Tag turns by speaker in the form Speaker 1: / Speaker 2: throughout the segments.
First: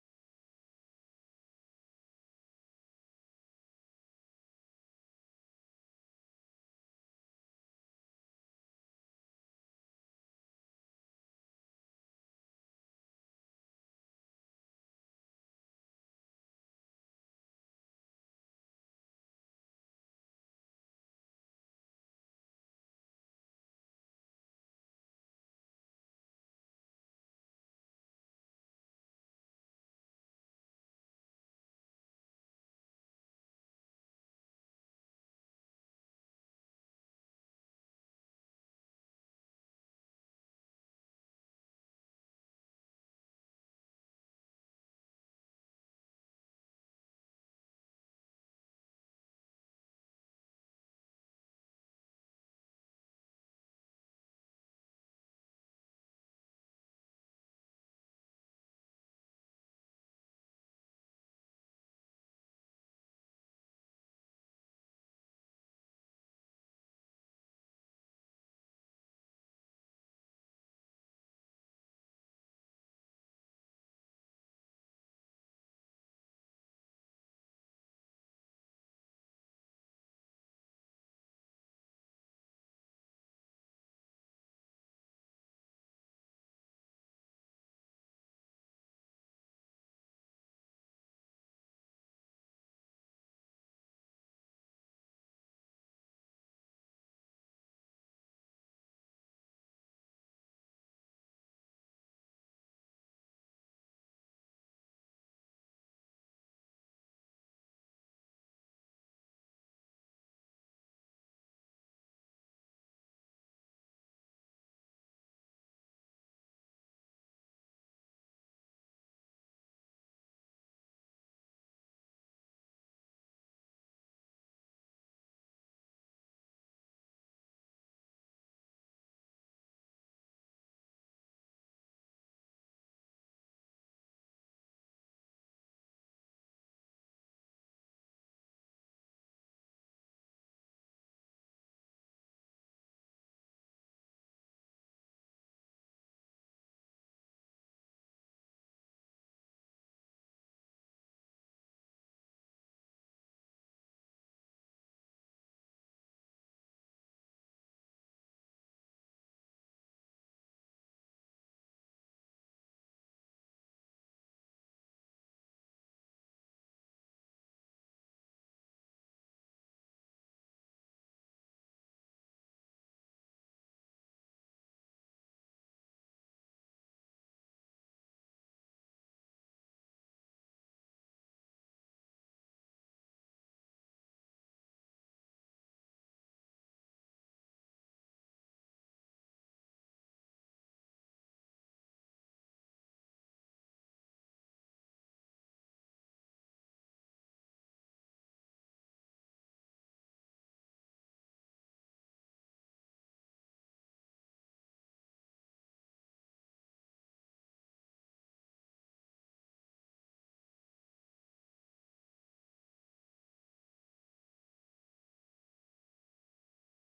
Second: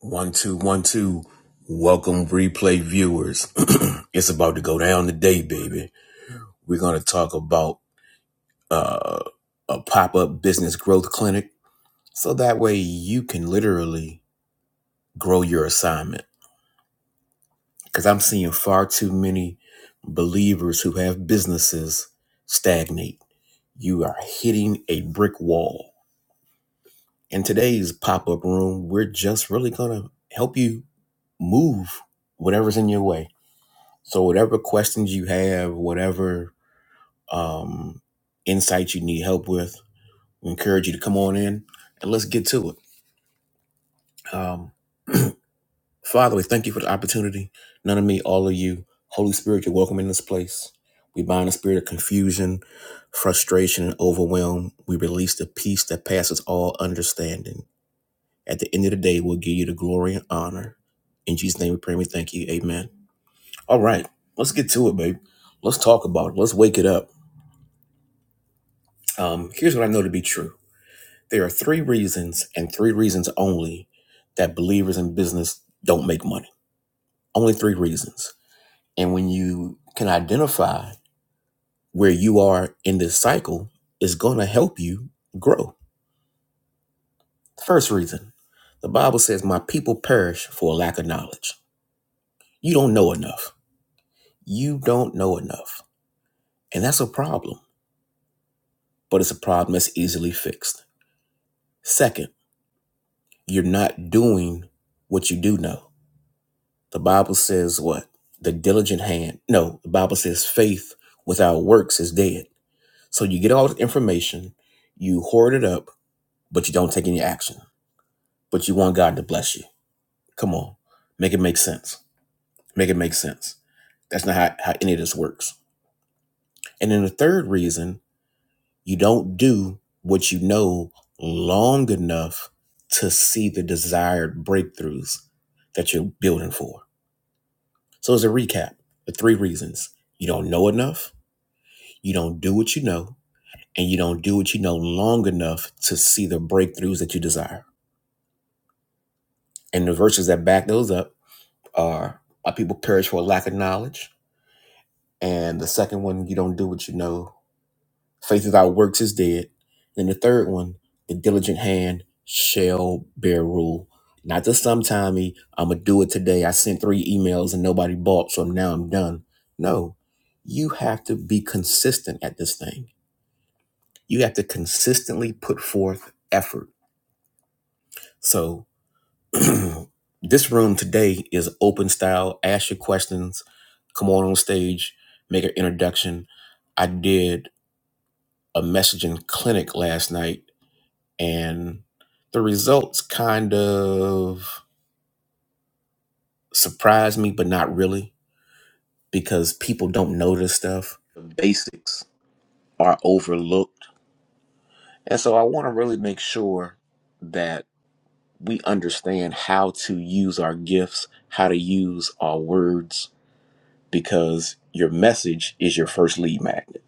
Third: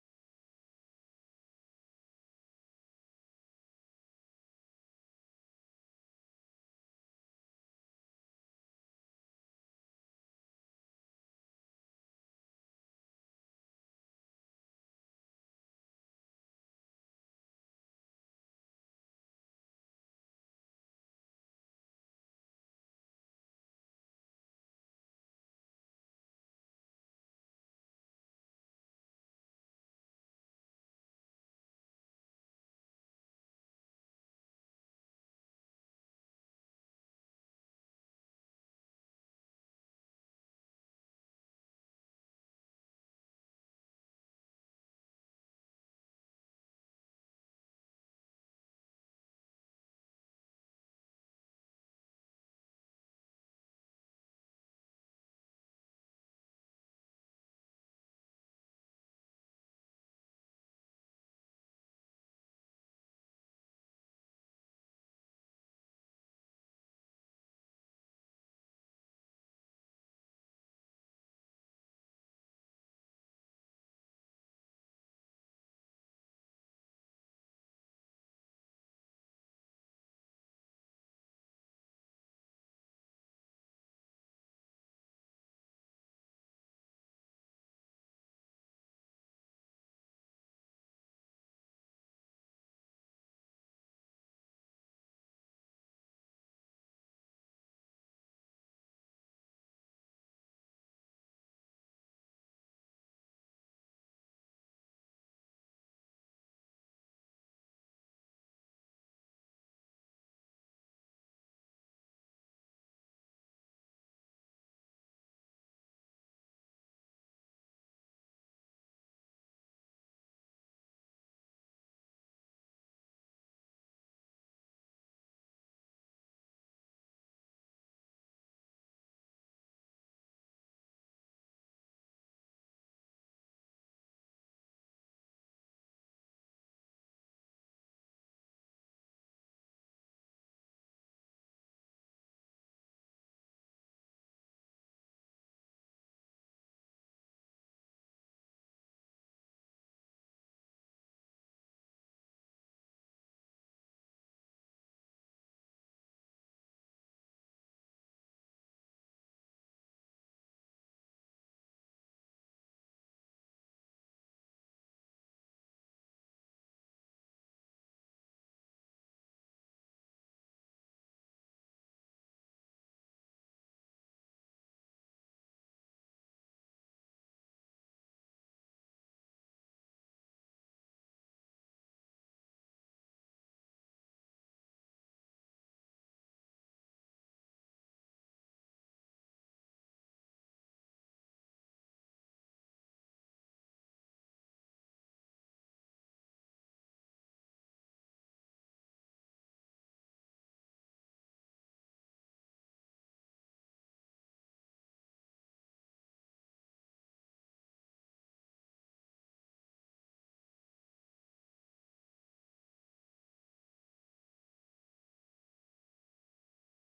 Speaker 1: One, two, one, two. Welcome, replay viewers. it's about to go down today, baby. We're going to talk about uh, a pop up business growth clinic so that way you can literally grow your assignment. Because I'm seeing far too many believers who have businesses stagnate. You are hitting a brick wall. In today's pop up room, we're just really going to help you move whatever's in your way So whatever questions you have, whatever um, insights you need help with, we encourage you to come on in and let's get to it. Um, Father, we thank you for the opportunity. None of me, all of you. Holy Spirit, you're welcome in this place. We bind the spirit of confusion, frustration, and overwhelm. We release the peace that passes all understanding. At the end of the day, we'll give you the glory and honor. In Jesus' name we pray and we thank you. Amen. All right, let's get to it, babe. Let's talk about it. Let's wake it up. Um, here's what I know to be true there are three reasons, and three reasons only, that believers in business don't make money. Only three reasons. And when you can identify where you are in this cycle, it's going to help you grow. First reason the Bible says, My people perish for a lack of knowledge. You don't know enough. You don't know enough. And that's a problem, but it's a problem that's easily fixed. Second, you're not doing what you do know The Bible says what? The diligent hand. No, the Bible says faith without works is dead. So you get all the information, you hoard it up, but you don't take any action. But you want God to bless you. Come on. Make it make sense. Make it make sense. That's not how, how any of this works. And then the third reason, you don't do what you know long enough to see the desired breakthroughs that you're building for. So as a recap, the three reasons. You don't know enough You don't do what you know, and you don't do what you know long enough to see the breakthroughs that you desire. And the verses that back those up are My people perish for a lack of knowledge. And the second one, you don't do what you know. Faith without works is dead. And the third one, the diligent hand shall bear rule. Not just sometimey, I'm going to do it today. I sent three emails and nobody bought, so now I'm done. No, you have to be consistent at this thing. You have to consistently put forth effort So this room today is open style. Ask your questions. Come on on stage. Make an introduction. I did a messaging clinic last night, and the results kind of surprised me, but not really, because people don't know this stuff. The basics are overlooked, and so I want to really make sure that we understand how to use our gifts, how to use our words because your message is your first lead magnet.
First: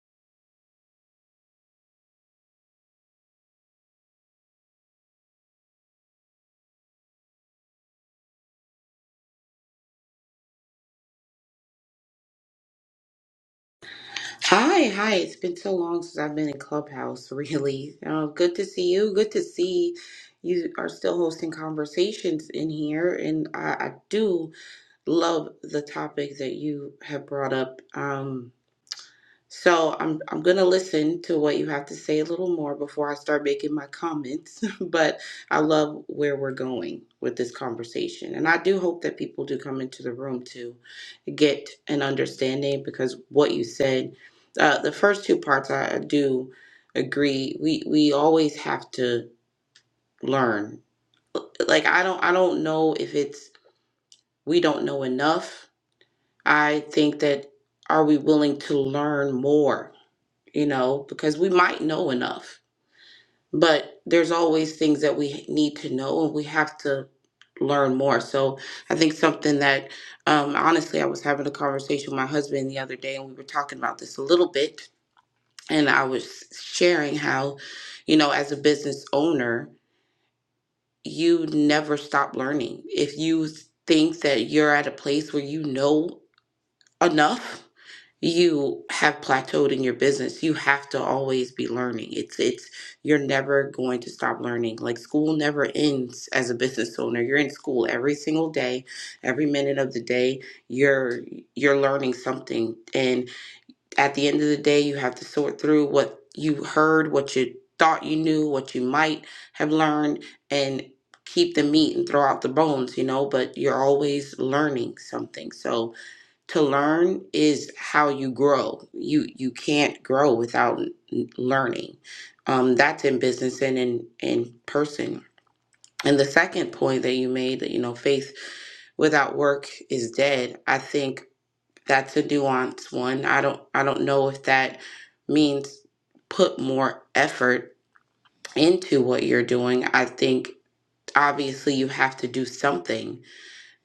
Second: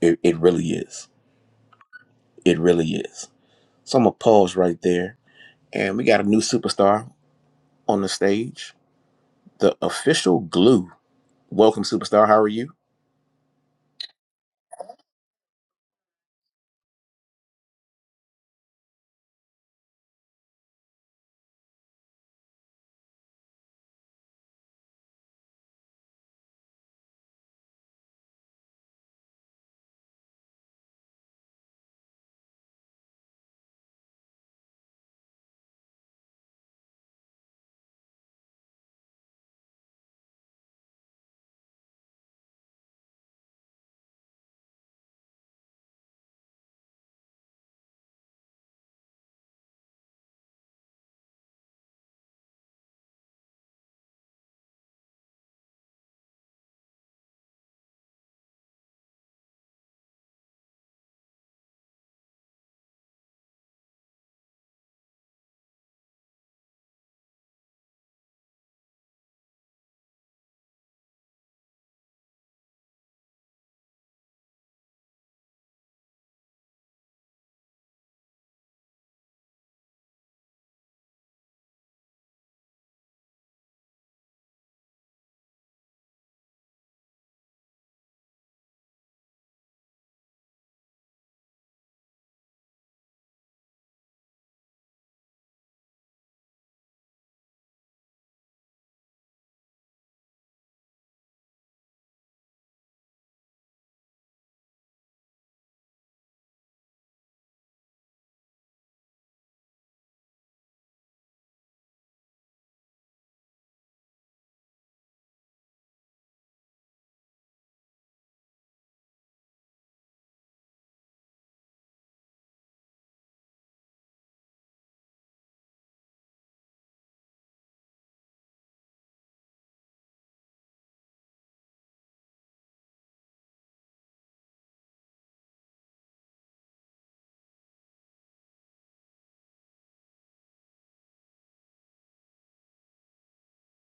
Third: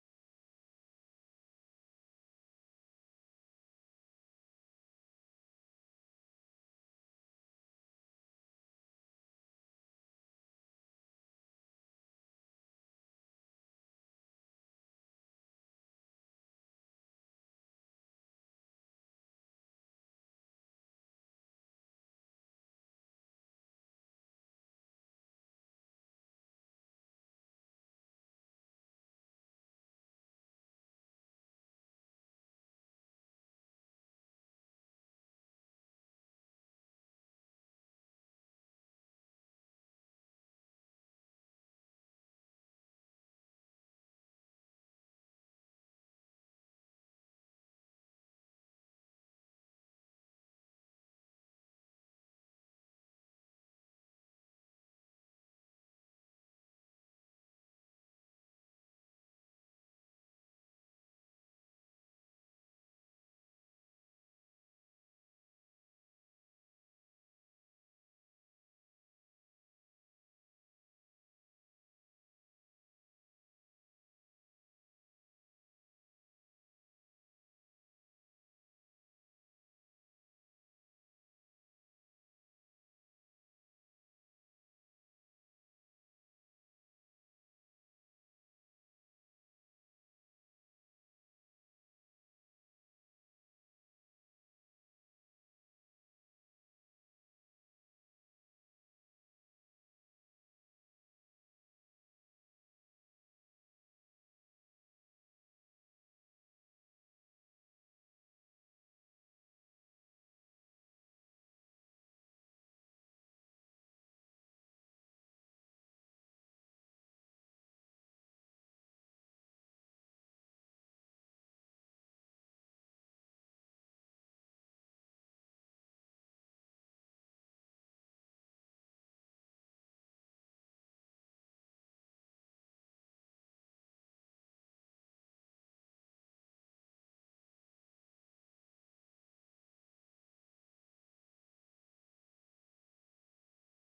Speaker 1: It, it really is. It really is. So I'm going to pause right there. And we got a new superstar on the stage, the official glue. Welcome, superstar. How are you?
Speaker 2: Hi, hi. It's been so long since I've been in Clubhouse, really. Uh, good to see you. Good to see you are still hosting conversations in here. And I, I do love the topic that you have brought up. Um, so I'm I'm gonna listen to what you have to say a little more before I start making my comments. but I love where we're going with this conversation, and I do hope that people do come into the room to get an understanding because what you said, uh, the first two parts, I do agree. We we always have to learn. Like I don't I don't know if it's we don't know enough. I think that are we willing to learn more you know, because we might know enough, but there's always things that we need to know and we have to learn more. So I think something that, um, honestly, I was having a conversation with my husband the other day and we were talking about this a little bit. And I was sharing how, you know, as a business owner, you never stop learning. If you think that you're at a place where you know enough you have plateaued in your business you have to always be learning it's it's you're never going to stop learning like school never ends as a business owner you're in school every single day every minute of the day you're you're learning something and at the end of the day you have to sort through what you heard what you thought you knew what you might have learned and keep the meat and throw out the bones you know but you're always learning something so to learn is how you grow. You you can't grow without n- learning. Um, that's in business and in in person. And the second point that you made, that you know, faith without work is dead. I think that's a nuanced one. I don't I don't know if that means put more effort into what you're doing. I think obviously you have to do something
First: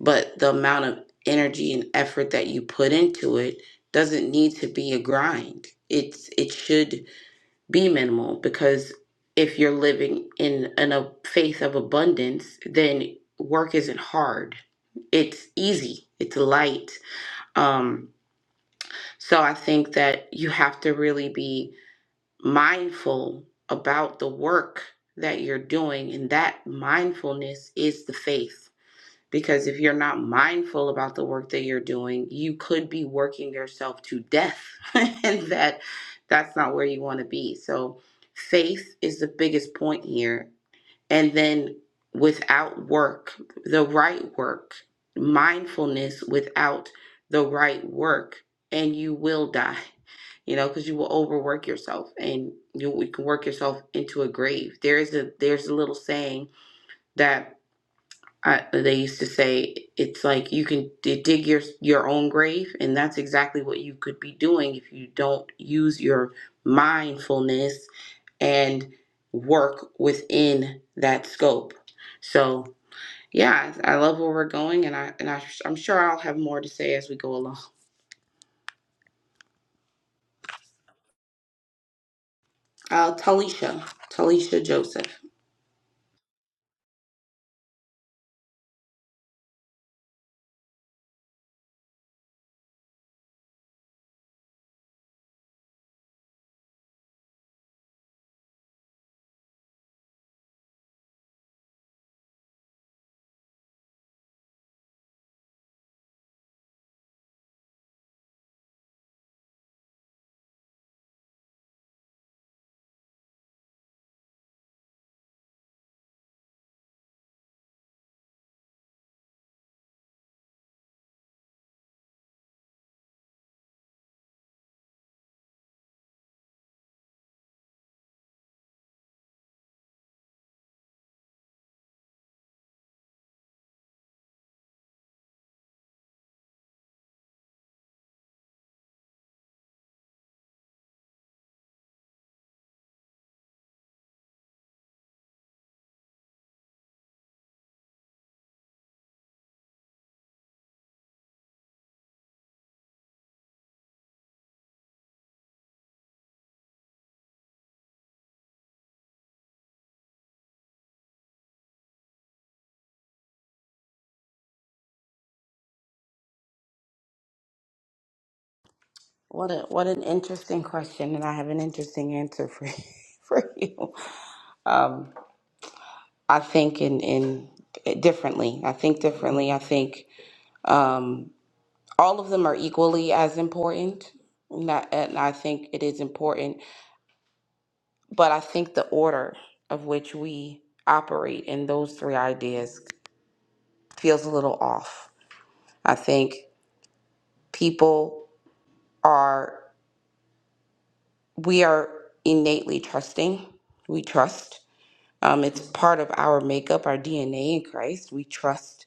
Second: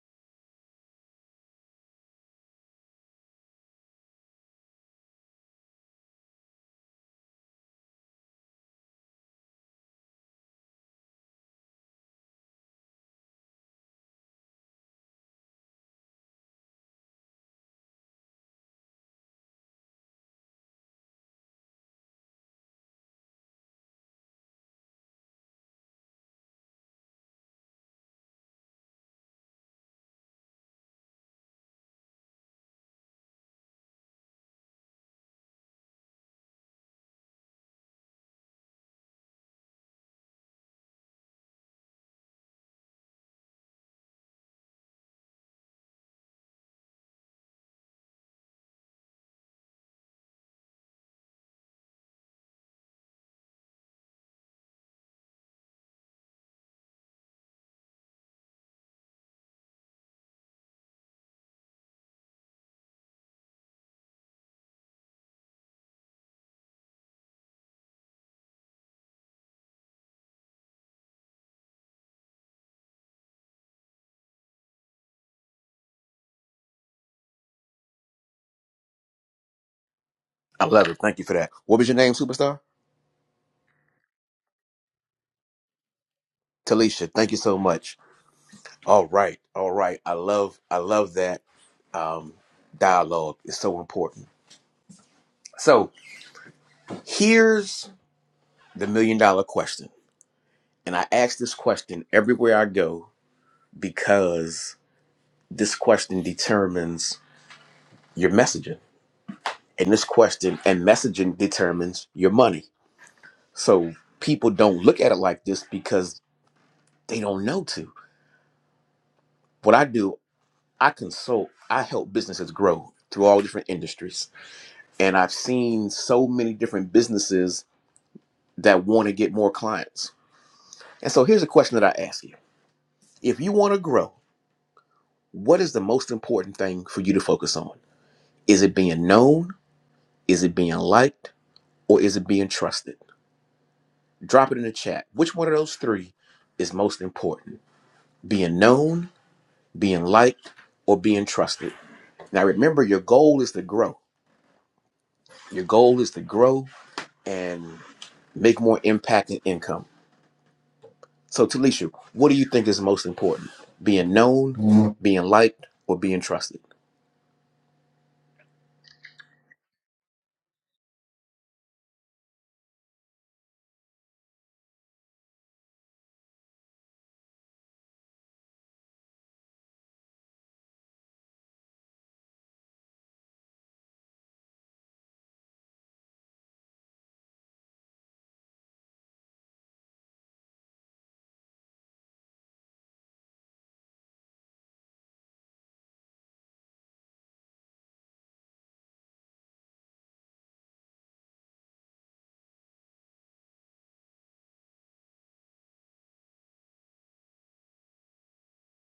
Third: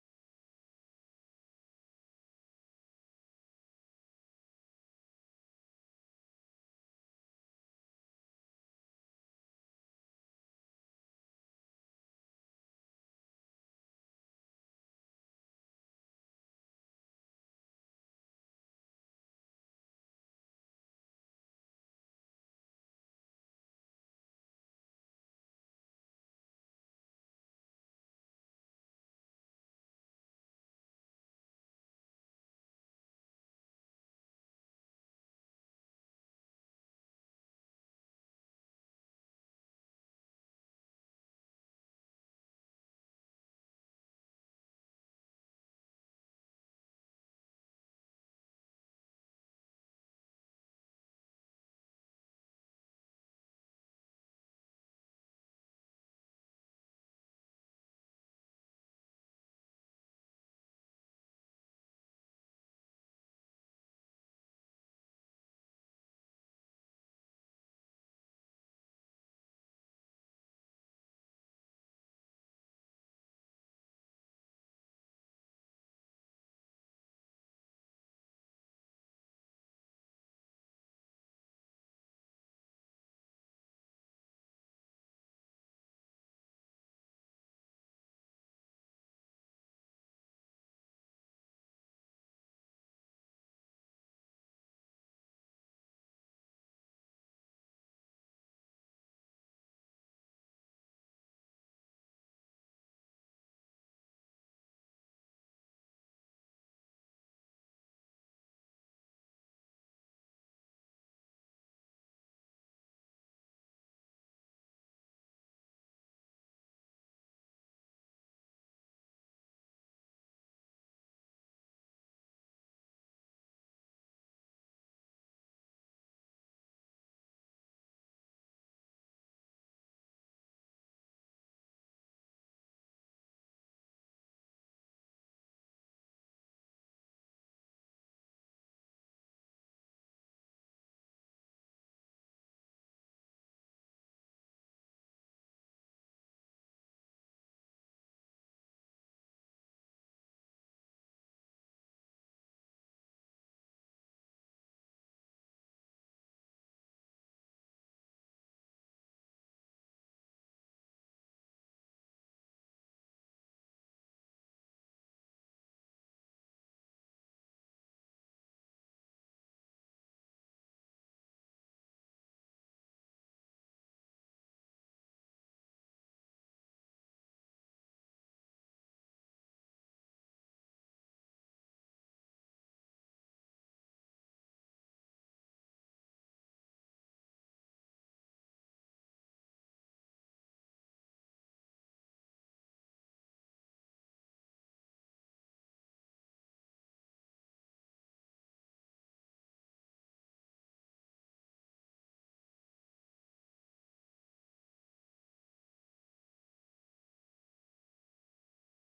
Speaker 2: but the amount of energy and effort that you put into it doesn't need to be a grind it's it should be minimal because if you're living in in a faith of abundance then work isn't hard it's easy it's light um so i think that you have to really be mindful about the work that you're doing and that mindfulness is the faith because if you're not mindful about the work that you're doing, you could be working yourself to death. and that that's not where you want to be. So faith is the biggest point here. And then without work, the right work, mindfulness without the right work, and you will die. You know, because you will overwork yourself and you, you can work yourself into a grave. There is a there's a little saying that I, they used to say it's like you can d- dig your your own grave, and that's exactly what you could be doing if you don't use your mindfulness and work within that scope. So yeah, I love where we're going, and I and I, I'm sure I'll have more to say as we go along.
Speaker 1: I love it. Thank you for that. What was your name, superstar?
Speaker 2: Uh, Talisha, Talisha Joseph.
Speaker 1: Talisha. Thank you so much. All right. All right. I love, I love that um, dialogue. It's so important. So here's the million dollar question. And I ask this question everywhere I go because this question determines your messaging and this question and messaging determines your money so people don't look at it like this because they don't know to what i do i consult i help businesses grow through all different industries and i've seen so many different businesses that want to get more clients and so here's a question that i ask you if you want to grow what is the most important thing for you to focus on is it being known is it being liked or is it being trusted Drop it in the chat. Which one of those three is most important? Being known, being liked, or being trusted? Now, remember, your goal is to grow. Your goal is to grow and make more impact and income. So, Talisha, what do you think is most important? Being known, being liked, or being trusted?
Speaker 2: What a what an interesting question, and I have an interesting answer for for you. Um, I think in in eh, differently. I think differently. I think um, all of them are equally as important. And I, and I think it is important, but I think the order of which we operate in those three ideas feels a little off. I think people are we are innately trusting. We trust. Um, it's part of our makeup, our DNA in Christ. We trust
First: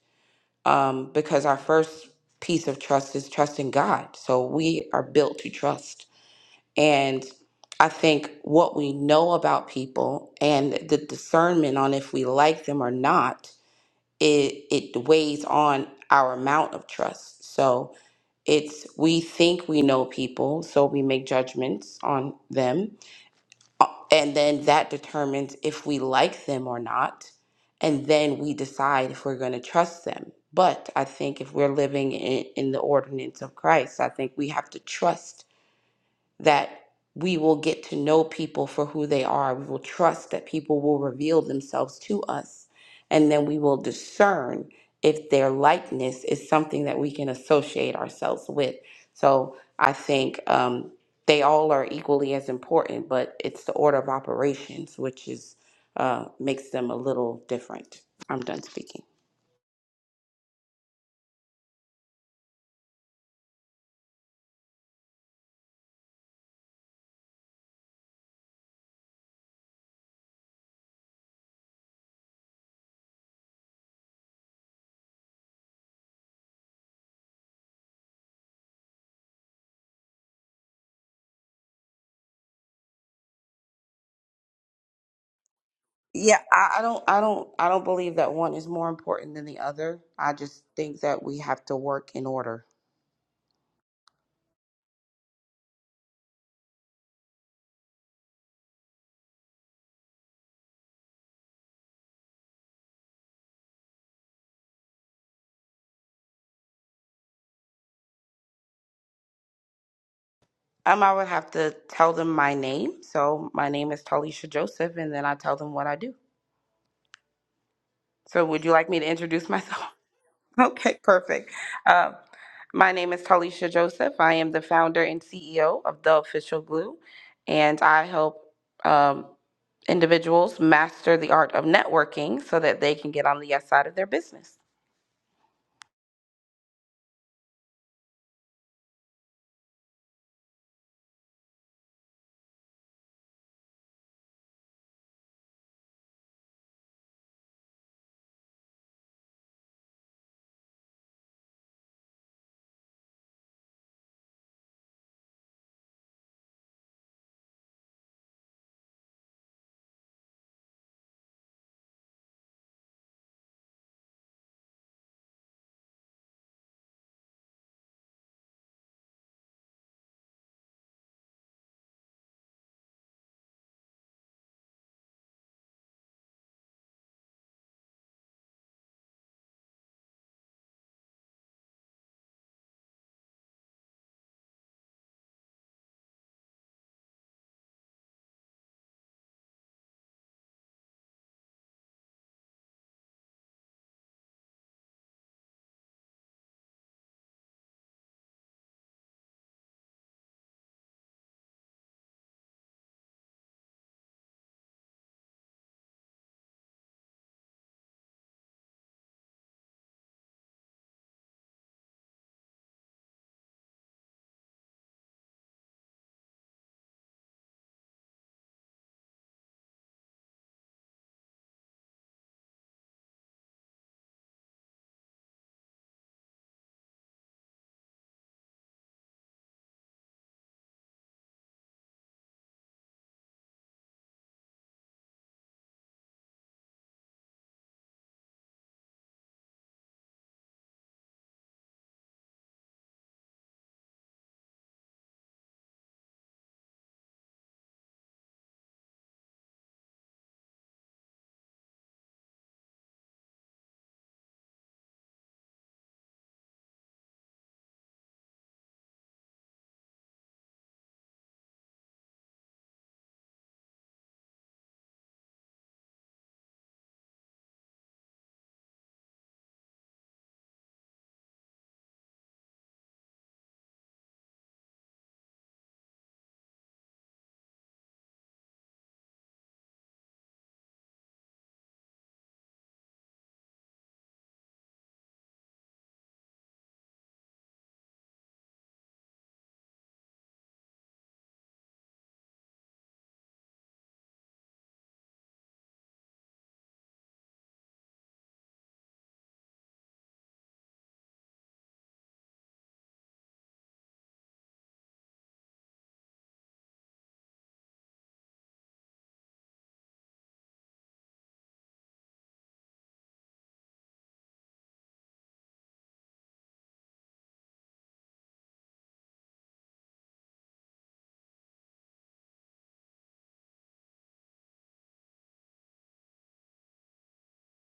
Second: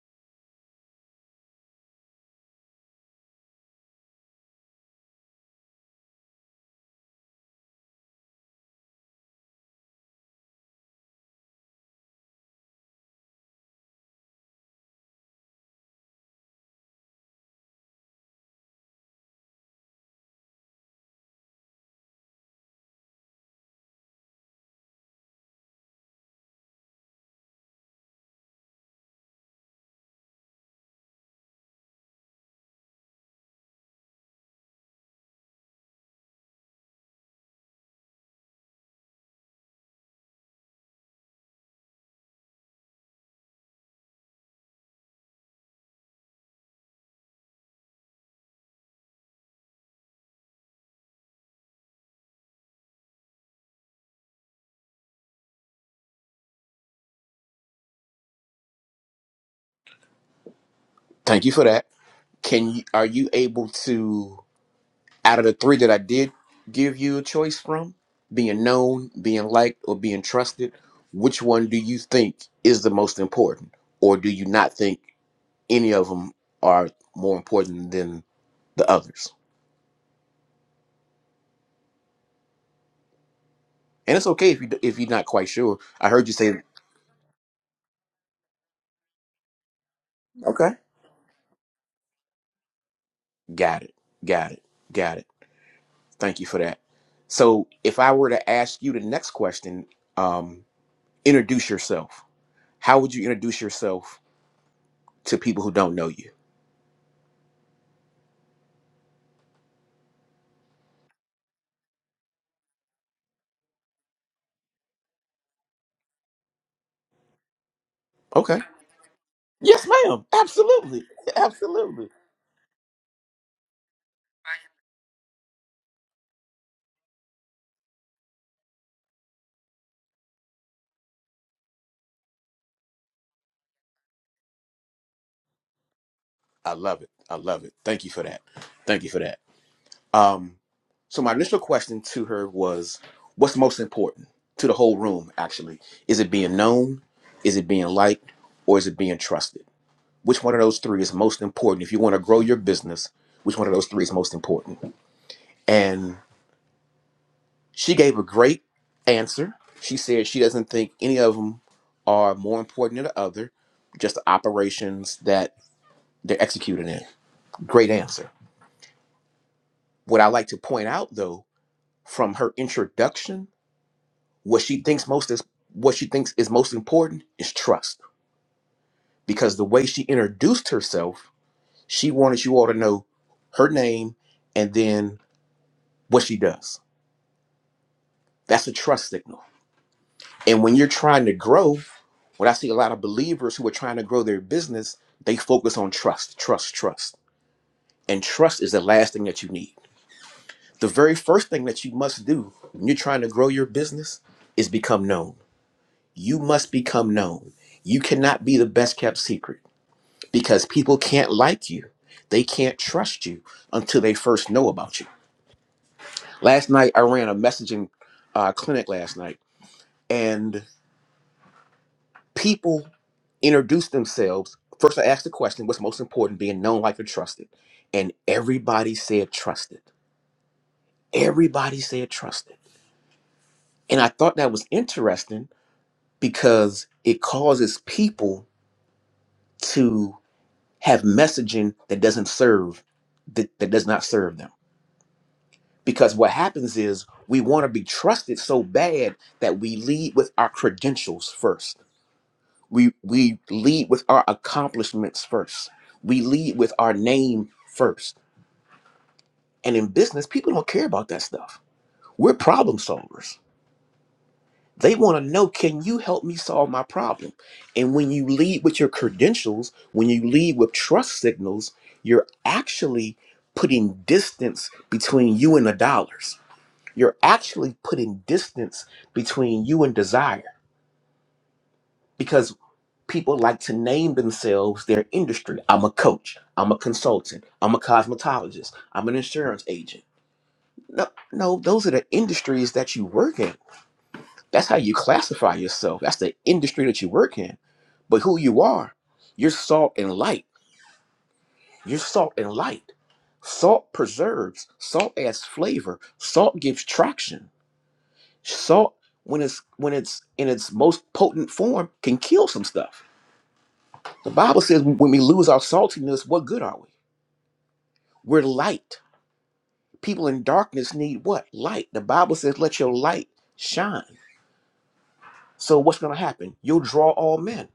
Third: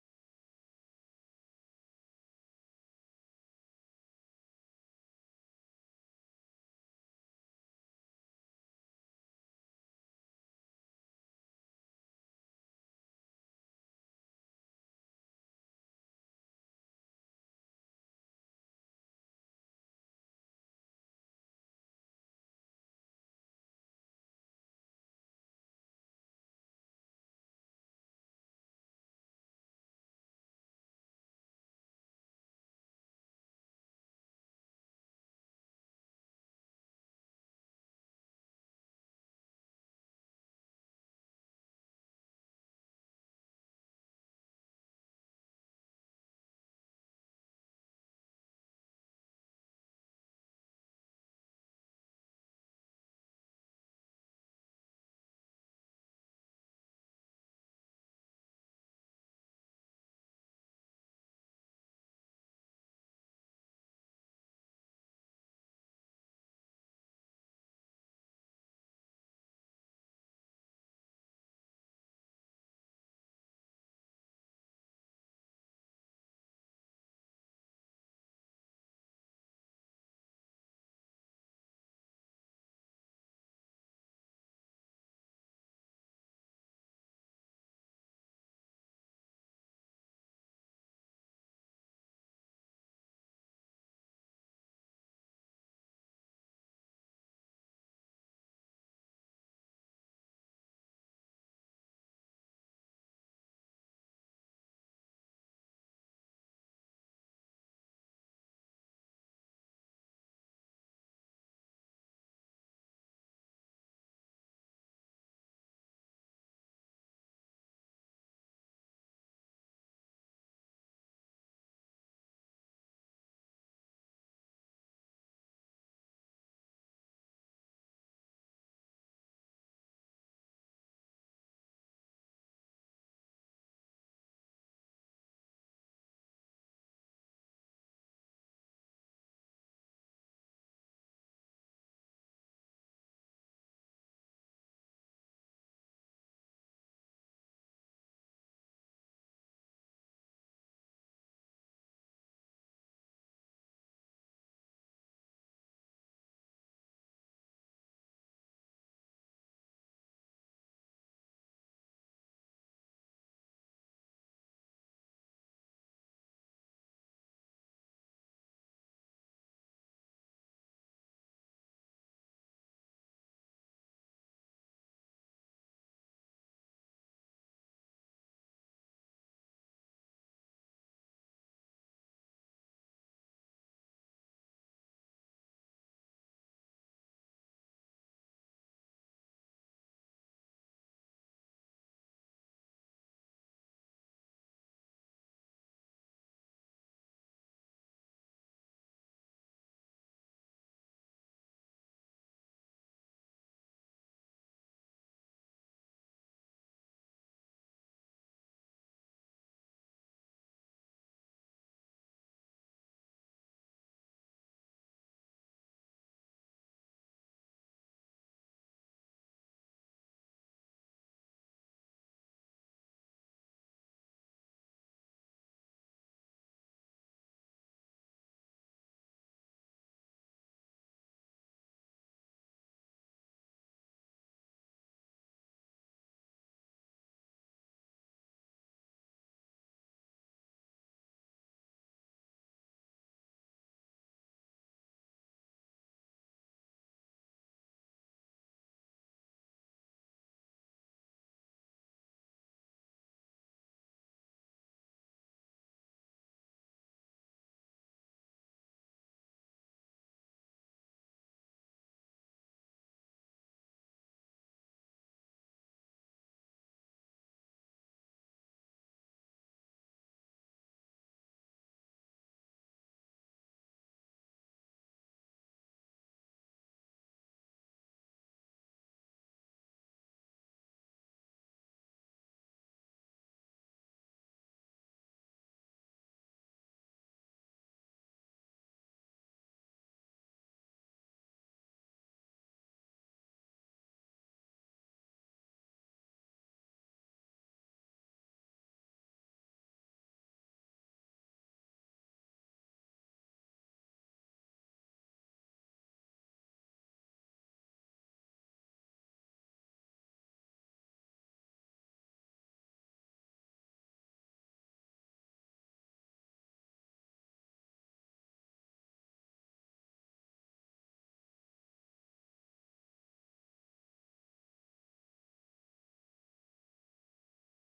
Speaker 2: um, because our first piece of trust is trusting God. So we are built to trust. And I think what we know about people and the discernment on if we like them or not, it, it weighs on our amount of trust. So it's we think we know people, so we make judgments on them and then that determines if we like them or not. And then we decide if we're going to trust them. But I think if we're living in, in the ordinance of Christ, I think we have to trust that we will get to know people for who they are. We will trust that people will reveal themselves to us. And then we will discern if their likeness is something that we can associate ourselves with. So I think um, they all are equally as important, but it's the order of operations which is uh, makes them a little different. I'm done speaking.
Speaker 1: Thank you for that. Can you, are you able to? Out of the three that I did give you a choice from, being known, being liked, or being trusted, which one do you think is the most important? Or do you not think any of them are more important than the others? And it's okay if you if you're not quite sure. I heard you
Speaker 2: Yeah,
Speaker 1: say,
Speaker 2: I, I don't I don't I don't believe that one is more important than the other. I just
Speaker 1: okay,
Speaker 2: think that we have to work in order.
Speaker 1: got it, got it, got it. Thank you for that. So if I were to ask you the next question, um, introduce yourself. How would you introduce yourself to people who don't know you?
Speaker 2: Um, I would have to tell them my name. So my name is Talisha Joseph, and then I tell them what I do. So
Speaker 1: Okay.
Speaker 2: would you like me to introduce myself?
Speaker 1: Yes, ma'am.
Speaker 2: Okay,
Speaker 1: Absolutely.
Speaker 2: perfect.
Speaker 1: Absolutely.
Speaker 2: Uh, my name is Talisha Joseph. I am the founder and CEO of The Official Glue, and I help um, individuals master the art of networking so that they can get on the yes side of their business.
Speaker 1: I love it. I love it. Thank you for that. Thank you for that. Um, so my initial question to her was, what's most important to the whole room, actually? Is it being known? Is it being liked? Or is it being trusted? Which one of those three is most important? If you want to grow your business, which one of those three is most important? And she gave a great answer. She said she doesn't think any of them are more important than the other, just the operations that they're executed in Great answer. What I like to point out though, from her introduction, what she thinks most is what she thinks is most important is trust. Because the way she introduced herself, she wanted you all to know her name and then what she does. That's a trust signal. And when you're trying to grow, what I see a lot of believers who are trying to grow their business, they focus on trust, trust, trust. And trust is the last thing that you need. The very first thing that you must do when you're trying to grow your business is become known You must become known. You cannot be the best kept secret because people can't like you. They can't trust you until they first know about you. Last night, I ran a messaging uh, clinic last night, and people introduced themselves. First, I asked the question what's most important, being known, like, or trusted? And everybody said trusted. Everybody said trusted. And I thought that was interesting because it causes people to have messaging that doesn't serve that, that does not serve them because what happens is we want to be trusted so bad that we lead with our credentials first we we lead with our accomplishments first we lead with our name first and in business people don't care about that stuff we're problem solvers They want to know, can you help me solve my problem? And when you lead with your credentials, when you lead with trust signals, you're actually putting distance between you and the dollars. You're actually putting distance between you and desire because people like to name themselves their industry. I'm a coach. I'm a consultant. I'm a cosmetologist. I'm an insurance agent. No, no, those are the industries that you work in That's how you classify yourself. That's the industry that you work in. But who you are, you're salt and light. You're salt and light. Salt preserves. Salt adds flavor. Salt gives traction. Salt, when it's when it's in its most potent form, can kill some stuff. The Bible says when we lose our saltiness, what good are we? We're light. People in darkness need what? Light. The Bible says, let your light shine. So what's gonna happen? You'll draw all men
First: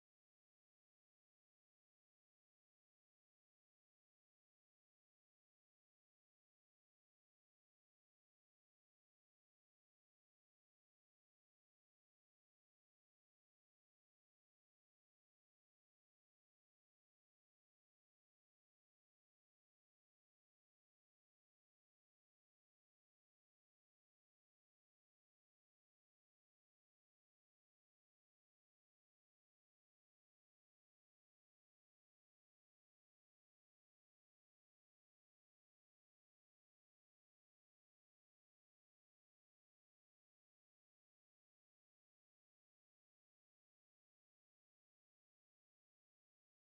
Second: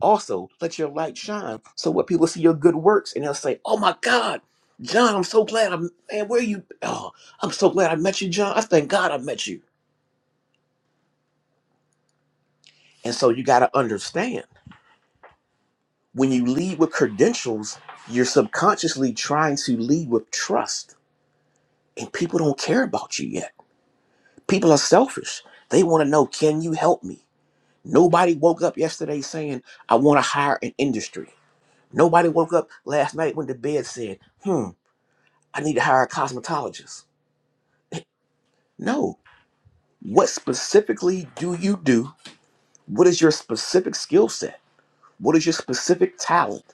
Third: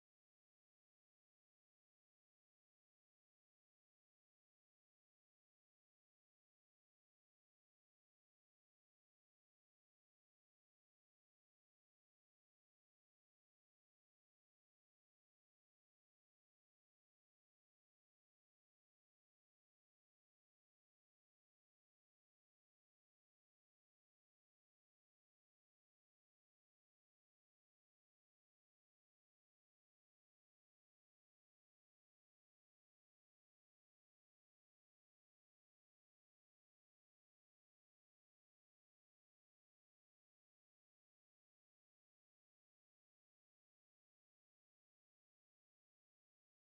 Speaker 1: Also, let your light shine so what people see your good works and they'll say, Oh my God, John, I'm so glad I'm, man, where you? Oh, I'm so glad I met you, John. I thank God I met you. And so you got to understand when you lead with credentials, you're subconsciously trying to lead with trust. And people don't care about you yet. People are selfish. They want to know, Can you help me? Nobody woke up yesterday saying, I want to hire an industry. Nobody woke up last night when the bed said, Hmm. I need to hire a cosmetologist. No. What specifically do you do? What is your specific skill set? What is your specific talent?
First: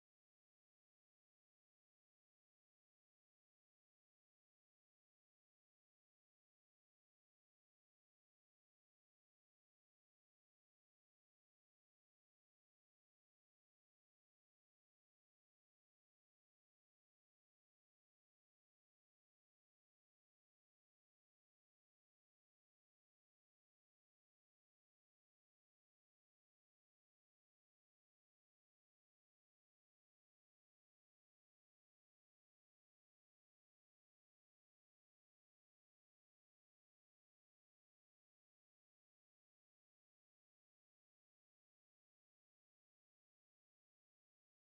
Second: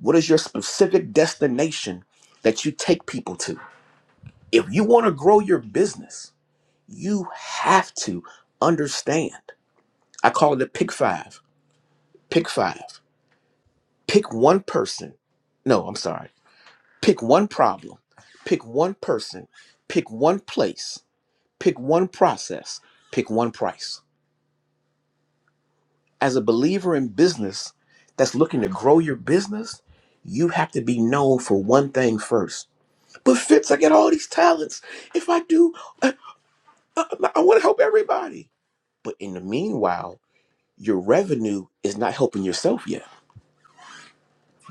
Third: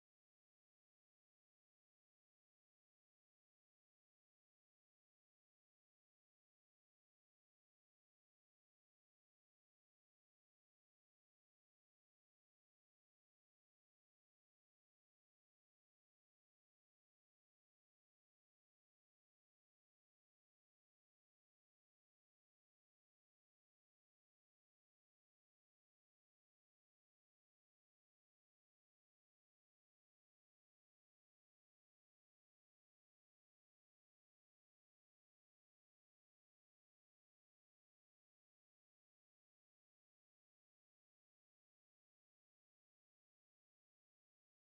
Speaker 1: What is your specific destination that you take people to? If you want to grow your business, you have to understand. I call it the pick five. Pick five. Pick one person. No, I'm sorry. Pick one problem. Pick one person. Pick one place. Pick one process. Pick one price as a believer in business that's looking to grow your business, you have to be known for one thing first. But Fitz, I get all these talents. If I do, I, I want to help everybody. But in the meanwhile, your revenue is not helping yourself yet.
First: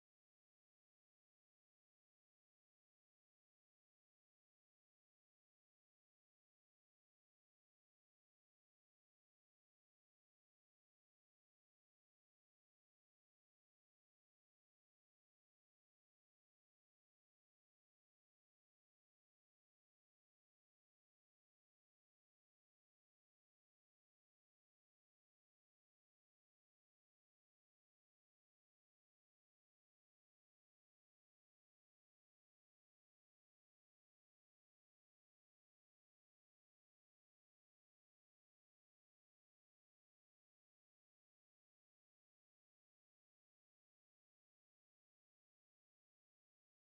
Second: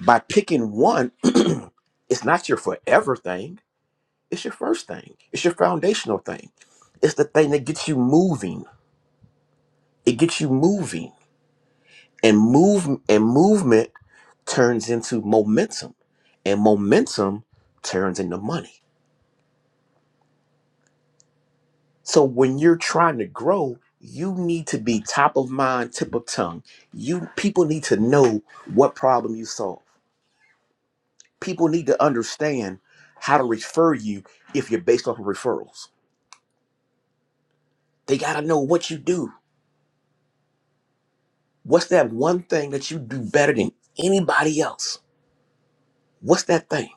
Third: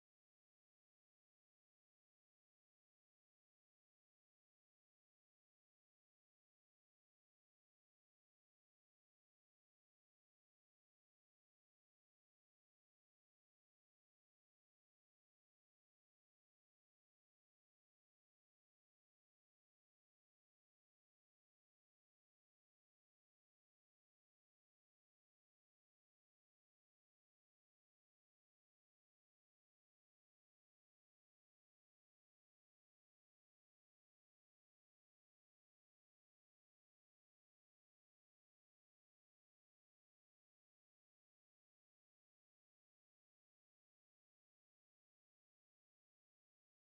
Speaker 1: By picking one, it's not your forever thing. It's your first thing. It's your foundational thing. It's the thing that gets you moving. It gets you moving and move and movement turns into momentum and momentum turns into money so when you're trying to grow you need to be top of mind tip of tongue you people need to know what problem you solve people need to understand how to refer you if you're based off of referrals they got to know what you do what's that one thing that you do better than anybody else what's that thing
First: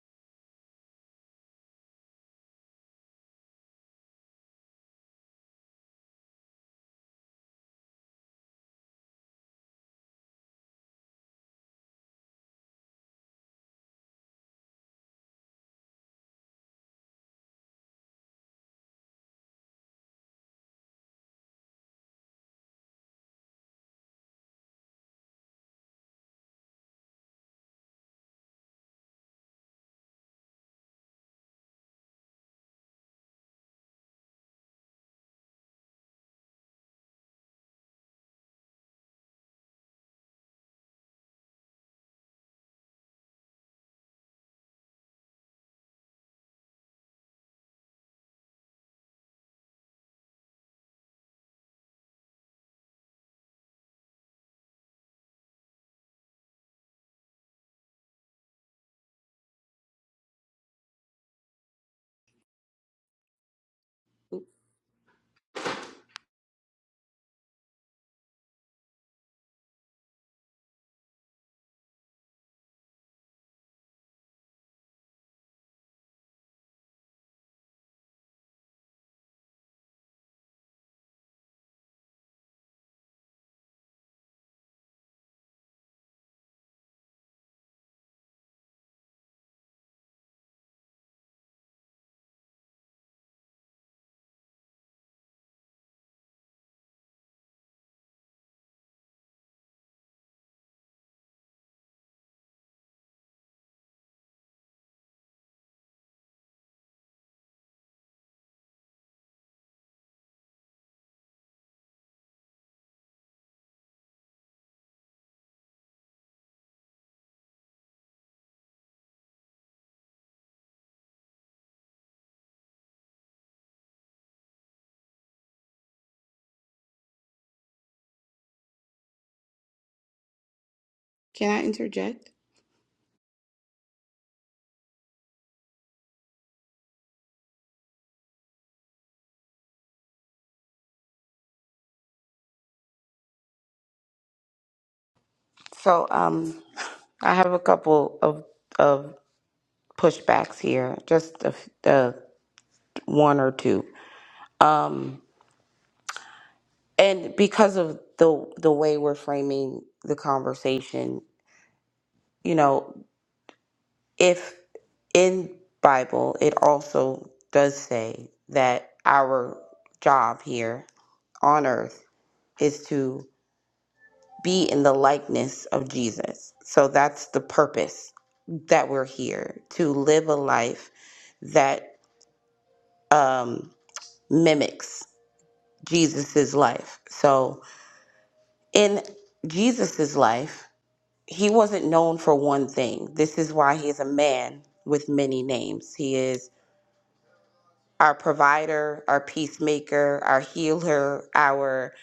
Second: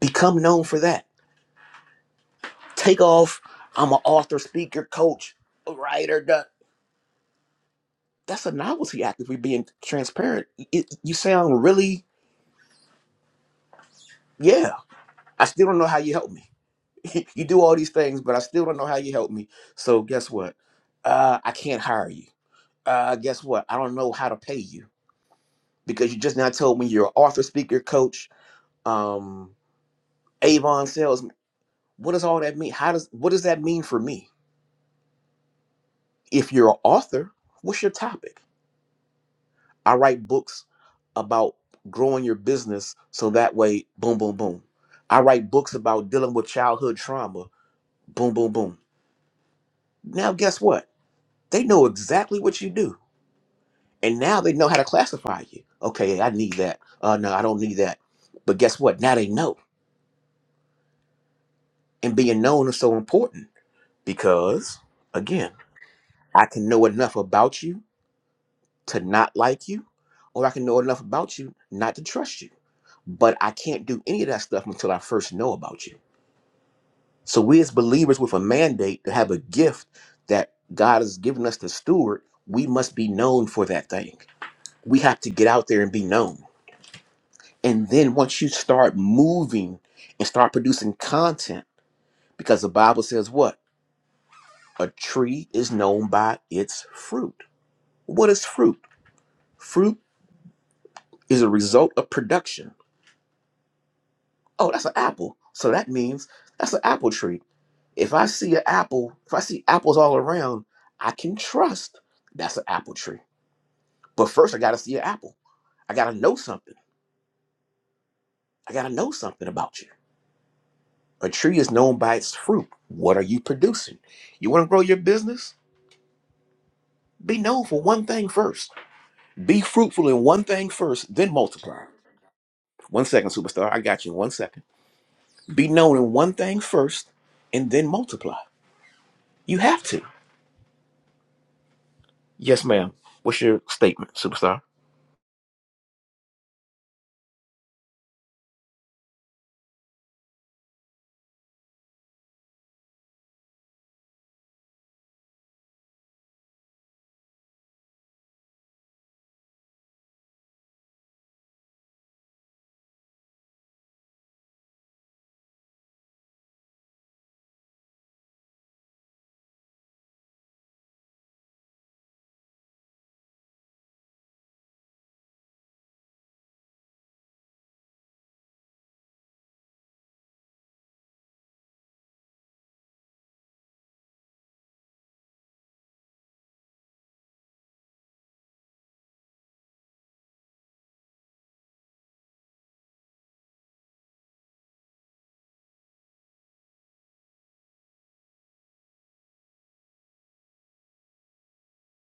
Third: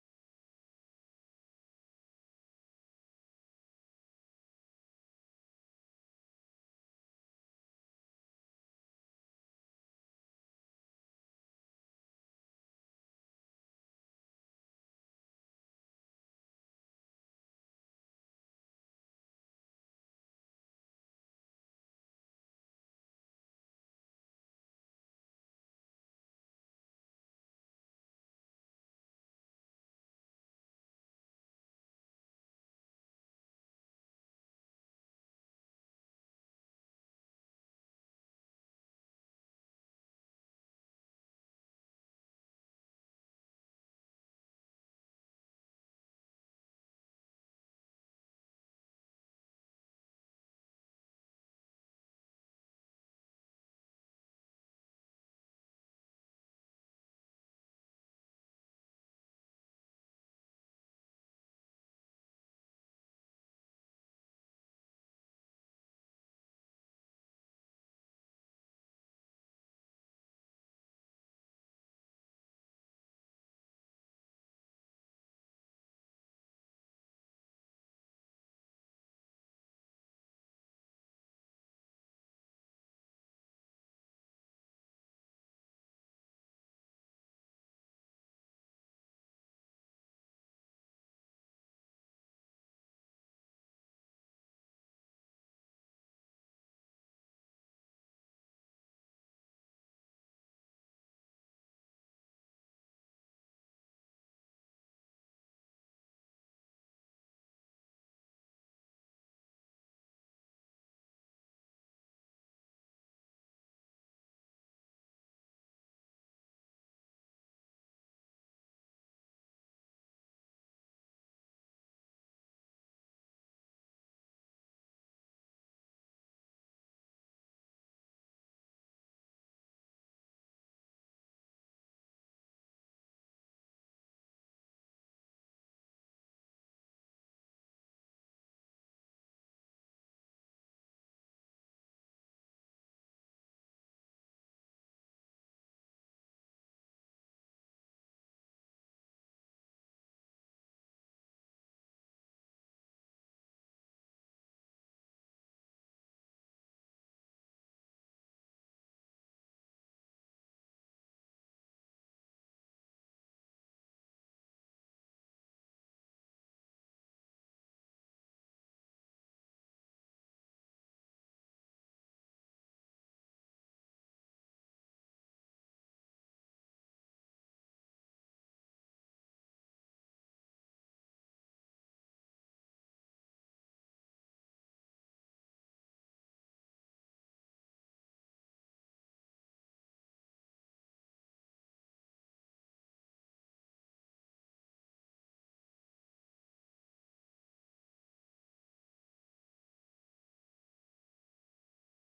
Speaker 1: become known for that take off. I'm an author, speaker, coach, writer. Da. That's a novelty act. If we're being transparent, it, you sound really, yeah. I still don't know how you help me. you do all these things, but I still don't know how you help me. So guess what? Uh, I can't hire you. Uh, guess what? I don't know how to pay you because you just now told me you're an author, speaker, coach, um, Avon salesman. What does all that mean? How does what does that mean for me? If you're an author, what's your topic? I write books about growing your business so that way, boom, boom, boom. I write books about dealing with childhood trauma, boom, boom, boom. Now, guess what? They know exactly what you do. And now they know how to classify you. Okay, I need that. Uh, no, I don't need that. But guess what? Now they know. And being known is so important because, again, I can know enough about you to not like you, or I can know enough about you not to trust you. But I can't do any of that stuff until I first know about you. So we as believers with a mandate to have a gift that God has given us to steward, we must be known for that thing. We have to get out there and be known. And then once you start moving and start producing content, because the Bible says what? A tree is known by its fruit. What is fruit? Fruit is a result of production oh, that's an apple. So that means that's an apple tree. If I see an apple, if I see apples all around, I can trust that's an apple tree. But first, I got to see an apple. I got to know something. I got to know something about you. A tree is known by its fruit. What are you producing? You want to grow your business? Be known for one thing first. Be fruitful in one thing first, then
Speaker 2: Can I
Speaker 1: multiply.
Speaker 2: interject?
Speaker 1: One second, superstar. I got you in one second. Be known in one thing first, and then multiply. You have to. Yes, ma'am. What's your statement, superstar?
Speaker 2: So, um, I have a couple of of pushbacks here, just a, f- uh, one or two, um, and because of the the way we're framing the conversation, you know. if in bible it also does say that our job here on earth is to be in the likeness of jesus so that's the purpose that we're here to live a life that um, mimics jesus's life so in jesus's life he wasn't known for one thing this is why he's a man with many names he is our provider, our peacemaker, our healer, our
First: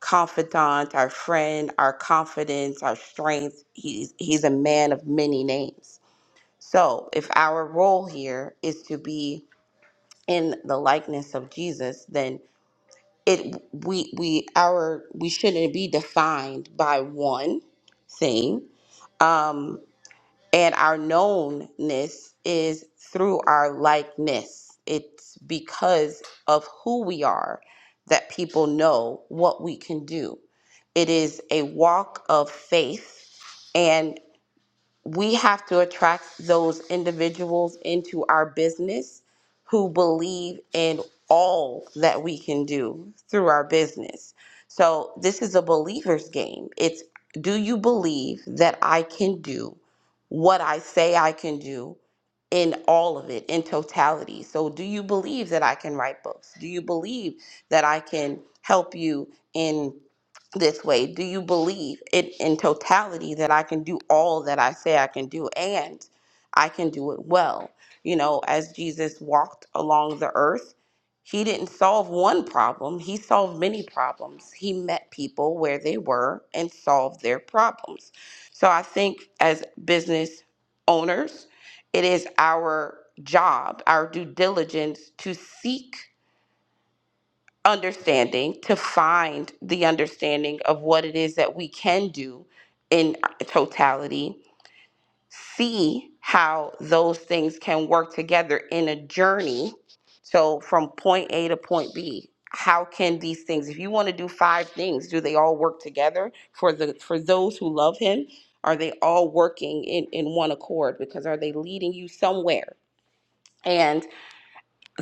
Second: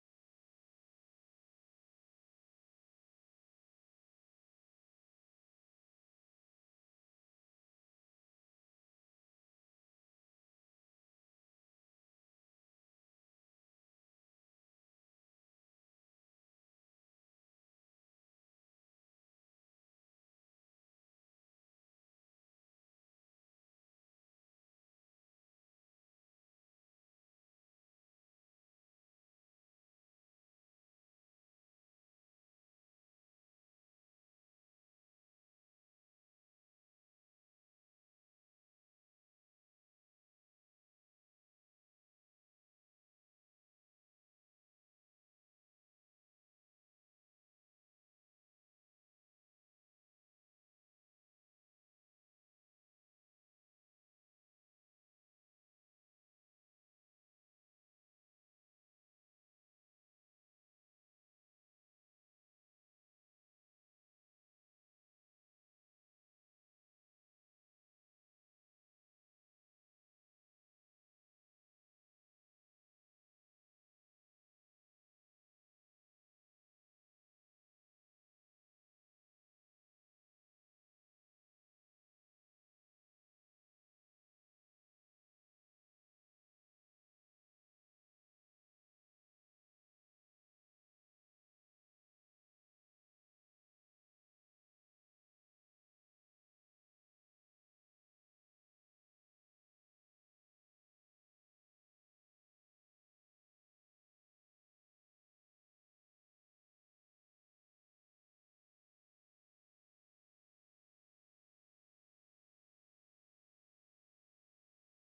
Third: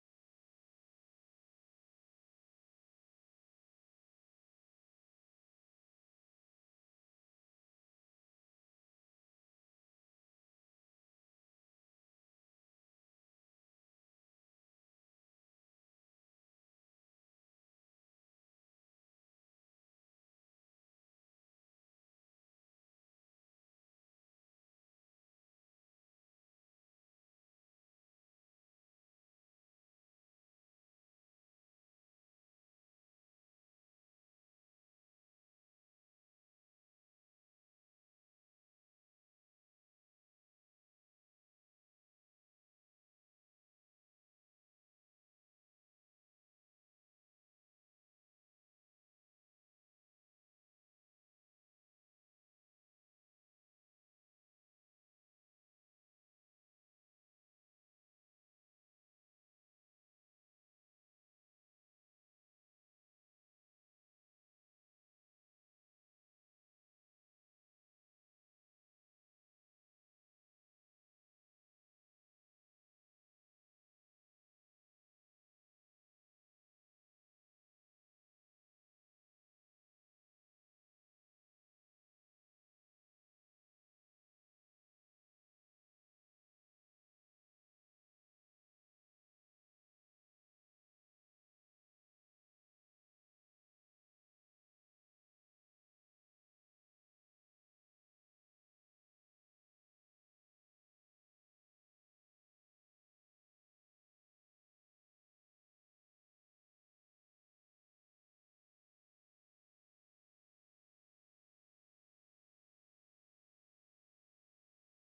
Speaker 2: confidant, our friend, our confidence, our strength. He's he's a man of many names. So, if our role here is to be in the likeness of Jesus, then it we we our we shouldn't be defined by one thing. Um and our knownness is through our likeness. It's because of who we are that people know what we can do. It is a walk of faith, and we have to attract those individuals into our business who believe in all that we can do through our business. So, this is a believer's game. It's do you believe that I can do what I say I can do in all of it, in totality? So, do you believe that I can write books? Do you believe that I can help you in this way? Do you believe it in totality that I can do all that I say I can do and I can do it well? You know, as Jesus walked along the earth, he didn't solve one problem, he solved many problems. He met people where they were and solved their problems. So I think as business owners, it is our job, our due diligence to seek understanding to find the understanding of what it is that we can do in totality see how those things can work together in a journey so from point a to point b how can these things if you want to do five things do they all work together for the for those who love him are they all working in in one accord because are they leading you somewhere and?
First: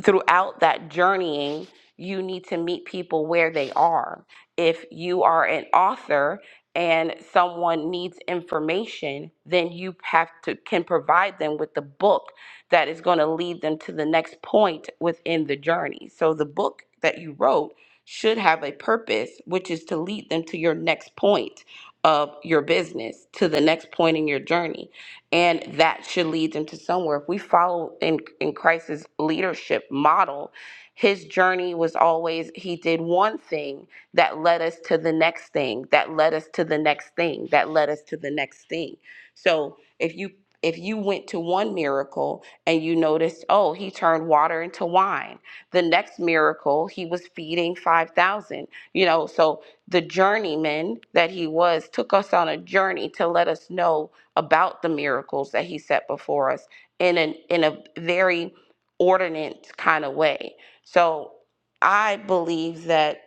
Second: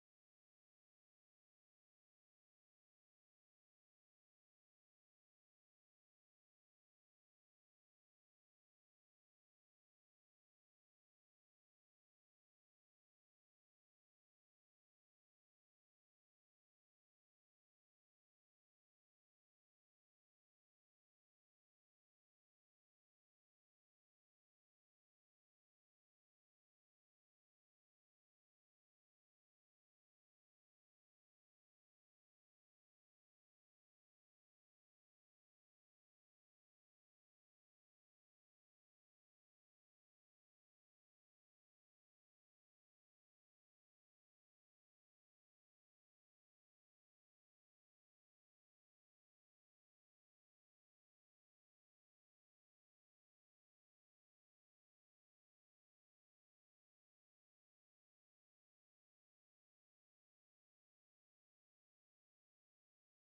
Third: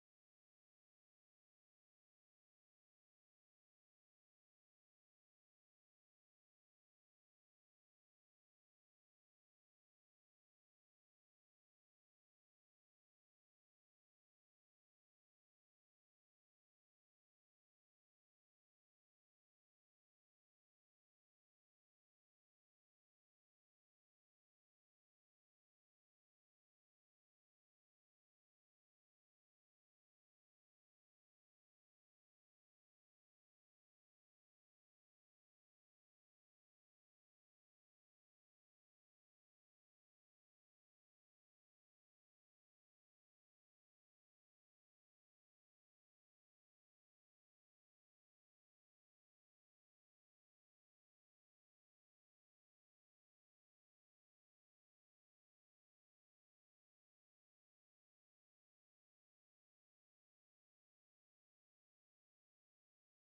Speaker 2: throughout that journeying, you need to meet people where they are. If you are an author and someone needs information, then you have to can provide them with the book that is going to lead them to the next point within the journey. So the book that you wrote should have a purpose, which is to lead them to your next point of your business, to the next point in your journey and that should lead them to somewhere. If we follow in in Christ's leadership model, his journey was always he did one thing that led us to the next thing, that led us to the next thing, that led us to the next thing. So if you if you went to one miracle and you noticed, oh, he turned water into wine. The next miracle, he was feeding 5,000. You know, so the journeyman that he was took us on a journey to let us know about the miracles that he set before us in an in a very ordinate kind of way. So I believe that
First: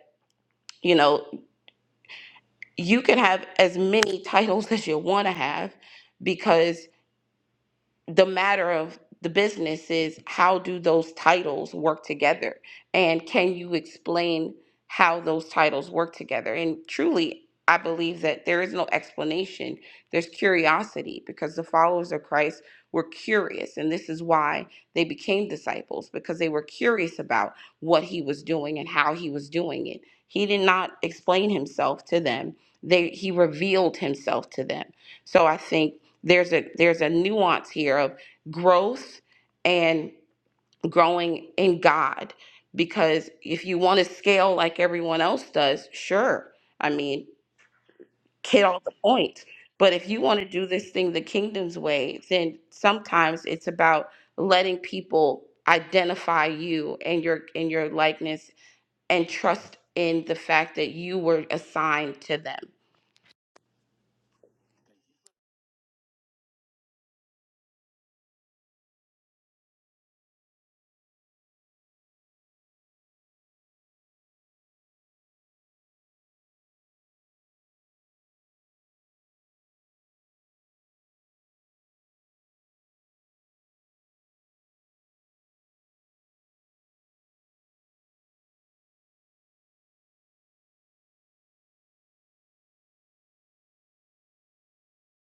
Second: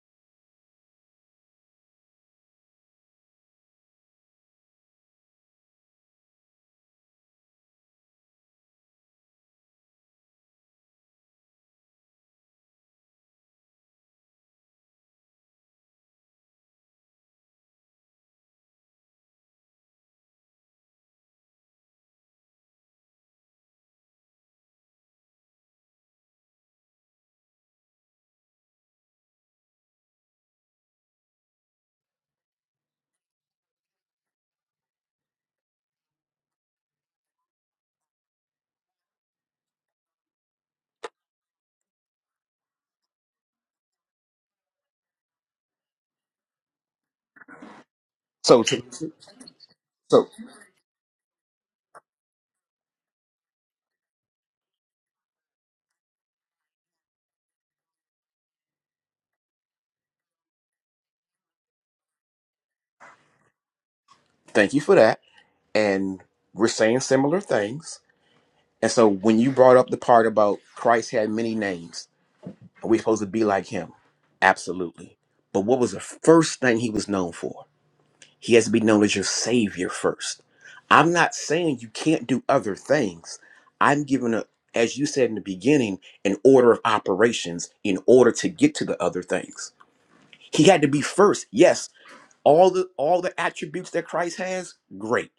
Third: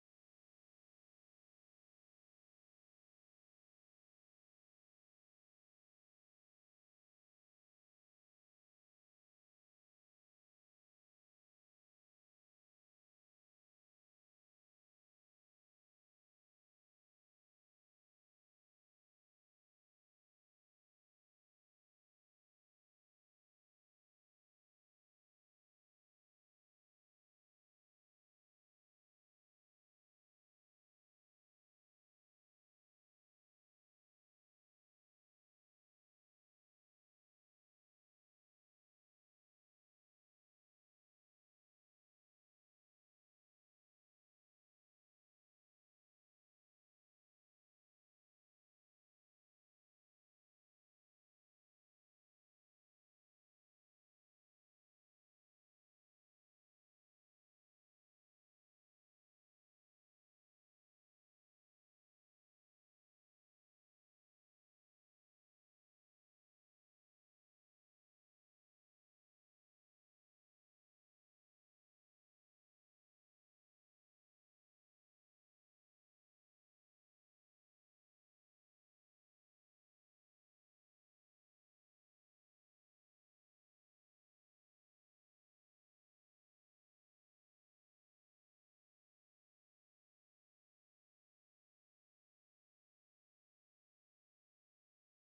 Speaker 2: you know you can have as many titles as you want to have because the matter of the business is how do those titles work together and can you explain how those titles work together and truly i believe that there is no explanation there's curiosity because the followers of christ were curious and this is why they became disciples because they were curious about what he was doing and how he was doing it he did not explain himself to them they he revealed himself to them so i think there's a there's a nuance here of growth and growing in God because if you want to scale like everyone else does, sure. I mean,
Speaker 1: So,
Speaker 2: hit all
Speaker 1: to,
Speaker 2: the points. But if you
Speaker 1: so
Speaker 2: want to do this thing the kingdom's way, then sometimes it's about letting people identify you and your and your likeness and trust in the fact that you were assigned to them
Speaker 1: thank you for that. And we're saying similar things. And so, when you brought up the part about Christ had many names, are we supposed to be like him? Absolutely. But what was the first thing he was known for? He has to be known as your Savior first. I'm not saying you can't do other things. I'm giving a, as you said in the beginning, an order of operations in order to get to the other things. He had to be first, yes, all the all the attributes that Christ has, great.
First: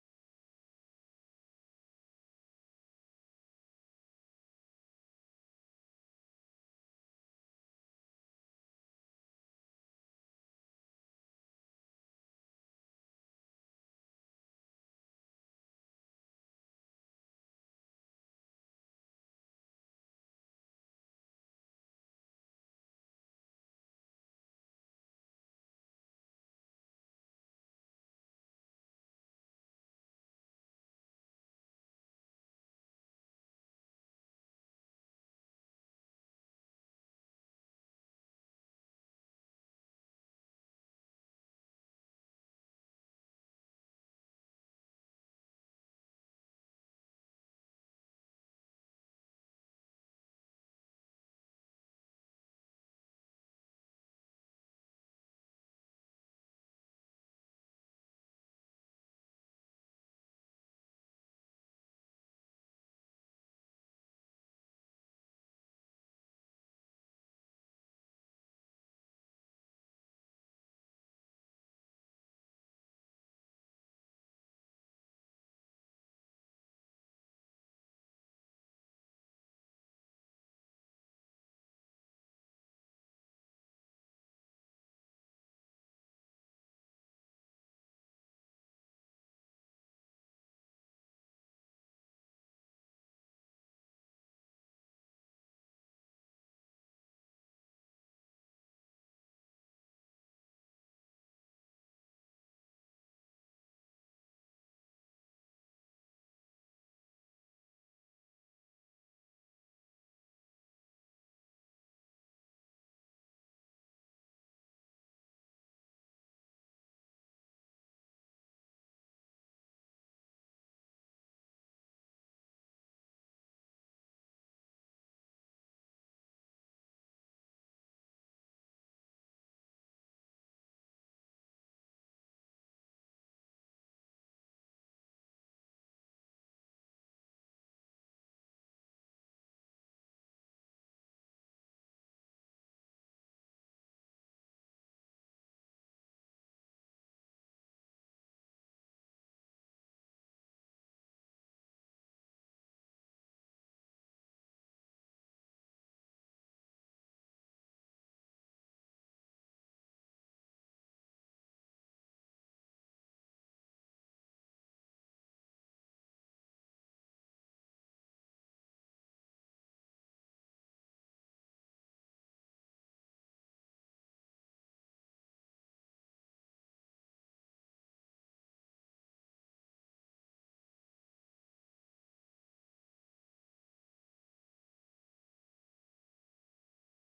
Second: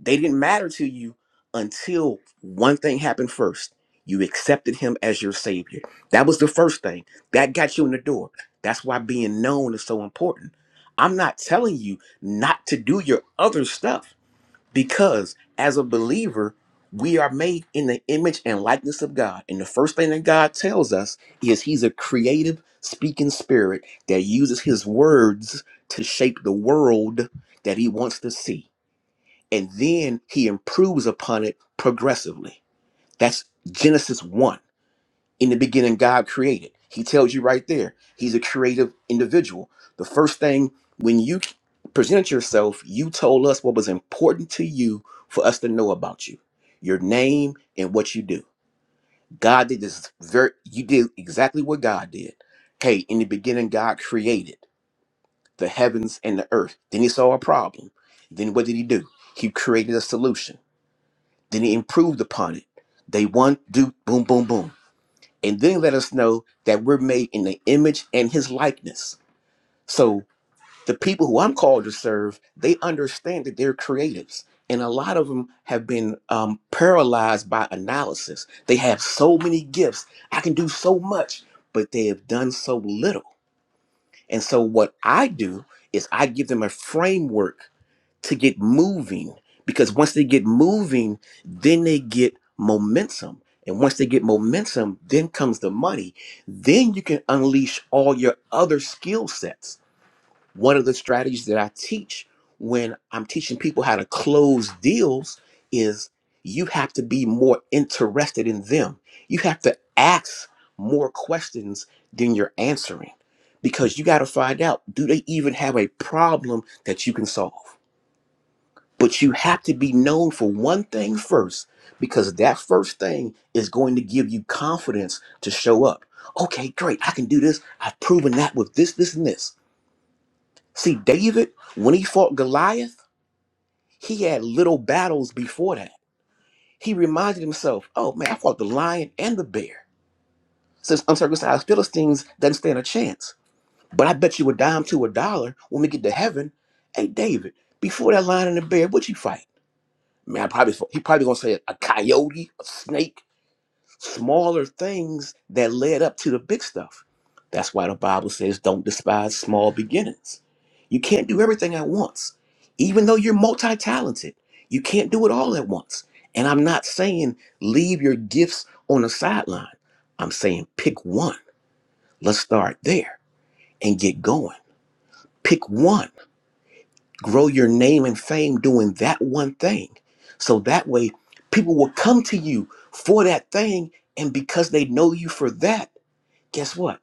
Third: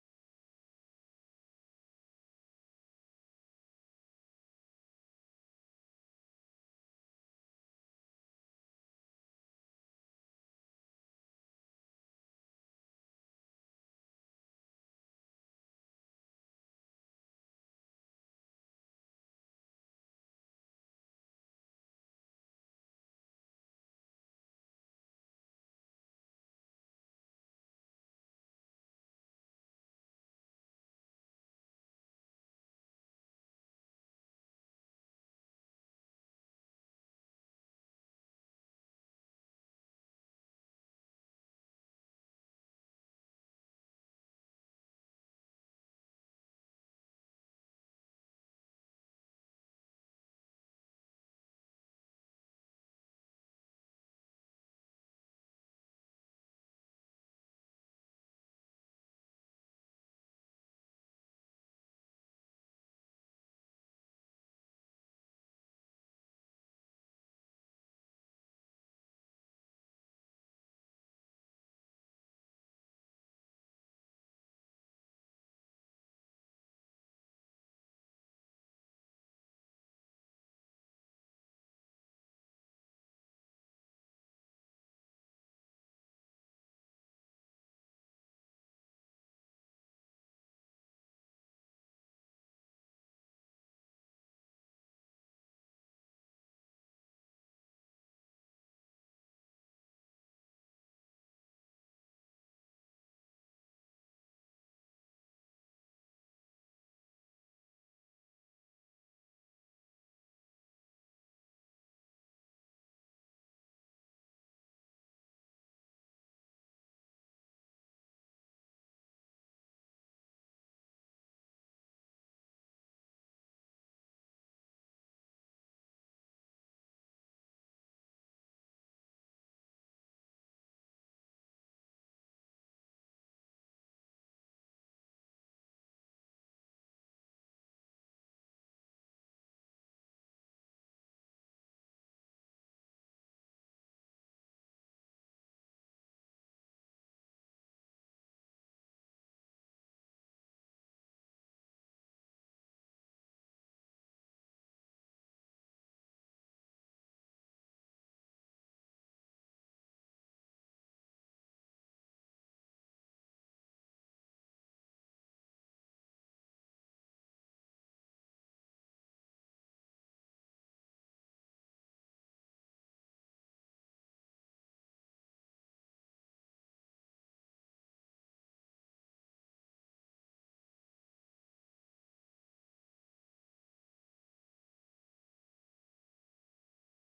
Speaker 1: They didn't matter to you until one thing happened first. You accepted him as your savior. That was the first thing. That got you in the door. That's why being known is so important. I'm not telling you not to do your other stuff. Because as a believer, we are made in the image and likeness of God. And the first thing that God tells us is He's a creative speaking spirit that uses His words to shape the world that He wants to see. And then He improves upon it progressively. That's Genesis 1 in the beginning god created he tells you right there he's a creative individual the first thing when you presented yourself you told us what was important to you for us to know about you your name and what you do god did this very you did exactly what god did okay in the beginning god created the heavens and the earth then he saw a problem then what did he do he created a solution then he improved upon it day one do boom boom boom and then let us know that we're made in the image and his likeness. So the people who I'm called to serve, they understand that they're creatives. And a lot of them have been um, paralyzed by analysis. They have so many gifts. I can do so much, but they have done so little. And so what I do is I give them a framework to get moving because once they get moving, then they get momentum. And once they get momentum, then comes the money. Then you can unleash all your other skill sets. One of the strategies that I teach when I'm teaching people how to close deals is you have to be more interested in them. You have to ask more questions than you're answering because you got to find out do they even have a problem that you can solve? But you have to be known for one thing first, because that first thing is going to give you confidence to show up. Okay, great, I can do this. I've proven that with this, this, and this. See, David, when he fought Goliath, he had little battles before that. He reminded himself, oh man, I fought the lion and the bear. Since uncircumcised Philistines doesn't stand a chance. But I bet you a dime to a dollar when we get to heaven. Hey, David, before that lion and the bear, what you fight? man, I probably he probably gonna say a a coyote, a snake, smaller things that led up to the big stuff. That's why the Bible says, "Don't despise small beginnings." You can't do everything at once, even though you're multi-talented. You can't do it all at once. And I'm not saying leave your gifts on the sideline. I'm saying pick one. Let's start there and get going. Pick one. grow your name and fame doing that one thing. So that way, people will come to you for that thing. And because they know you for that, guess what?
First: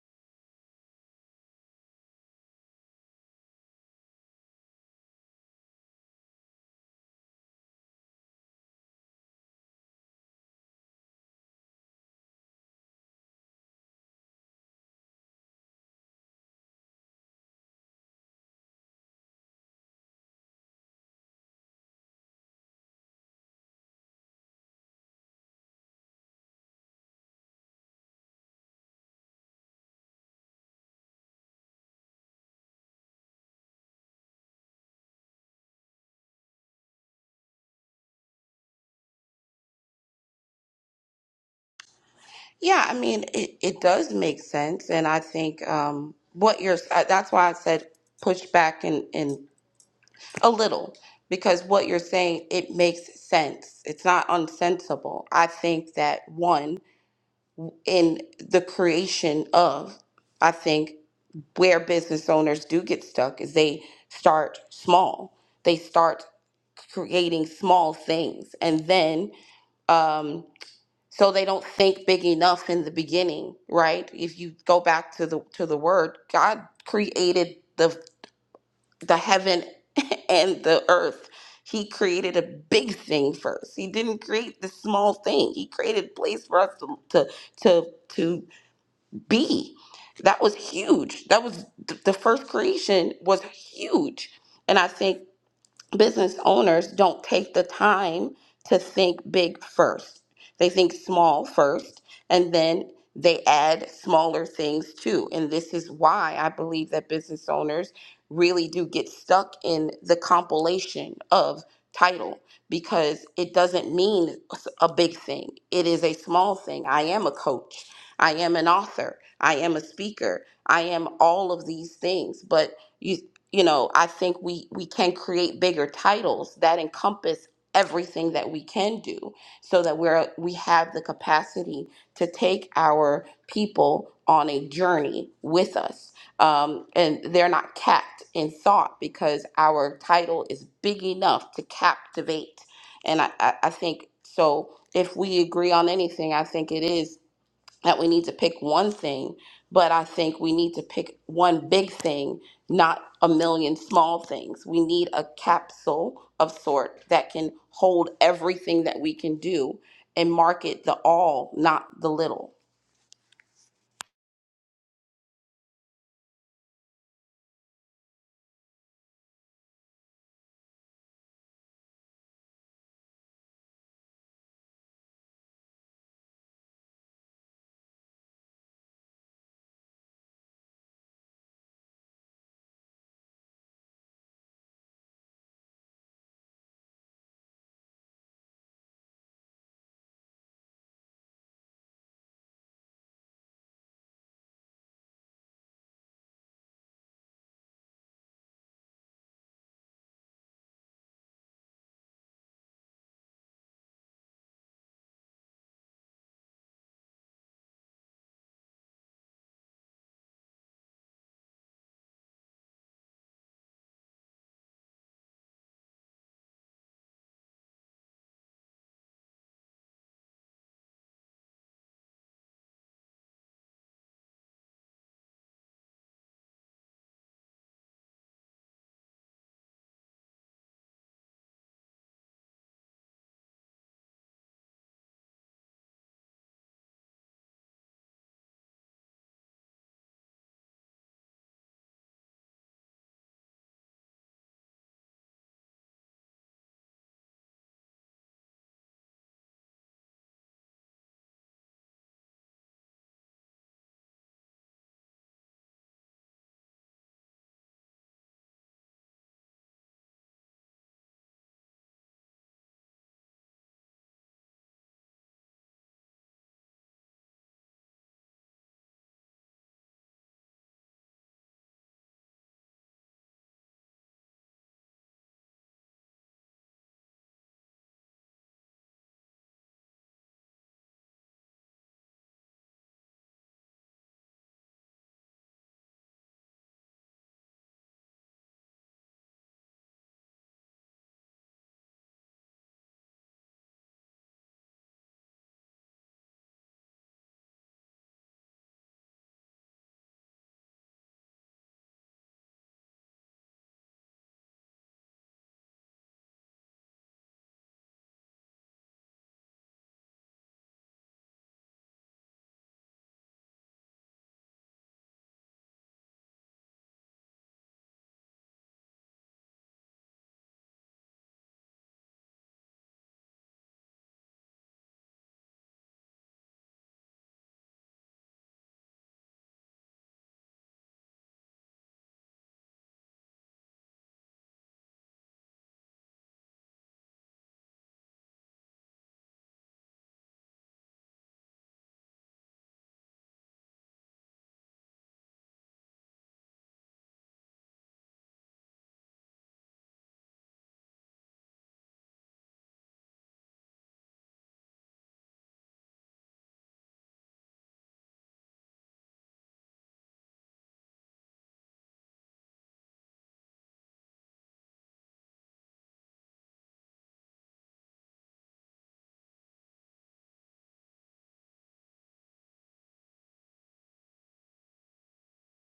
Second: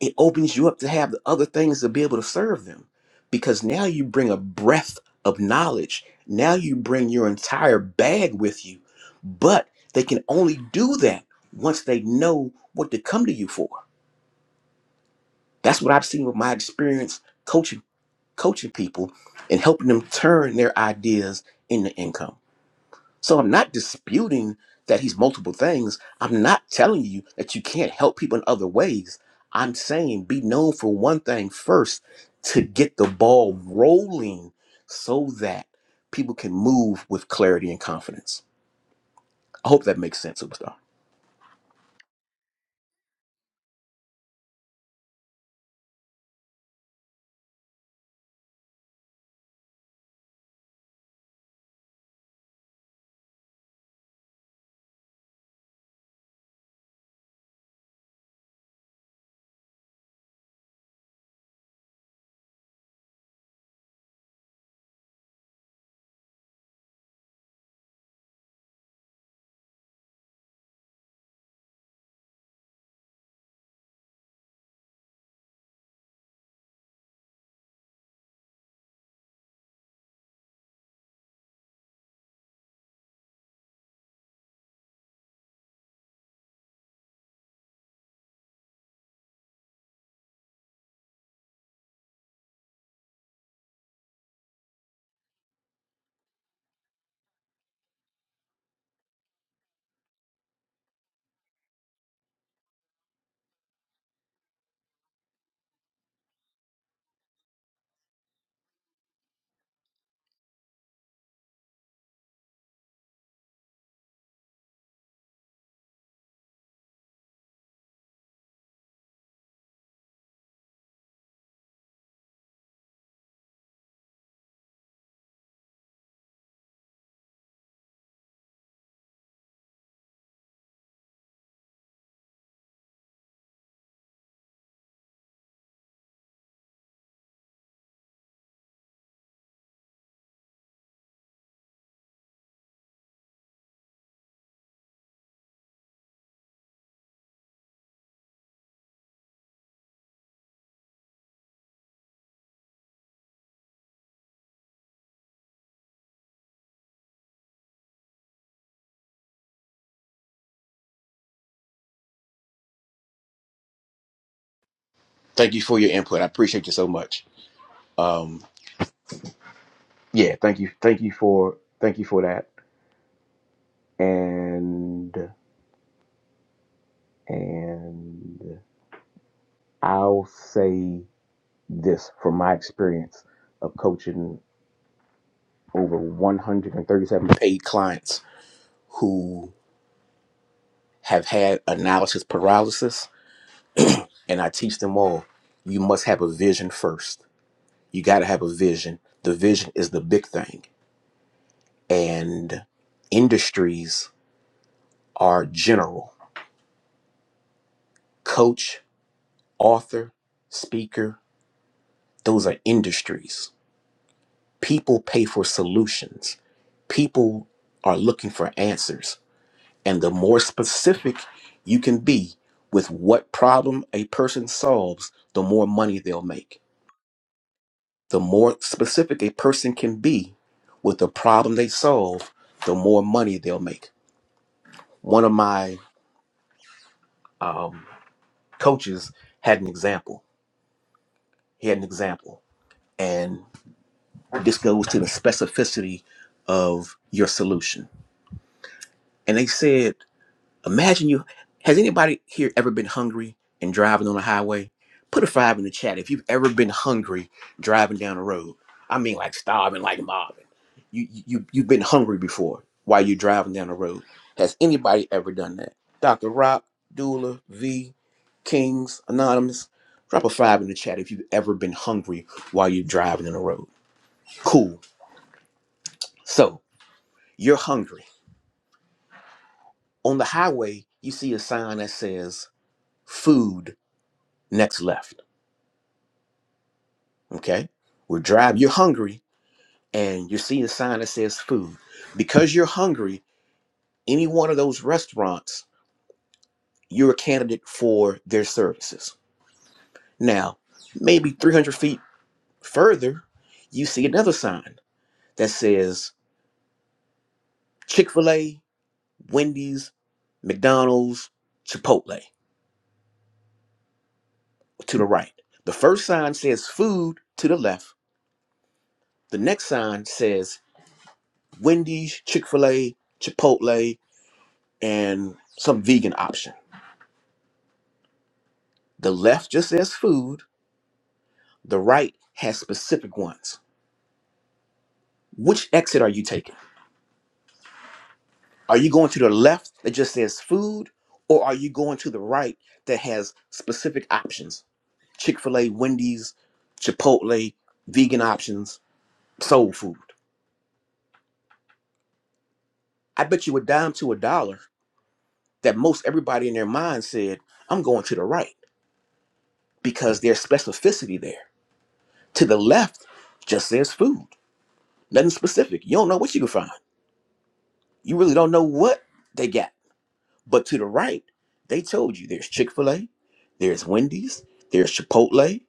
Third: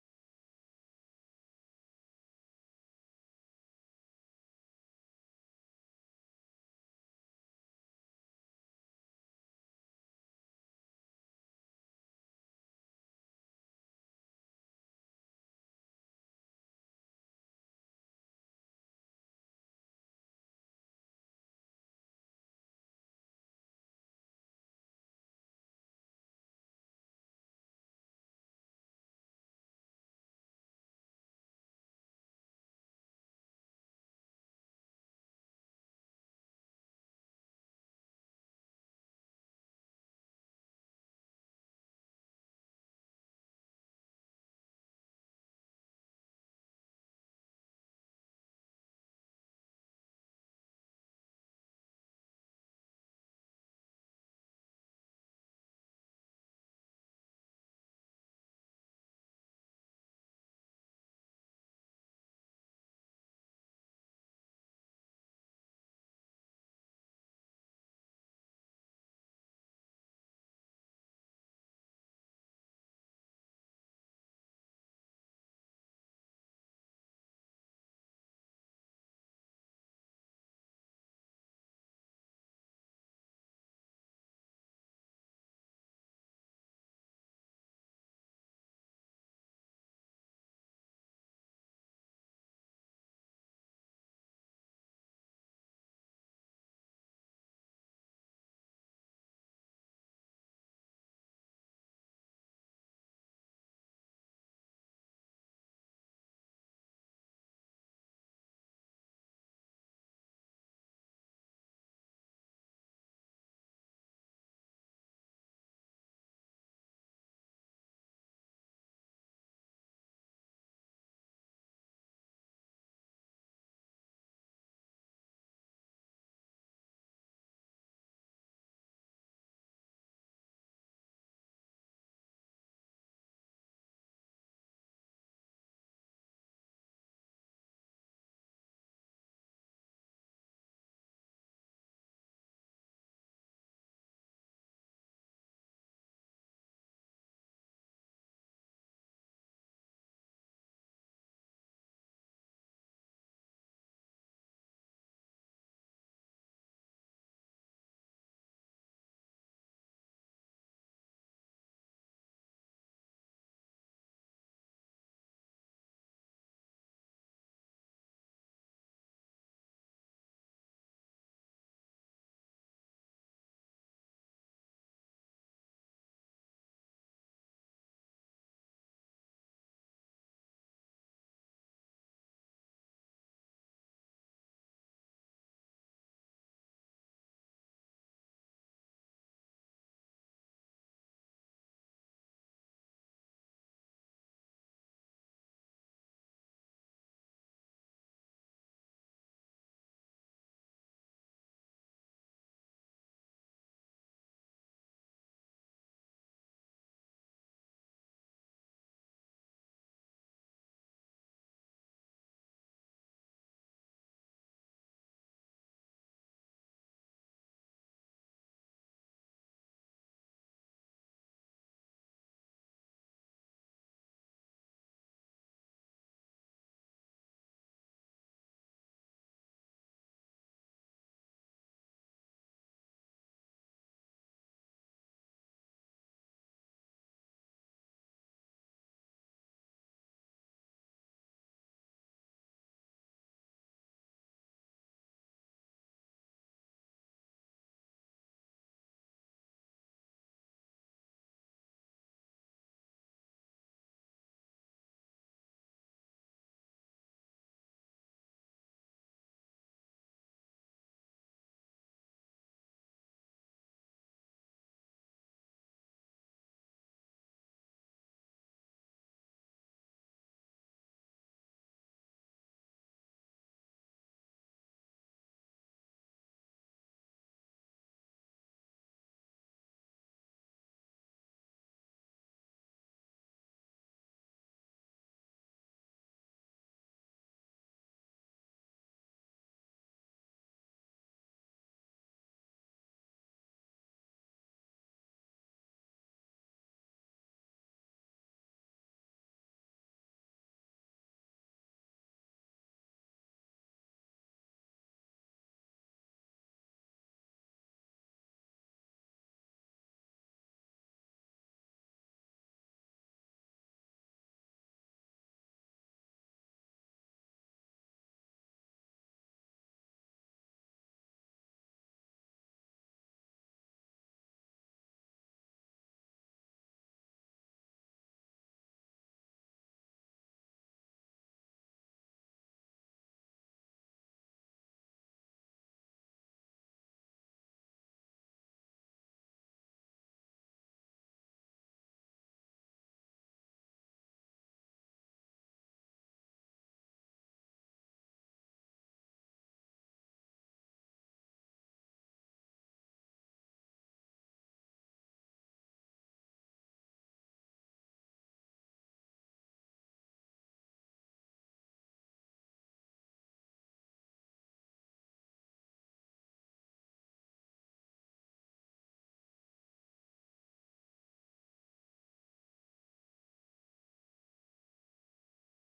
Speaker 1: It opens you up to have the other things to be able to serve them because now you bring a breadth of knowledge. Now you bring your entire bag with you. But they can only do that once they know what to come to you for. That's what I've seen with my experience coaching coaching people and helping them turn their ideas into income. So I'm not disputing that he's multiple things. I'm not telling you that you can't help people in other ways. I'm saying be known for one thing first to get the ball rolling so that people can move with clarity and confidence. I hope that makes sense, Superstar.
Speaker 2: Yeah, I mean, it, it does make sense. And I think um, what you're, uh, that's why I said push back in in a little, because what you're saying, it makes sense. It's not unsensible. I think that one, in the creation of, I think where business owners do get stuck is they start small. They start creating small things. And then, um, so they don't think big enough in the beginning right if you go back to the to the word god created the the heaven and the earth he created a big thing first he didn't create the small thing he created a place for us to to to, to be that was huge that was th- the first creation was huge and i think business owners don't take the time to think big first. They think small first, and then they add smaller things too. And this is why I believe that business owners really do get stuck in the compilation of title because it doesn't mean a big thing, it is a small thing. I am a coach, I am an author, I am a speaker, I am all of these things. But you you know i think we we can create bigger titles that encompass everything that we can do so that we're we have the capacity to take our people on a journey with us um, and they're not capped in thought because our title is big enough to captivate and i i, I think so if we agree on anything i think it is that we need to pick one thing, but I think we need to pick one big thing, not a million small things. We need a capsule of sort that can hold everything that we can do and market the all, not the little.
Speaker 1: Thank you for your input. I appreciate you so much. Um, yeah, thank you. Thank you for thank you for that. And and I'll say this from my experience of coaching over 137 paid clients who have had analysis paralysis, and I teach them all you must have a vision first. You got to have a vision. The vision is the big thing, and industries are general. Coach, author, speaker, those are industries. People pay for solutions, people are looking for answers And the more specific you can be with what problem a person solves, the more money they'll make. The more specific a person can be with the problem they solve, the more money they'll make. One of my um, coaches had an example. He had an example. And this goes to the specificity of your solution. And they said, Imagine you. Has anybody here ever been hungry and driving on the highway? Put a five in the chat if you've ever been hungry driving down the road. I mean, like starving, like Marvin. You you you've been hungry before while you're driving down the road. Has anybody ever done that? Dr. Rock, Dula, V, Kings, Anonymous. Drop a five in the chat if you've ever been hungry while you're driving on the road. Cool. So you're hungry on the highway. You see a sign that says "Food next left." okay we're driving you're hungry and you see a sign that says food because you're hungry any one of those restaurants you're a candidate for their services now maybe 300 feet further you see another sign that says chick-fil-a wendy's mcdonald's chipotle to the right the first sign says food to the left the next sign says wendy's chick-fil-a chipotle and some vegan option The left just says food, the right has specific ones. Which exit are you taking? Are you going to the left that just says food, or are you going to the right that has specific options? Chick fil A, Wendy's, Chipotle, vegan options, soul food. I bet you a dime to a dollar that most everybody in their mind said, I'm going to the right because there's specificity there. To the left just says food, nothing specific. You don't know what you can find. You really don't know what they got But to the right, they told you there's Chick fil A, there's Wendy's, there's Chipotle,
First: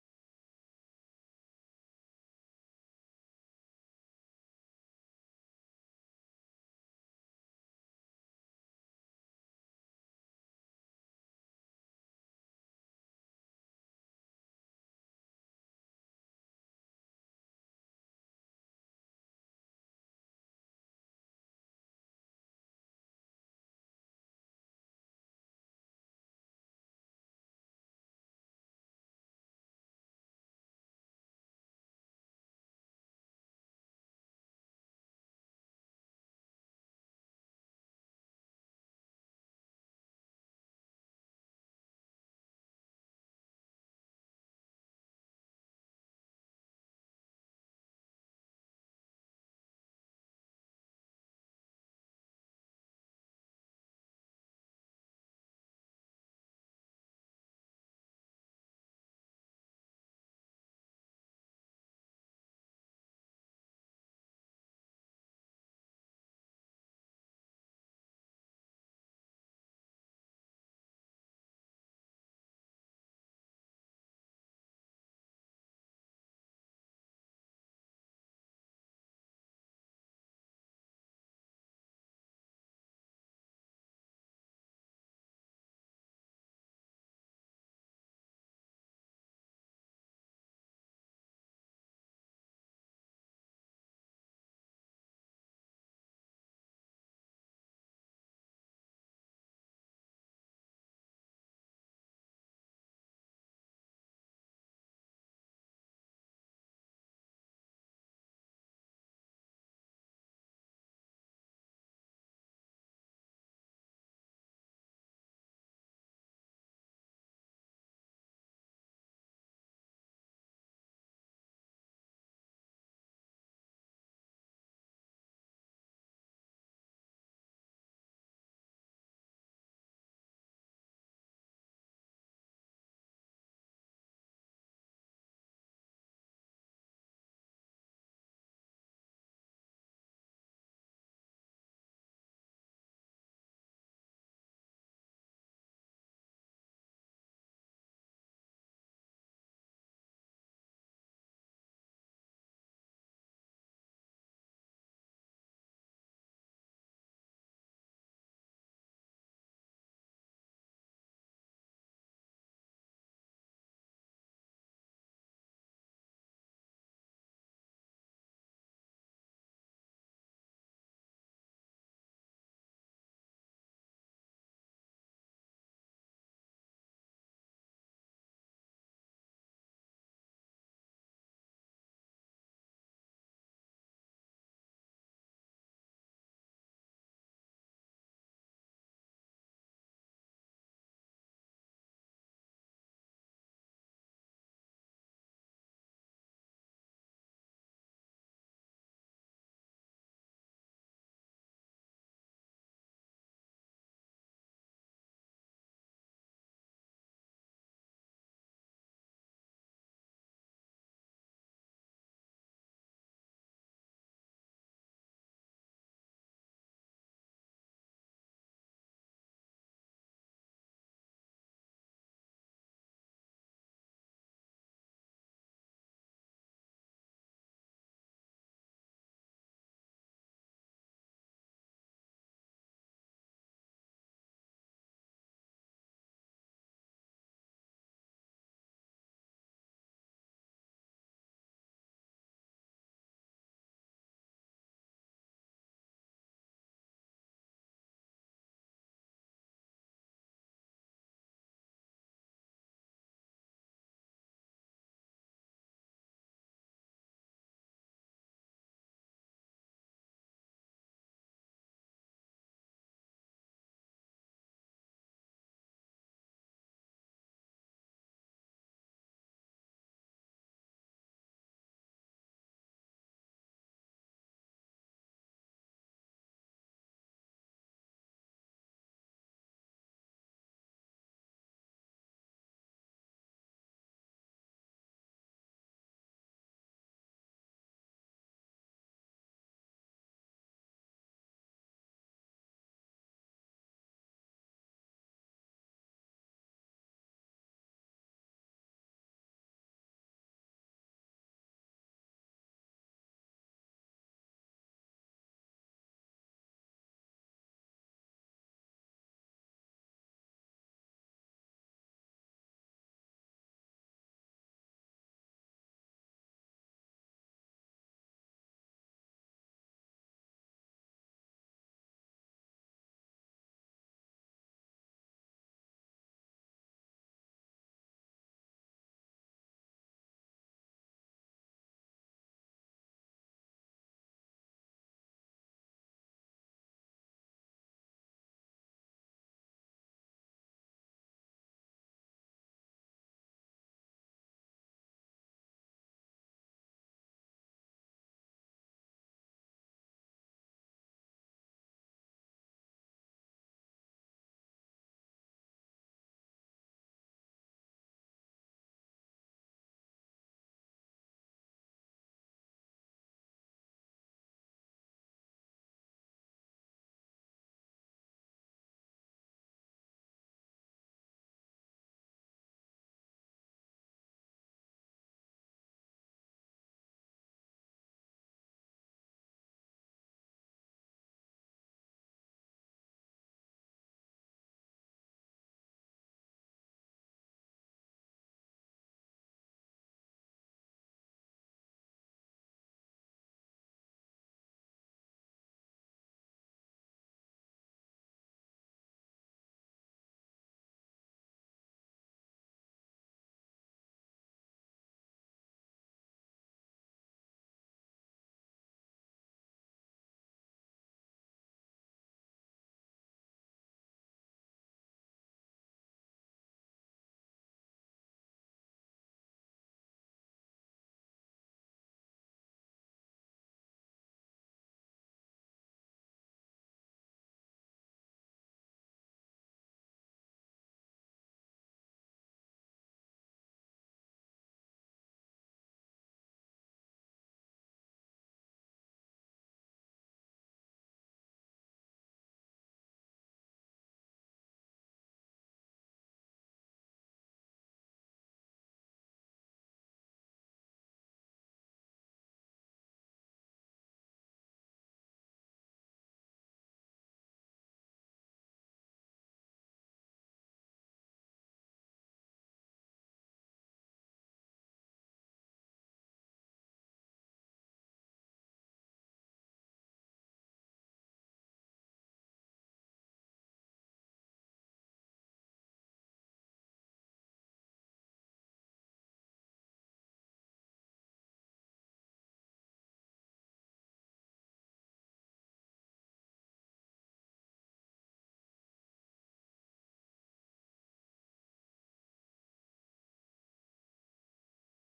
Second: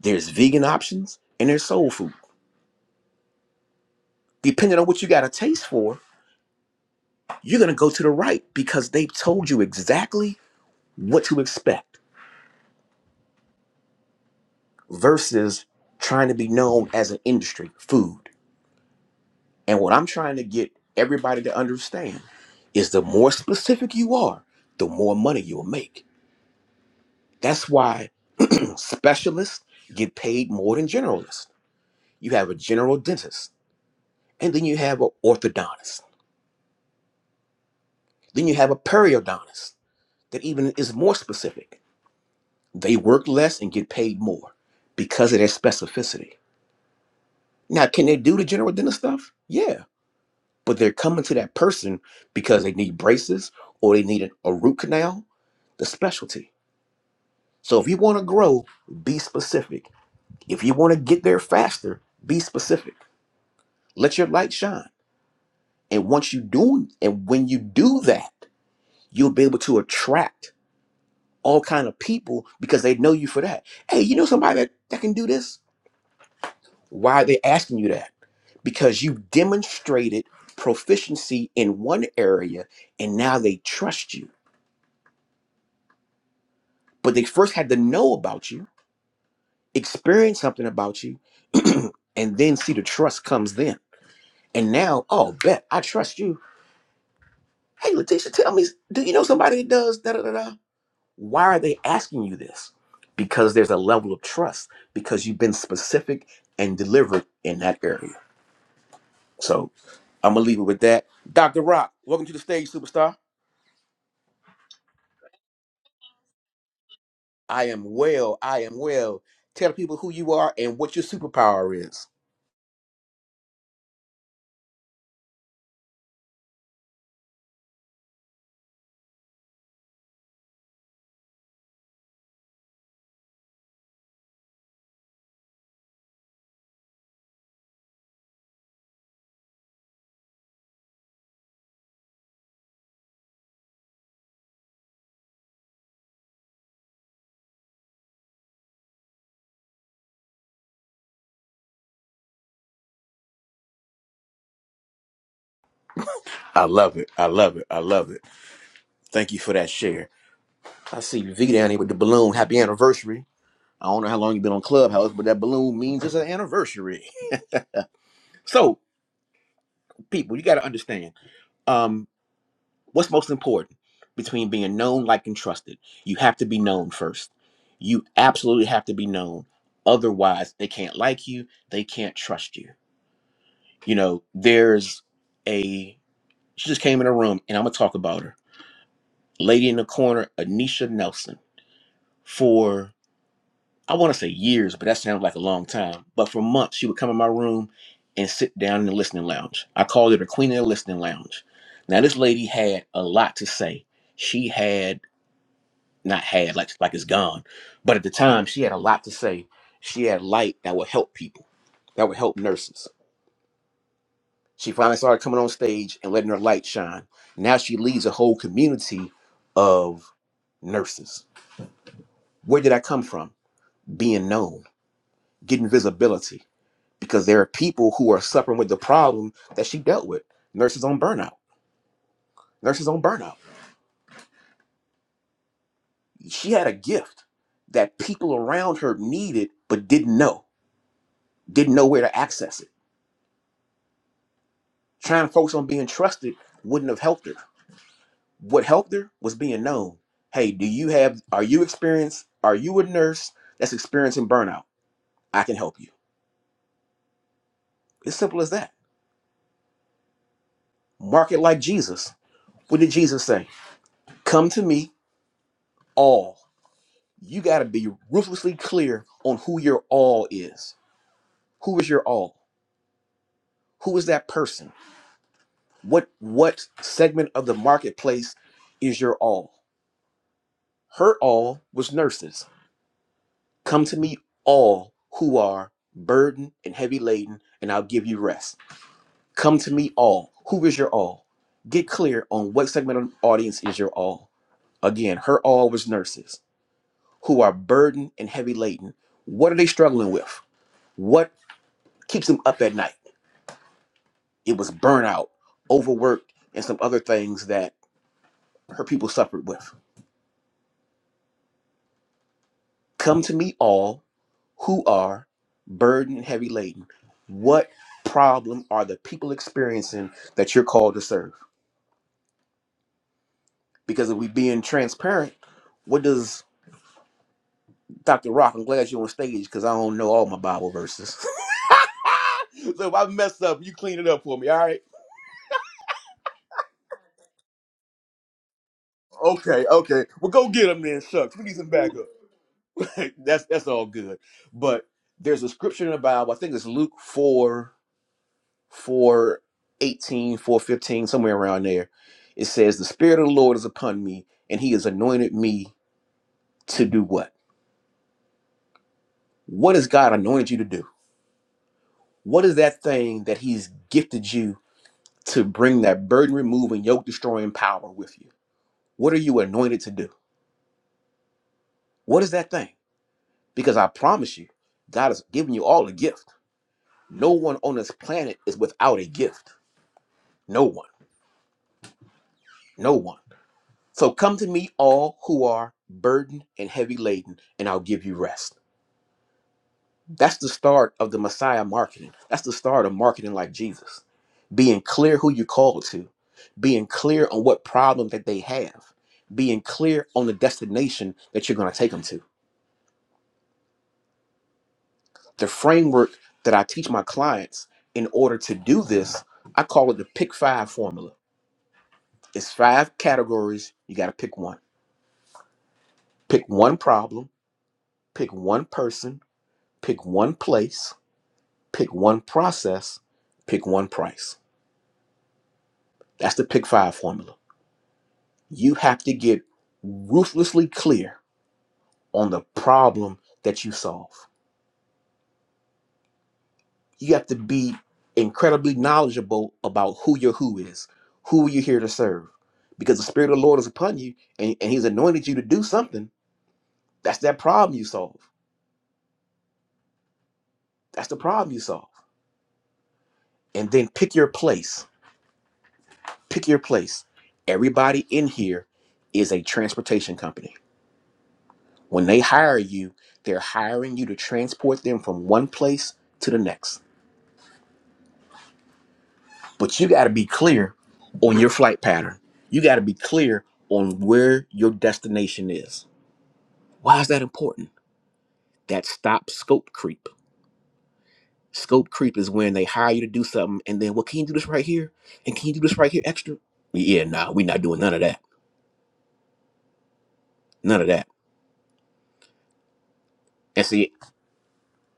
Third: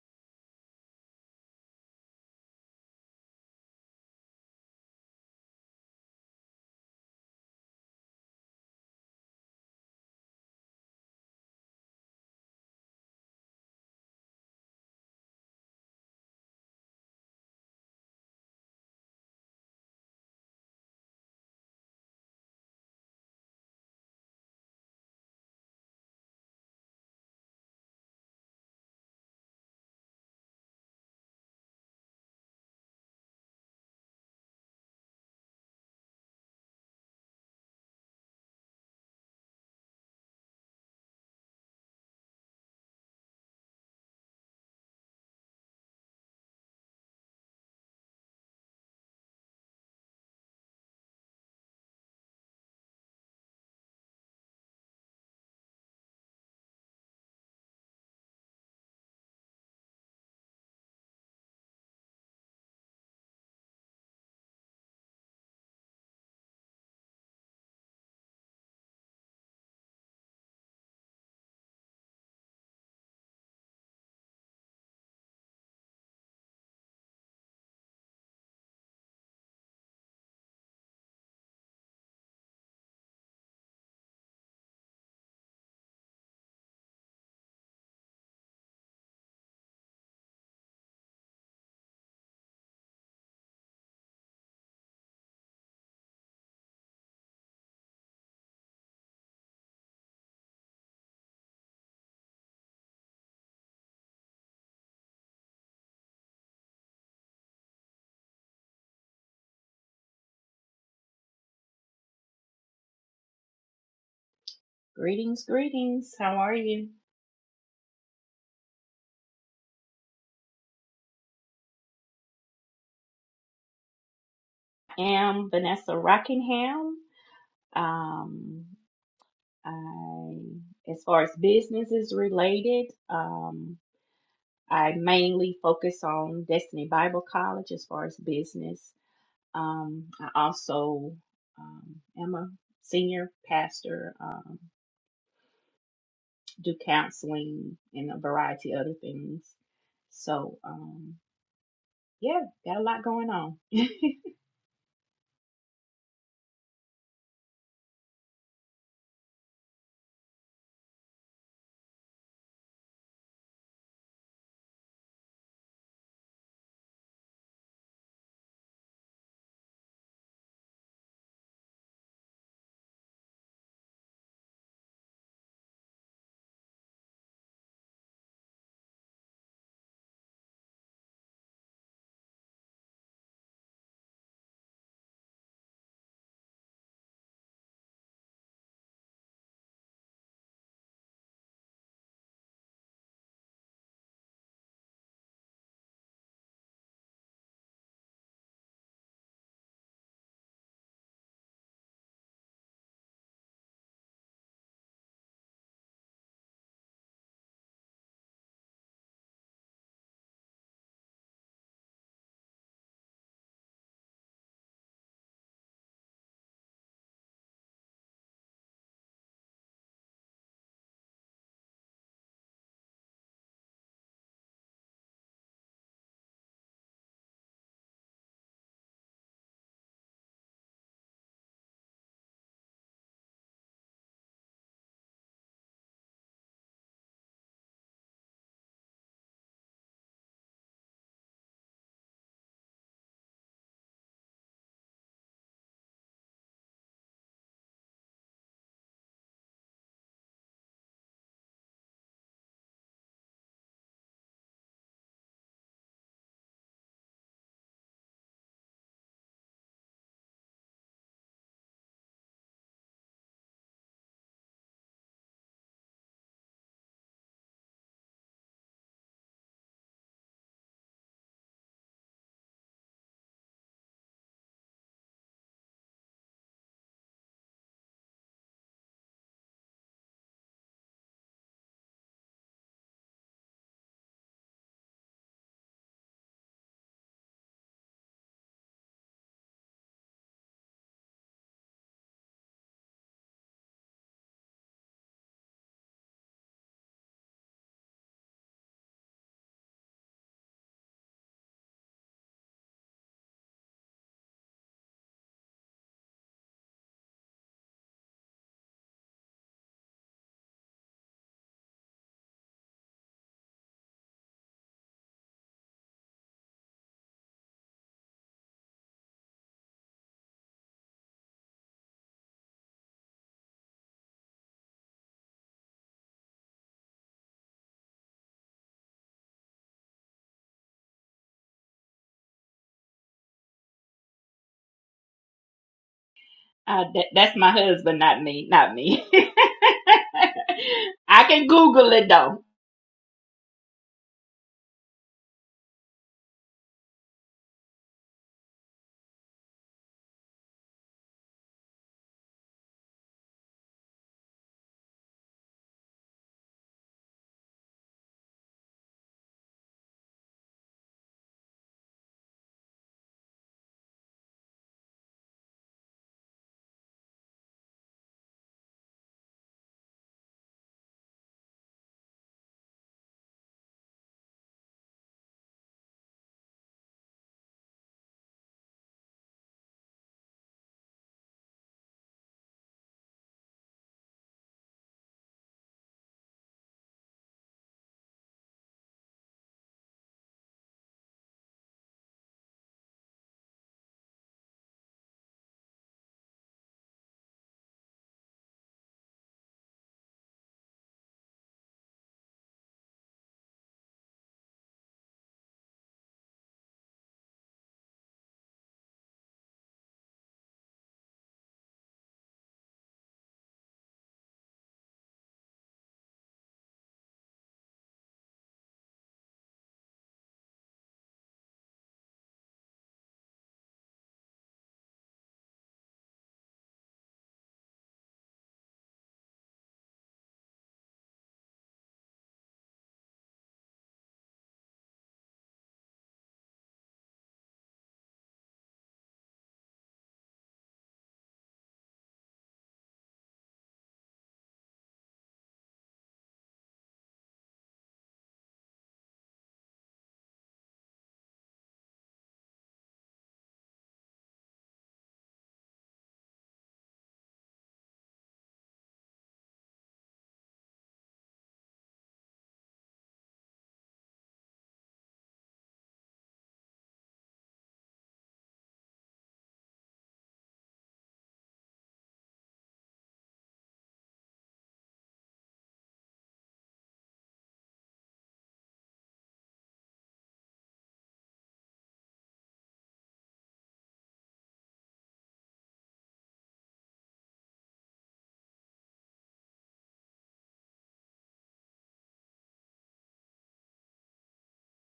Speaker 1: there's vegan options, and there's soul food. Depending on what you got a taste for, you're going to go to the right because they've told you exactly what to expect versus trying to be known as an industry, food. And what I'm trying to get everybody to understand is the more specific you are, the more money you'll make. That's why specialists get paid more than generalists you have a general dentist, and then you have an orthodontist. Then you have a periodontist that even is more specific. They work less and get paid more because of their specificity. Now, can they do the general dentist stuff? Yeah, but they're coming to that person because they need braces or they need a root canal, the specialty. So if you want to grow, be specific. If you want to get there faster, be specific. Let your light shine. And once you do, and when you do that, you'll be able to attract all kind of people because they know you for that. Hey, you know somebody that, that can do this? Why are they asking you that? Because you demonstrated proficiency in one area and now they trust you. But they first had to know about you, experience something about you, and then see the trust comes then. And now, oh, bet I trust you. Hey, Letitia, tell me, do you know somebody that does da da da? da? Why are they asking you this? Because there's a level of trust because you've been specific and delivered in that area. So I'm gonna leave it with that. Dr. Rock, welcome to the stage, superstar.
Speaker 3: Greetings, greetings. How are you?
Speaker 1: I am well. I am well. Tell the people who you are and what your superpower is.
Speaker 3: I am Vanessa Rockingham. Um, I, as far as business is related, um, I mainly focus on Destiny Bible College as far as business. Um, I also um, am a senior pastor, um, do counseling and a variety of other things. So, um, yeah, got a lot going on.
Speaker 1: I love it. I love it. I love it. Thank you for that share. I see you V down here with the balloon. Happy anniversary. I don't know how long you've been on Clubhouse, but that balloon means it's an anniversary. So, people, you got to understand. Um. What's most important between being known, liked, and trusted? You have to be known first. You absolutely have to be known. Otherwise, they can't like you, they can't trust you. You know, there's a, she just came in a room and I'm going to talk about her. Lady in the corner, Anisha Nelson, for, I want to say years, but that sounds like a long time. But for months, she would come in my room and sit down in the listening lounge. I called it a queen in the listening lounge. Now, this lady had a lot to say. She had not had like like it's gone but at the time she had a lot to say she had light that would help people that would help nurses she finally started coming on stage and letting her light shine now she leads a whole community of nurses where did i come from being known getting visibility because there are people who are suffering with the problem that she dealt with nurses on burnout nurses on burnout she had a gift that people around her needed but didn't know didn't know where to access it Trying to focus on being trusted wouldn't have helped her. What helped her was being known. Hey, do you have, are you experienced? Are you a nurse that's experiencing burnout? I can help you. It's simple as that. Market like Jesus. What did Jesus say? Come to me, all. You got to be ruthlessly clear on who your all is. Who is your all? Who is that person? What what segment of the marketplace is your all? Her all was nurses. Come to me, all who are burdened and heavy laden, and I'll give you rest. Come to me, all. Who is your all? Get clear on what segment of the audience is your all. Again, her all was nurses who are burdened and heavy laden. What are they struggling with? What keeps them up at night? It was burnout, overworked, and some other things that her people suffered with. Come to me, all who are burdened and heavy laden. What problem are the people experiencing that you're called to serve? Because if we being transparent, what does Dr. Rock? I'm glad you're on stage because I don't know all my Bible verses. so if I mess up, you clean it up for me, all right?
Speaker 3: Uh, that, that's my husband, not me, not me.
Speaker 1: Okay, okay. Well, go get them then,
Speaker 3: I
Speaker 1: shucks. We
Speaker 3: can
Speaker 1: need some
Speaker 3: Google
Speaker 1: backup.
Speaker 3: it though.
Speaker 1: that's that's all good. But there's a scripture in the Bible. I think it's Luke four. four eighteen, four fifteen, somewhere around there. It says, The Spirit of the Lord is upon me, and He has anointed me to do what? What has God anointed you to do? What is that thing that He's gifted you to bring that burden removing, yoke destroying power with you? What are you anointed to do? What is that thing? Because I promise you, God has given you all a gift. No one on this planet is without a gift. No one. No one. So come to me, all who are burdened and heavy laden, and I'll give you rest. That's the start of the Messiah marketing. That's the start of marketing like Jesus. Being clear who you called to, being clear on what problem that they have, being clear on the destination that you're going to take them to. The framework that I teach my clients in order to do this, I call it the pick five formula. It's five categories. You got to pick one. Pick one problem, pick one person, pick one place, Pick one process, pick one price. That's the pick five formula. You have to get ruthlessly clear on the problem that you solve. You have to be incredibly knowledgeable about who your who is, who you're here to serve. Because the Spirit of the Lord is upon you and, and He's anointed you to do something. That's that problem you solve. That's the problem you solve. And then pick your place. Pick your place. Everybody in here is a transportation company When they hire you, they're hiring you to transport them from one place to the next. But you got to be clear on your flight pattern. You got to be clear on where your destination is. Why is that important? That stops scope creep. Scope creep is when they hire you to do something and then, well, can you do this right here? And can you do this right here extra? Yeah, nah, we're not doing none of that. None of that. And see,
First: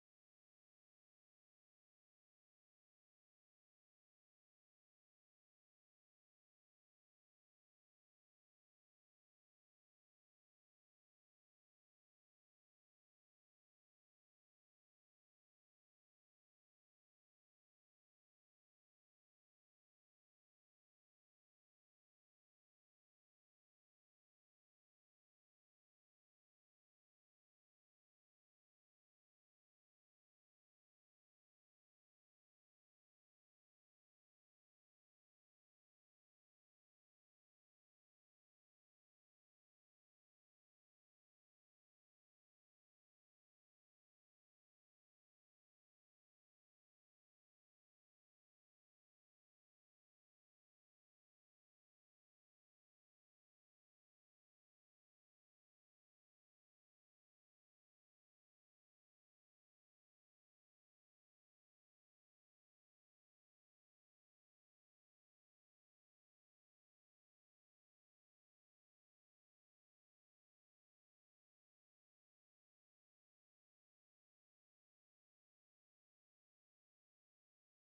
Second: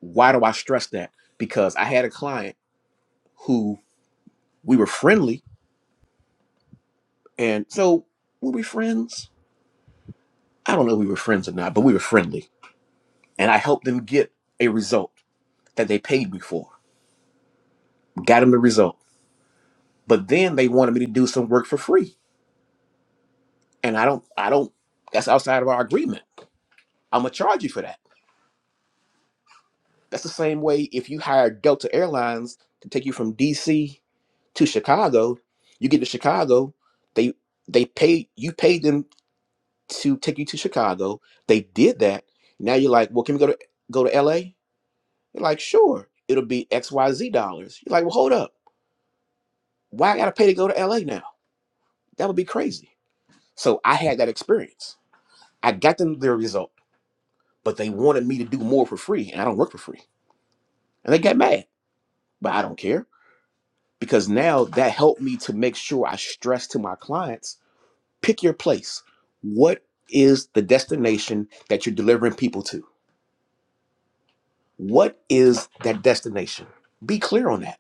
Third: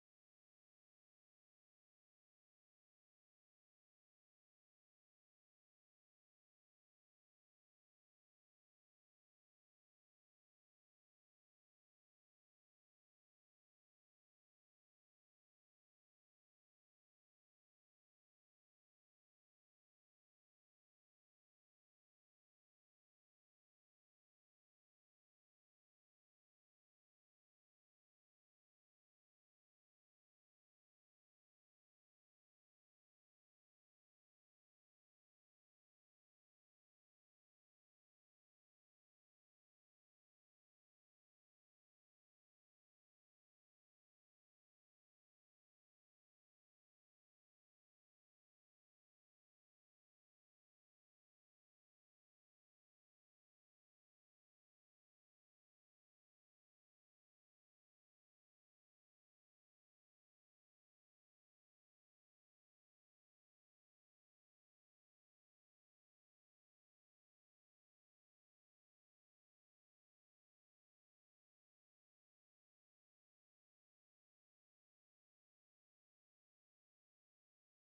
Speaker 1: why do I stress that? Because I had a client who we were friendly. And so were we friends? I don't know if we were friends or not, but we were friendly. And I helped them get a result that they paid me for. Got them the result. But then they wanted me to do some work for free. And I don't, I don't, that's outside of our agreement. I'm going to charge you for that. That's the same way if you hire Delta Airlines to take you from DC to Chicago, you get to Chicago, they, they pay, you paid them to take you to Chicago. They did that. Now you're like, well, can we go to, go to LA? You're like, sure, it'll be XYZ dollars. You're like, well, hold up. Why I gotta pay to go to LA now? That would be crazy. So I had that experience. I got them their result, but they wanted me to do more for free, and I don't work for free. And they got mad, but I don't care because now that helped me to make sure I stress to my clients pick your place. What is the destination that you're delivering people to? What is that destination? Be clear on that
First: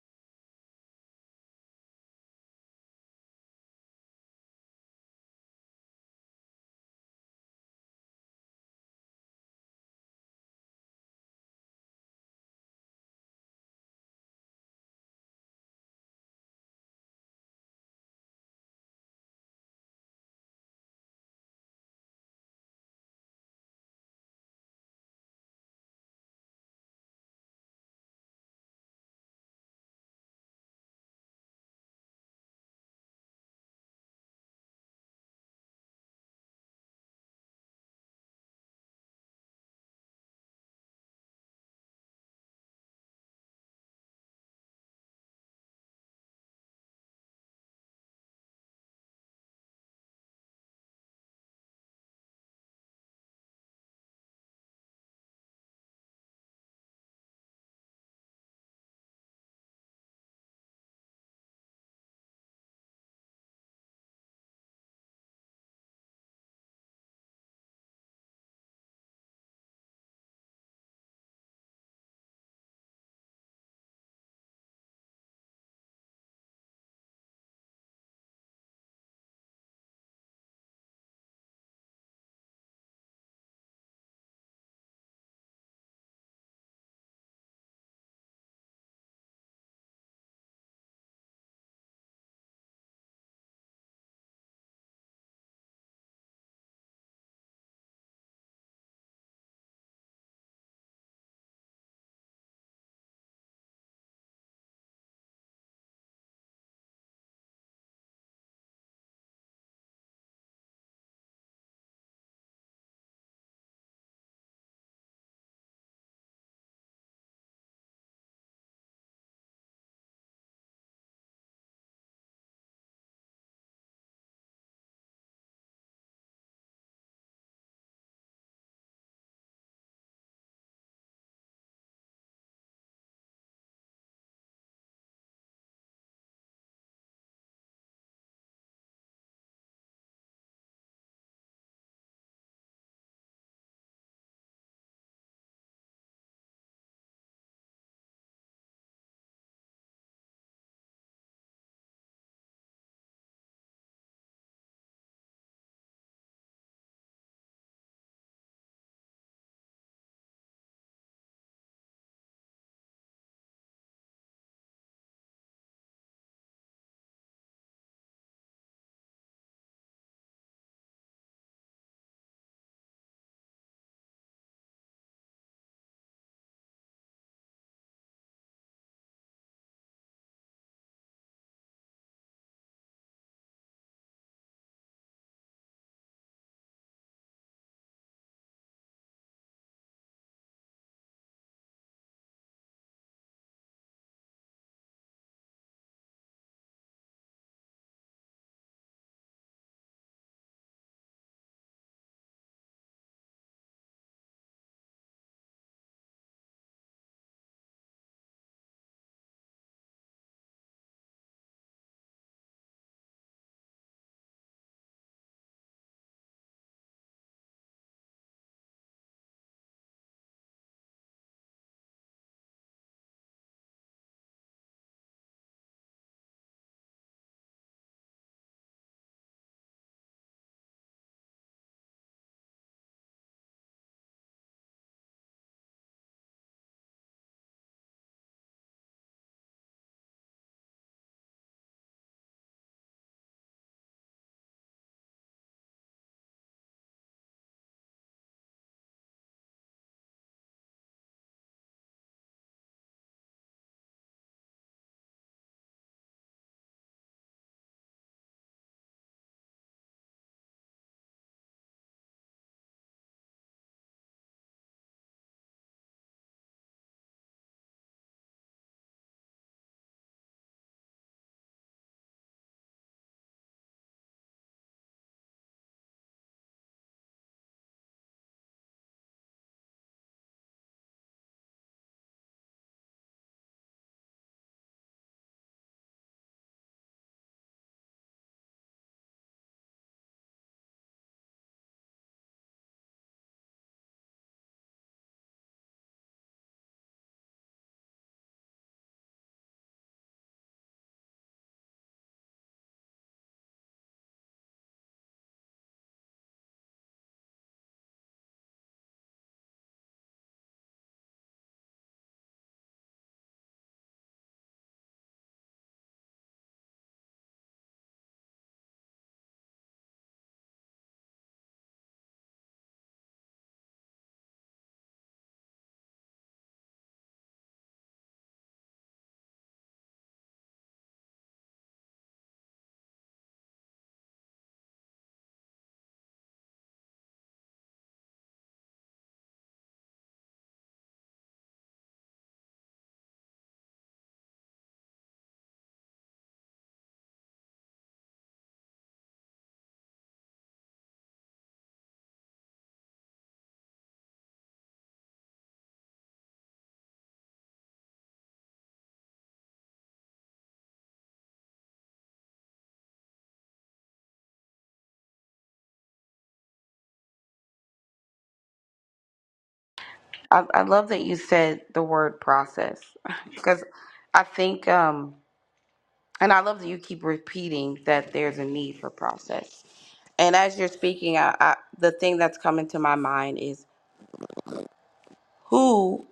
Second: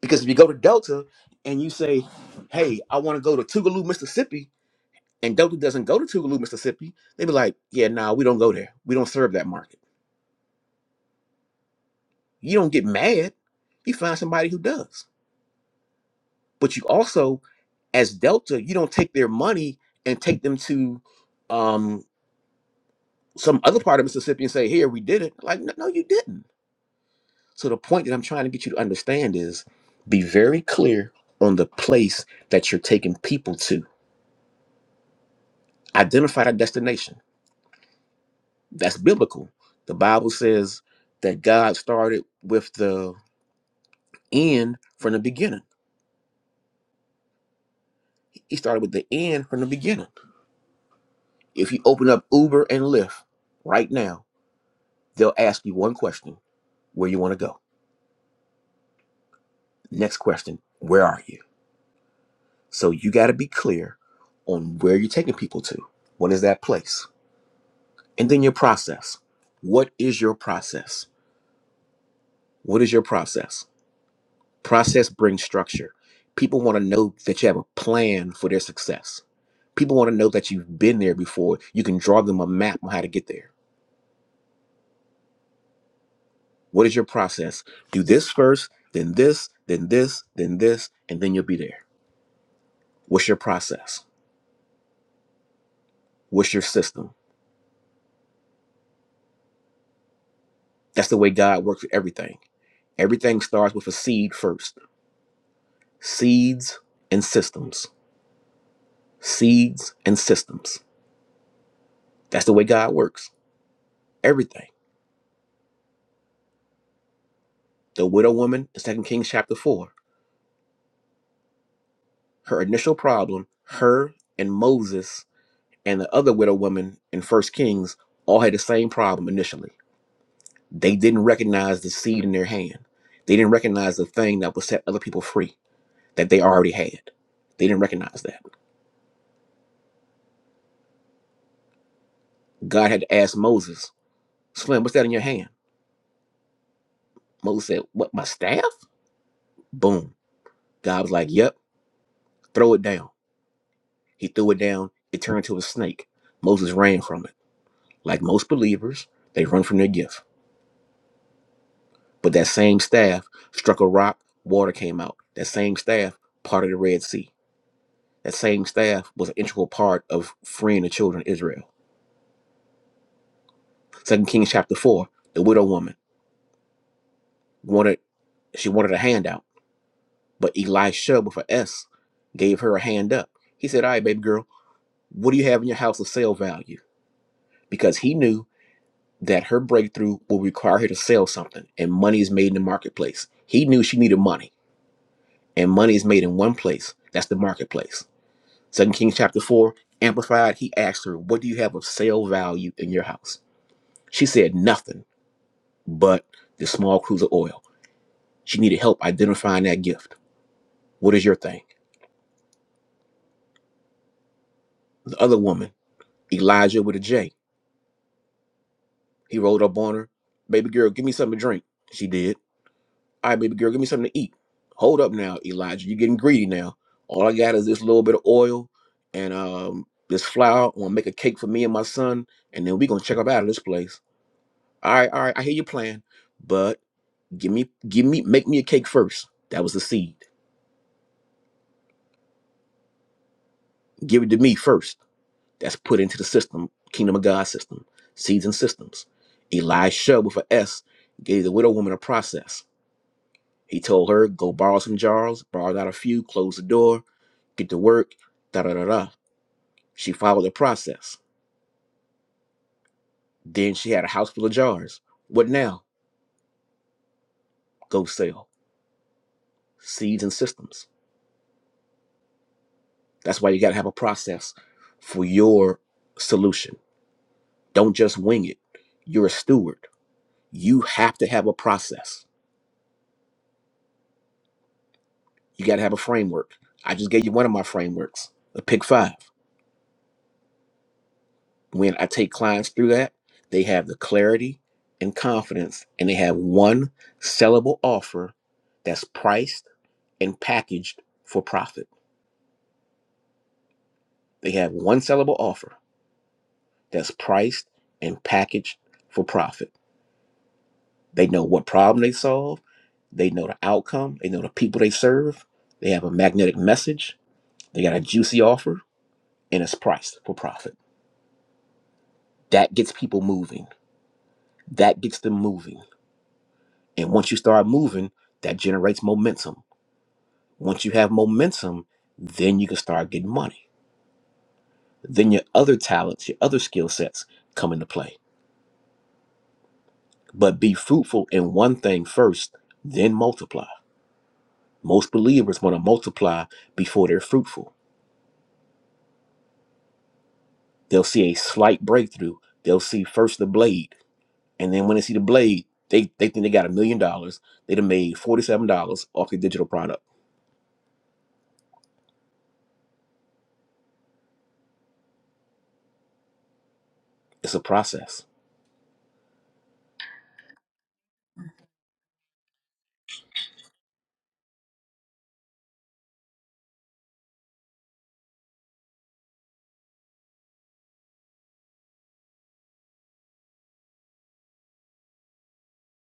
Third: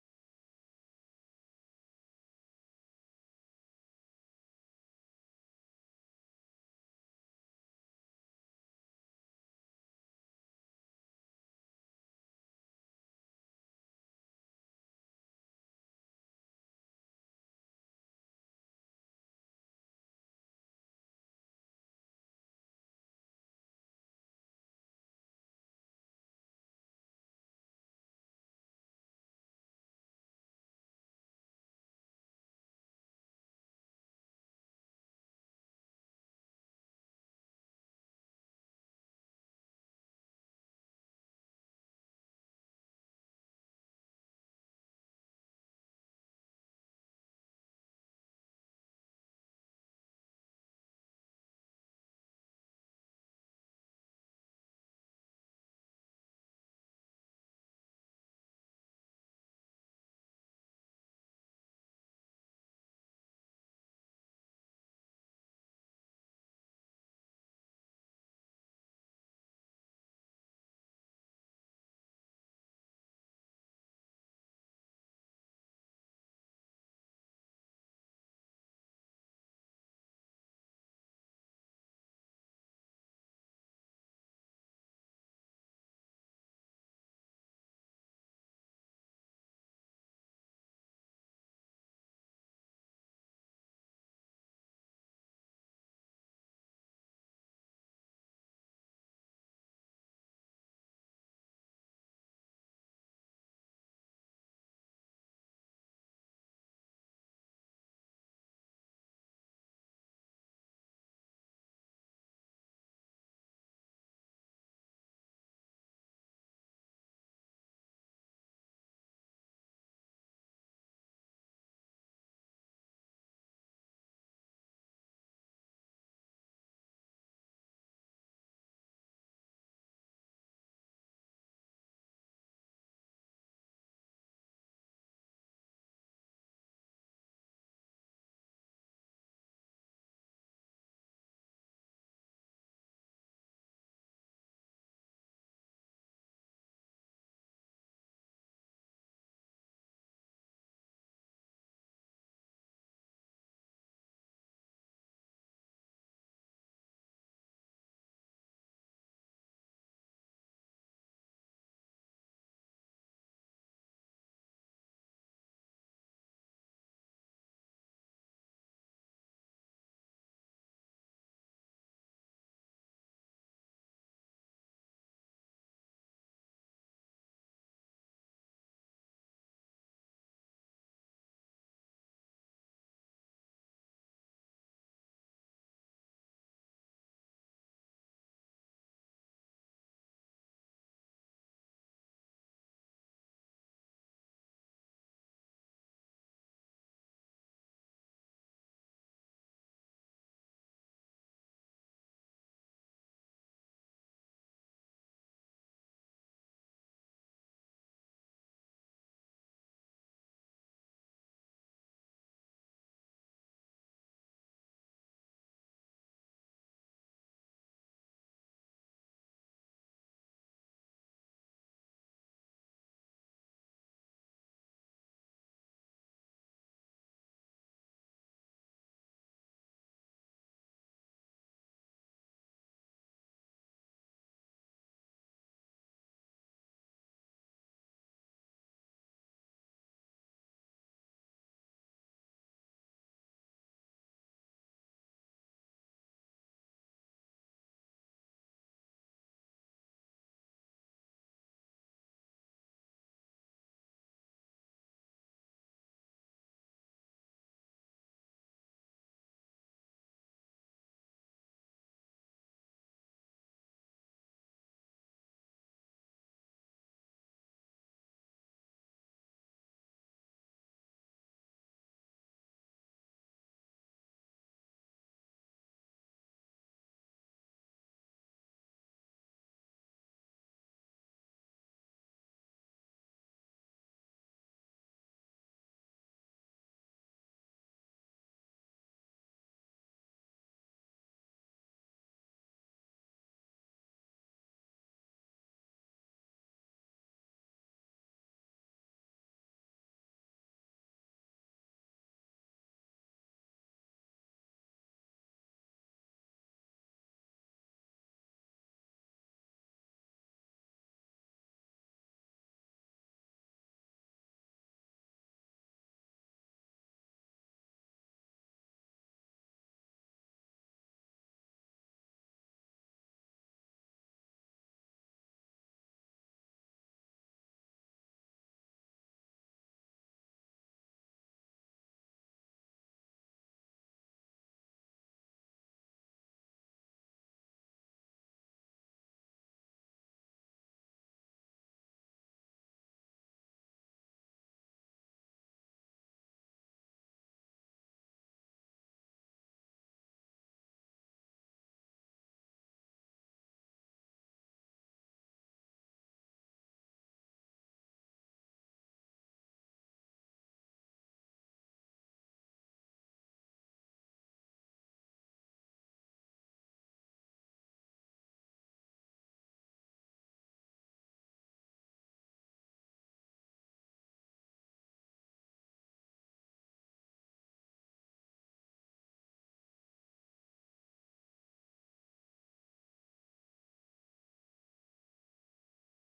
Speaker 1: Because if you go to Delta and you say, "Hey, I want to go to Tougaloo, Mississippi," and Delta doesn't go to Tougaloo, Mississippi, they be like, "Yeah, nah, we don't go there. We don't serve that market." You don't get mad. You find somebody who does. But you also, as Delta, you don't take their money and take them to um, some other part of Mississippi and say, "Here, we did it." Like, no, no, you didn't. So the point that I'm trying to get you to understand is, be very clear on the place that you're taking people to. Identify that destination That's biblical. The Bible says that God started with the end from the beginning. He started with the end from the beginning. If you open up Uber and Lyft right now, they'll ask you one question where you want to go. Next question, where are you? So you got to be clear on where you're taking people to. What is that place? And then your process. What is your process? What is your process? Process brings structure. People want to know that you have a plan for their success People want to know that you've been there before. You can draw them a map on how to get there. What is your process? Do this first, then this, then this, then this, and then you'll be there. What's your process? What's your system? That's the way God works with everything. Everything starts with a seed first. Seeds and systems. Seeds and systems. That's the way God works. Everything. The widow woman in Second Kings chapter 4. Her initial problem, her and Moses and the other widow woman in First Kings all had the same problem initially. They didn't recognize the seed in their hand. They didn't recognize the thing that would set other people free that they already had. They didn't recognize that. God had to ask Moses, Slim, what's that in your hand? Moses said, What, my staff? Boom. God was like, Yep, throw it down. He threw it down. It turned into a snake. Moses ran from it. Like most believers, they run from their gift. But that same staff struck a rock, water came out. That same staff parted the Red Sea That same staff was an integral part of freeing the children of Israel. Second Kings chapter four, the widow woman wanted she wanted a handout, but Elisha with an S gave her a hand up. He said, All right, baby girl, what do you have in your house of sale value? Because he knew that her breakthrough will require her to sell something, and money is made in the marketplace. He knew she needed money, and money is made in one place. That's the marketplace. Second Kings chapter four, amplified, he asked her, What do you have of sale value in your house? She said, Nothing. but the small cruise of oil. She needed help identifying that gift. What is your thing? The other woman, Elijah with a J. He rolled up on her. Baby girl, give me something to drink. She did. All right, baby girl, give me something to eat. Hold up now, Elijah. You're getting greedy now. All I got is this little bit of oil and um this flour. I'm gonna make a cake for me and my son, and then we gonna check up out of this place. All right, all right, I hear your plan, but give me give me make me a cake first. That was the seed. Give it to me first That's put into the system, kingdom of God system, seeds and systems. Elisha with a S gave the widow woman a process. He told her, go borrow some jars, borrow out a few, close the door, get to work, da da da da. She followed the process. Then she had a house full of jars. What now? Go sell. Seeds and systems. That's why you got to have a process for your solution. Don't just wing it. You're a steward. You have to have a process You got to have a framework. I just gave you one of my frameworks, the Pick Five. When I take clients through that, they have the clarity and confidence, and they have one sellable offer that's priced and packaged for profit. They have one sellable offer that's priced and packaged for profit. They know what problem they solve, they know the outcome, they know the people they serve, they have a magnetic message, they got a juicy offer, and it's priced for profit. That gets people moving that gets them moving. And once you start moving, that generates momentum. Once you have momentum, then you can start getting money. Then your other talents, your other skill sets come into play. But be fruitful in one thing first, then multiply. Most believers want to multiply before they're fruitful. They'll see a slight breakthrough. They'll see first the blade. And then when they see the blade, they, they think they got a million dollars. They'd have made $47 off their digital product. It's a process.
Speaker 2: I, I love that you said the word process because I think, um, and I love that you keep repeating that there's a need for process. And as you're speaking, I, I, the thing that's coming to my mind is who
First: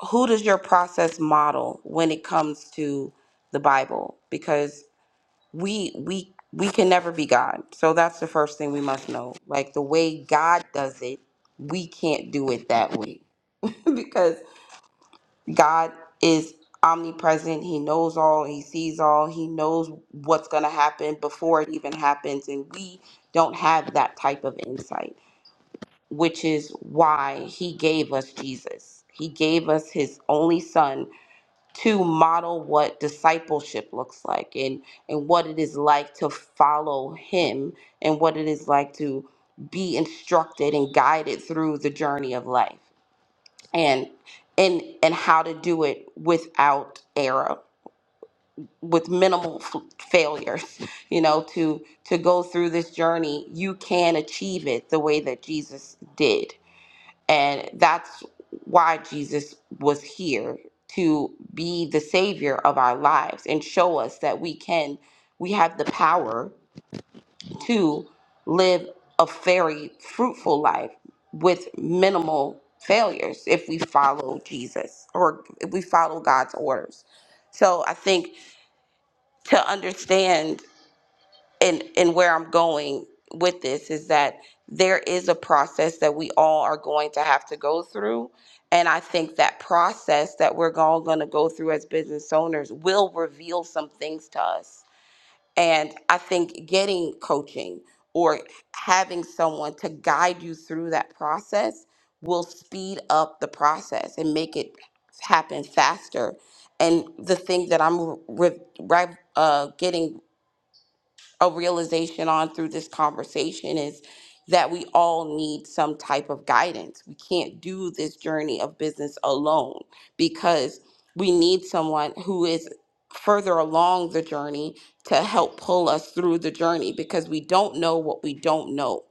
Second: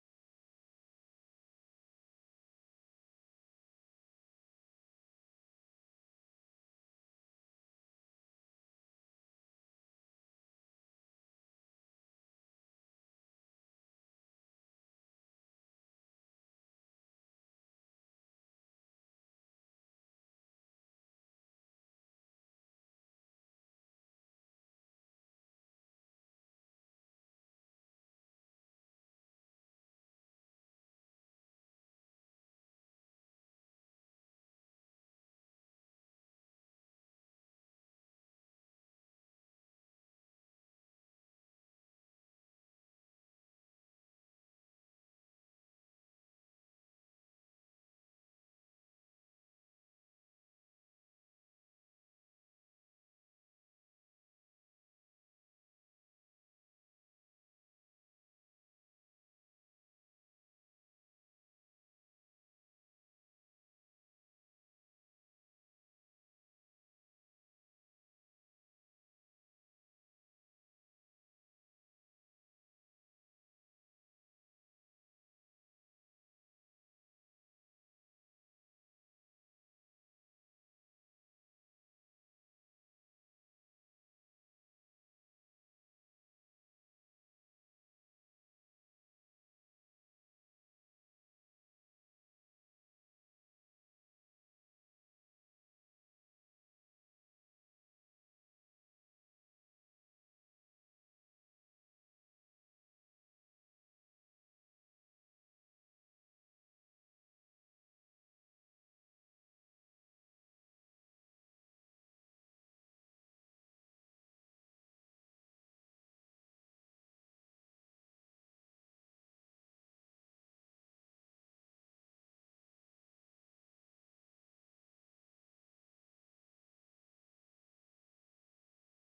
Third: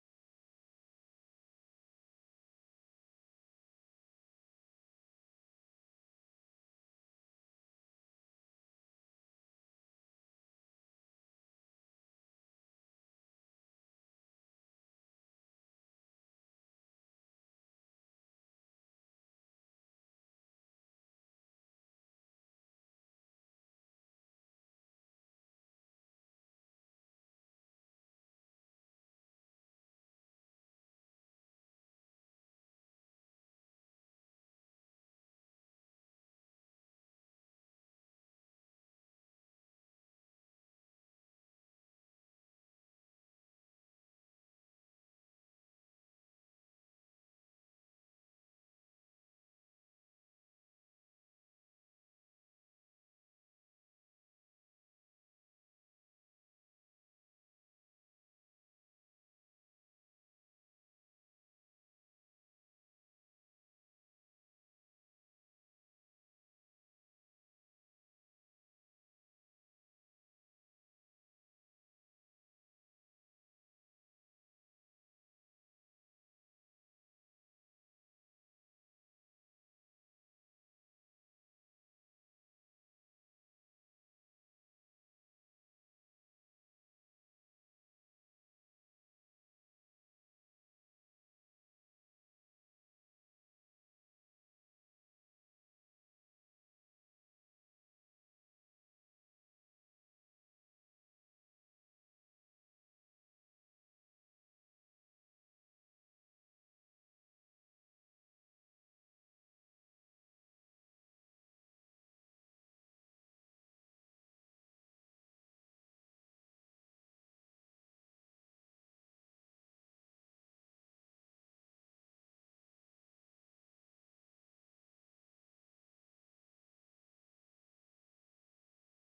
Speaker 2: who does your process model when it comes to the Bible? Because we we we can never be God. So that's the first thing we must know. Like the way God does it, we can't do it that way. because God is omnipresent. He knows all, he sees all, he knows what's going to happen before it even happens and we don't have that type of insight, which is why he gave us Jesus. He gave us his only son to model what discipleship looks like and and what it is like to follow him and what it is like to be instructed and guided through the journey of life and and and how to do it without error with minimal f- failures you know to to go through this journey you can achieve it the way that Jesus did and that's why Jesus was here to be the savior of our lives and show us that we can, we have the power to live a very fruitful life with minimal failures if we follow Jesus or if we follow God's orders. So I think to understand and and where I'm going with this is that there is a process that we all are going to have to go through and I think that process that we're all going to go through as business owners will reveal some things to us and I think getting coaching or having someone to guide you through that process will speed up the process and make it happen faster and the thing that I'm re- re- uh, getting a realization on through this conversation is that we all need some type of guidance. We can't do this journey of business alone because we need someone who is further along the journey to help pull us through the journey because we don't know what we don't know.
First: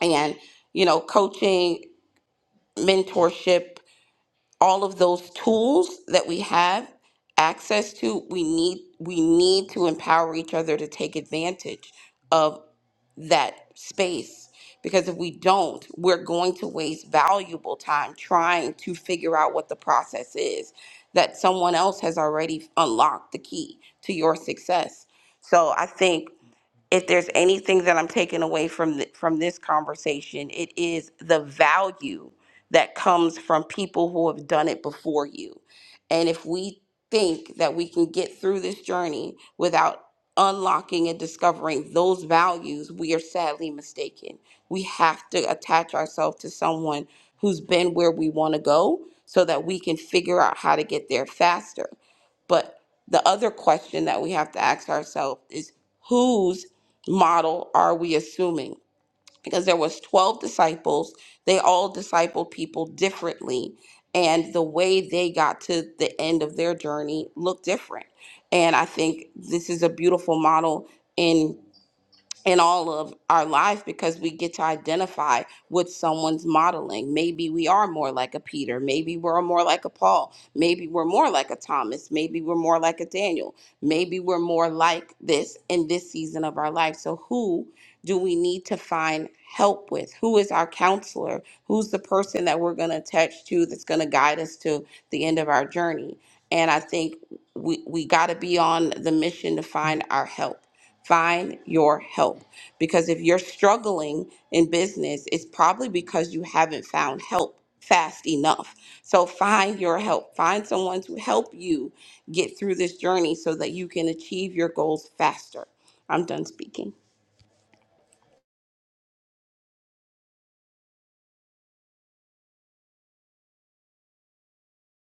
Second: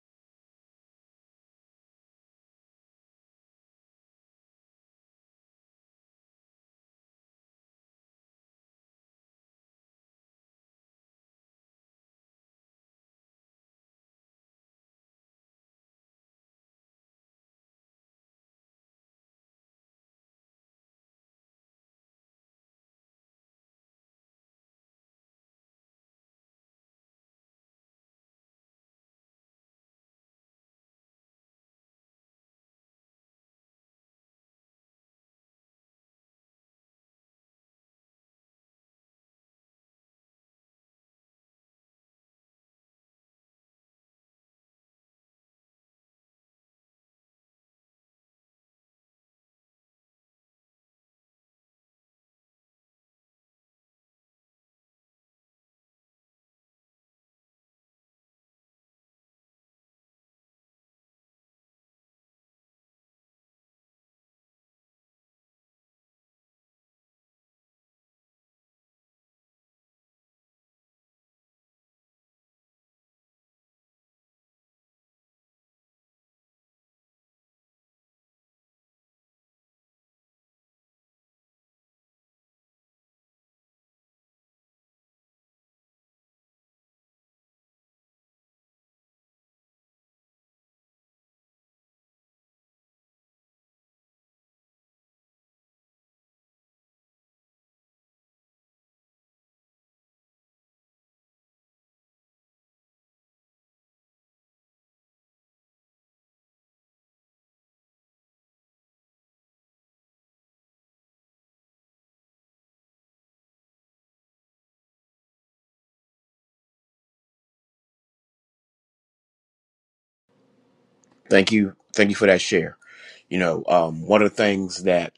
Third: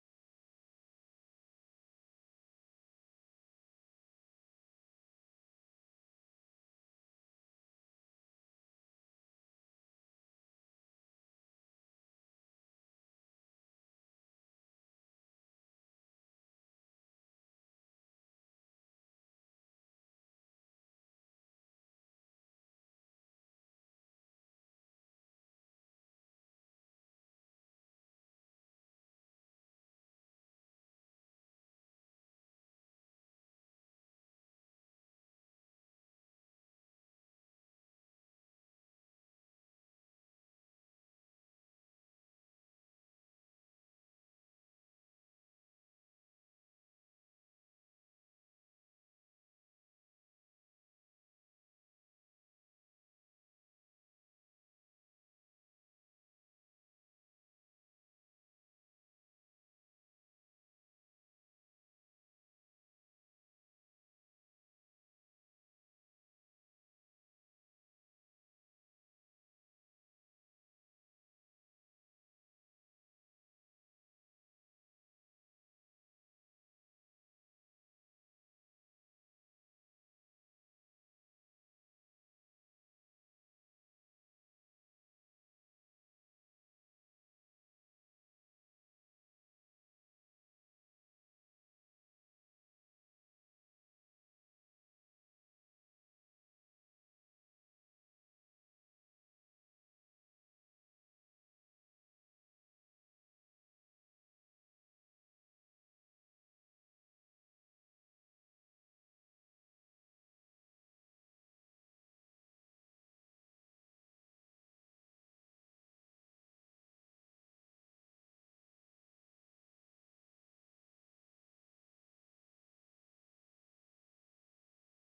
Speaker 2: And, you know, coaching, mentorship, all of those tools that we have access to we need we need to empower each other to take advantage of that space because if we don't we're going to waste valuable time trying to figure out what the process is that someone else has already unlocked the key to your success so i think if there's anything that I'm taking away from th- from this conversation, it is the value that comes from people who have done it before you. And if we think that we can get through this journey without unlocking and discovering those values, we are sadly mistaken. We have to attach ourselves to someone who's been where we want to go so that we can figure out how to get there faster. But the other question that we have to ask ourselves is whose model are we assuming because there was 12 disciples they all discipled people differently and the way they got to the end of their journey looked different and i think this is a beautiful model in in all of our life because we get to identify with someone's modeling. Maybe we are more like a Peter. Maybe we're more like a Paul. Maybe we're more like a Thomas. Maybe we're more like a Daniel. Maybe we're more like this in this season of our life. So, who do we need to find help with? Who is our counselor? Who's the person that we're going to attach to that's going to guide us to the end of our journey? And I think we, we got to be on the mission to find our help. Find your help. Because if you're struggling in business, it's probably because you haven't found help fast enough. So find your help. Find someone to help you get through this journey so that you can achieve your goals faster. I'm done speaking.
Speaker 1: Thank you. Thank you for that share. You know, um, one of the things that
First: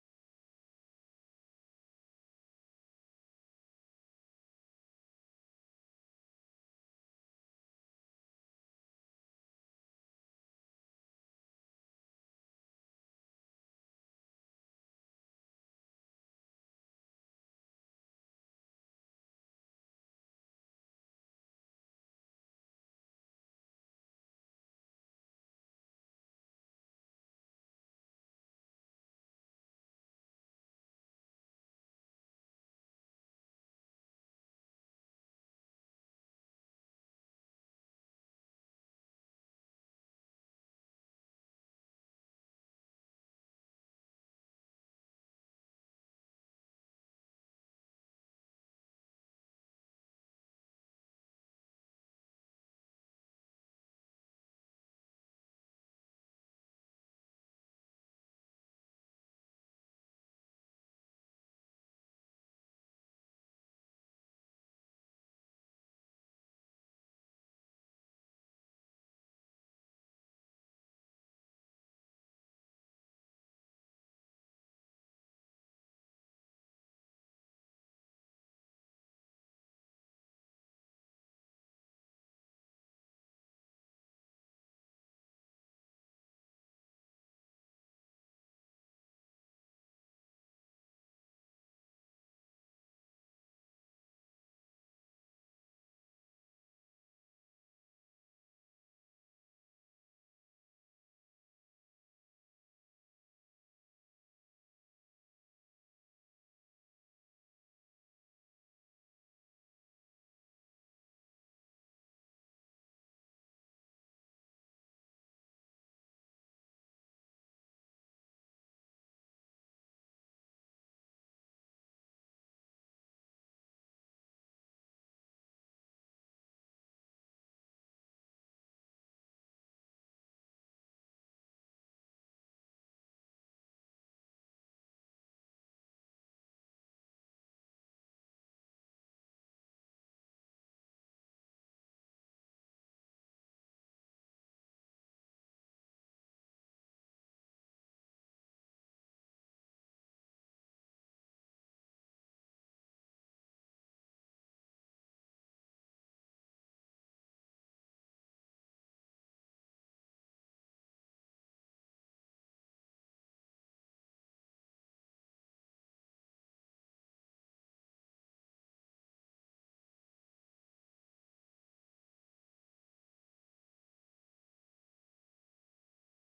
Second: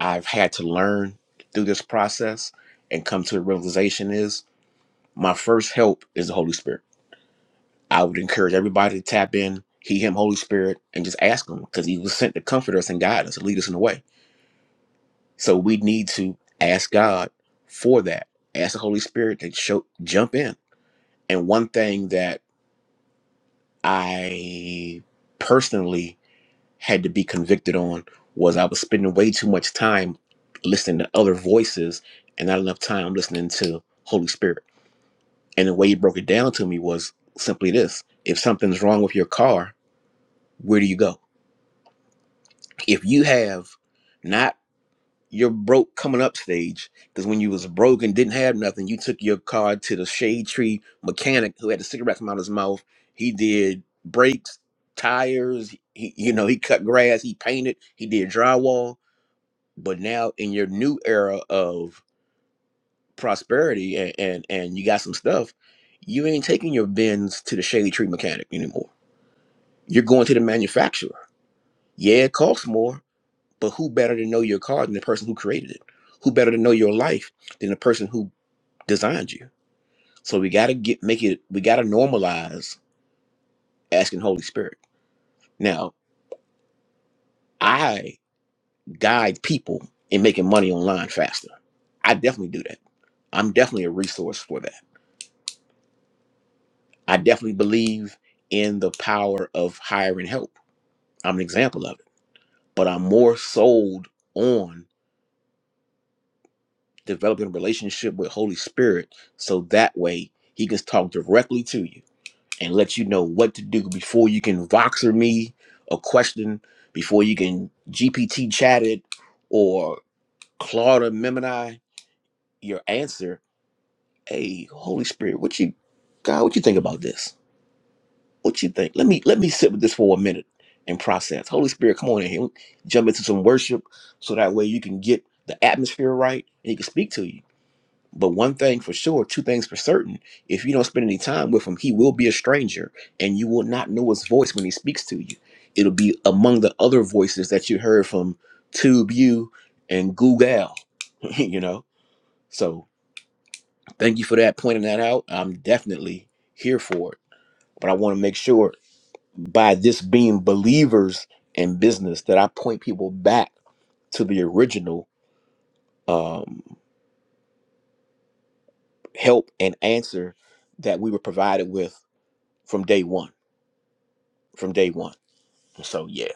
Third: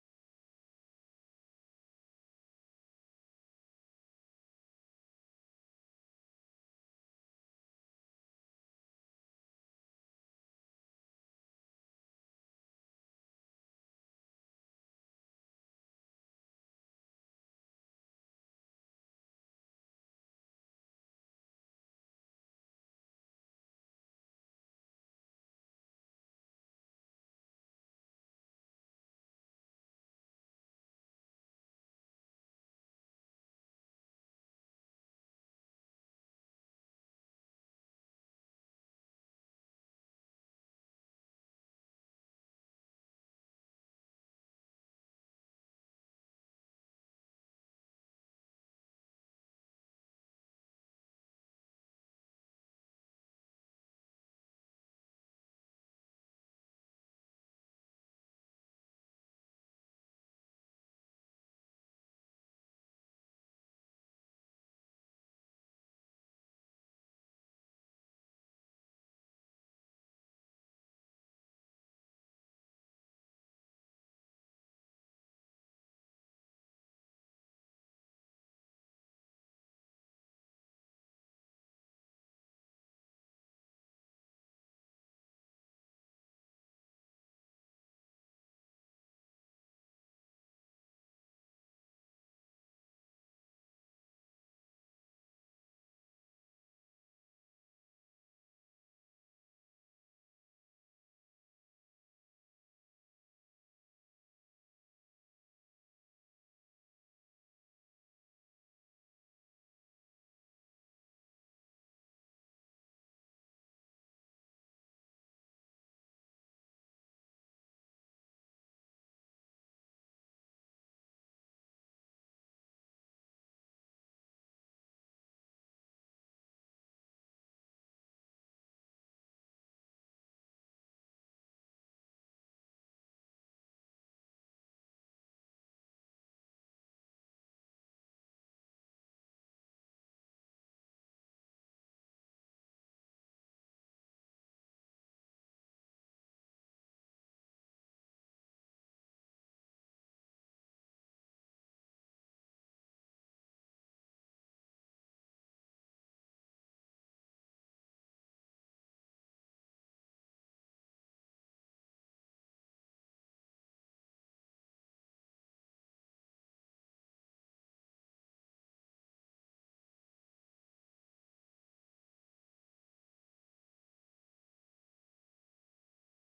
Speaker 1: I've had to learn through this process and come to the realization is my first help is the Holy Spirit. I would encourage everybody to tap in, He, Him, Holy Spirit, and just ask Him because He was sent to comfort us and guide us and lead us in the way. So we need to ask God for that. Ask the Holy Spirit to show, jump in. And one thing that I personally had to be convicted on was I was spending way too much time listening to other voices and not enough time listening to Holy Spirit. And the way he broke it down to me was simply this if something's wrong with your car, where do you go? If you have not your broke coming up stage, because when you was broke and didn't have nothing, you took your car to the shade tree mechanic who had the cigarette come out of his mouth. He did brakes, tires, he, you know, he cut grass, he painted, he did drywall but now in your new era of prosperity and and, and you got some stuff you ain't taking your bins to the shady tree mechanic anymore you're going to the manufacturer yeah it costs more but who better to know your car than the person who created it who better to know your life than the person who designed you so we got to get make it we got to normalize asking holy spirit now i guide people in making money online faster i definitely do that i'm definitely a resource for that I definitely believe in the power of hiring help. I'm an example of it. But I'm more sold on developing a relationship with Holy Spirit so that way he can talk directly to you and let you know what to do before you can voxer me a question, before you can GPT chat it or Claude Memini your answer. Hey, Holy Spirit, what you God, what you think about this? What you think? Let me let me sit with this for a minute and process. Holy Spirit, come on in here. Jump into some worship so that way you can get the atmosphere right and he can speak to you. But one thing for sure, two things for certain, if you don't spend any time with him, he will be a stranger and you will not know his voice when he speaks to you. It'll be among the other voices that you heard from TubeU and Google, you know? So thank you for that, pointing that out. I'm definitely here for it. But I want to make sure by just being believers in business that I point people back to the original um, help and answer that we were provided with from day one. From day one. So yeah.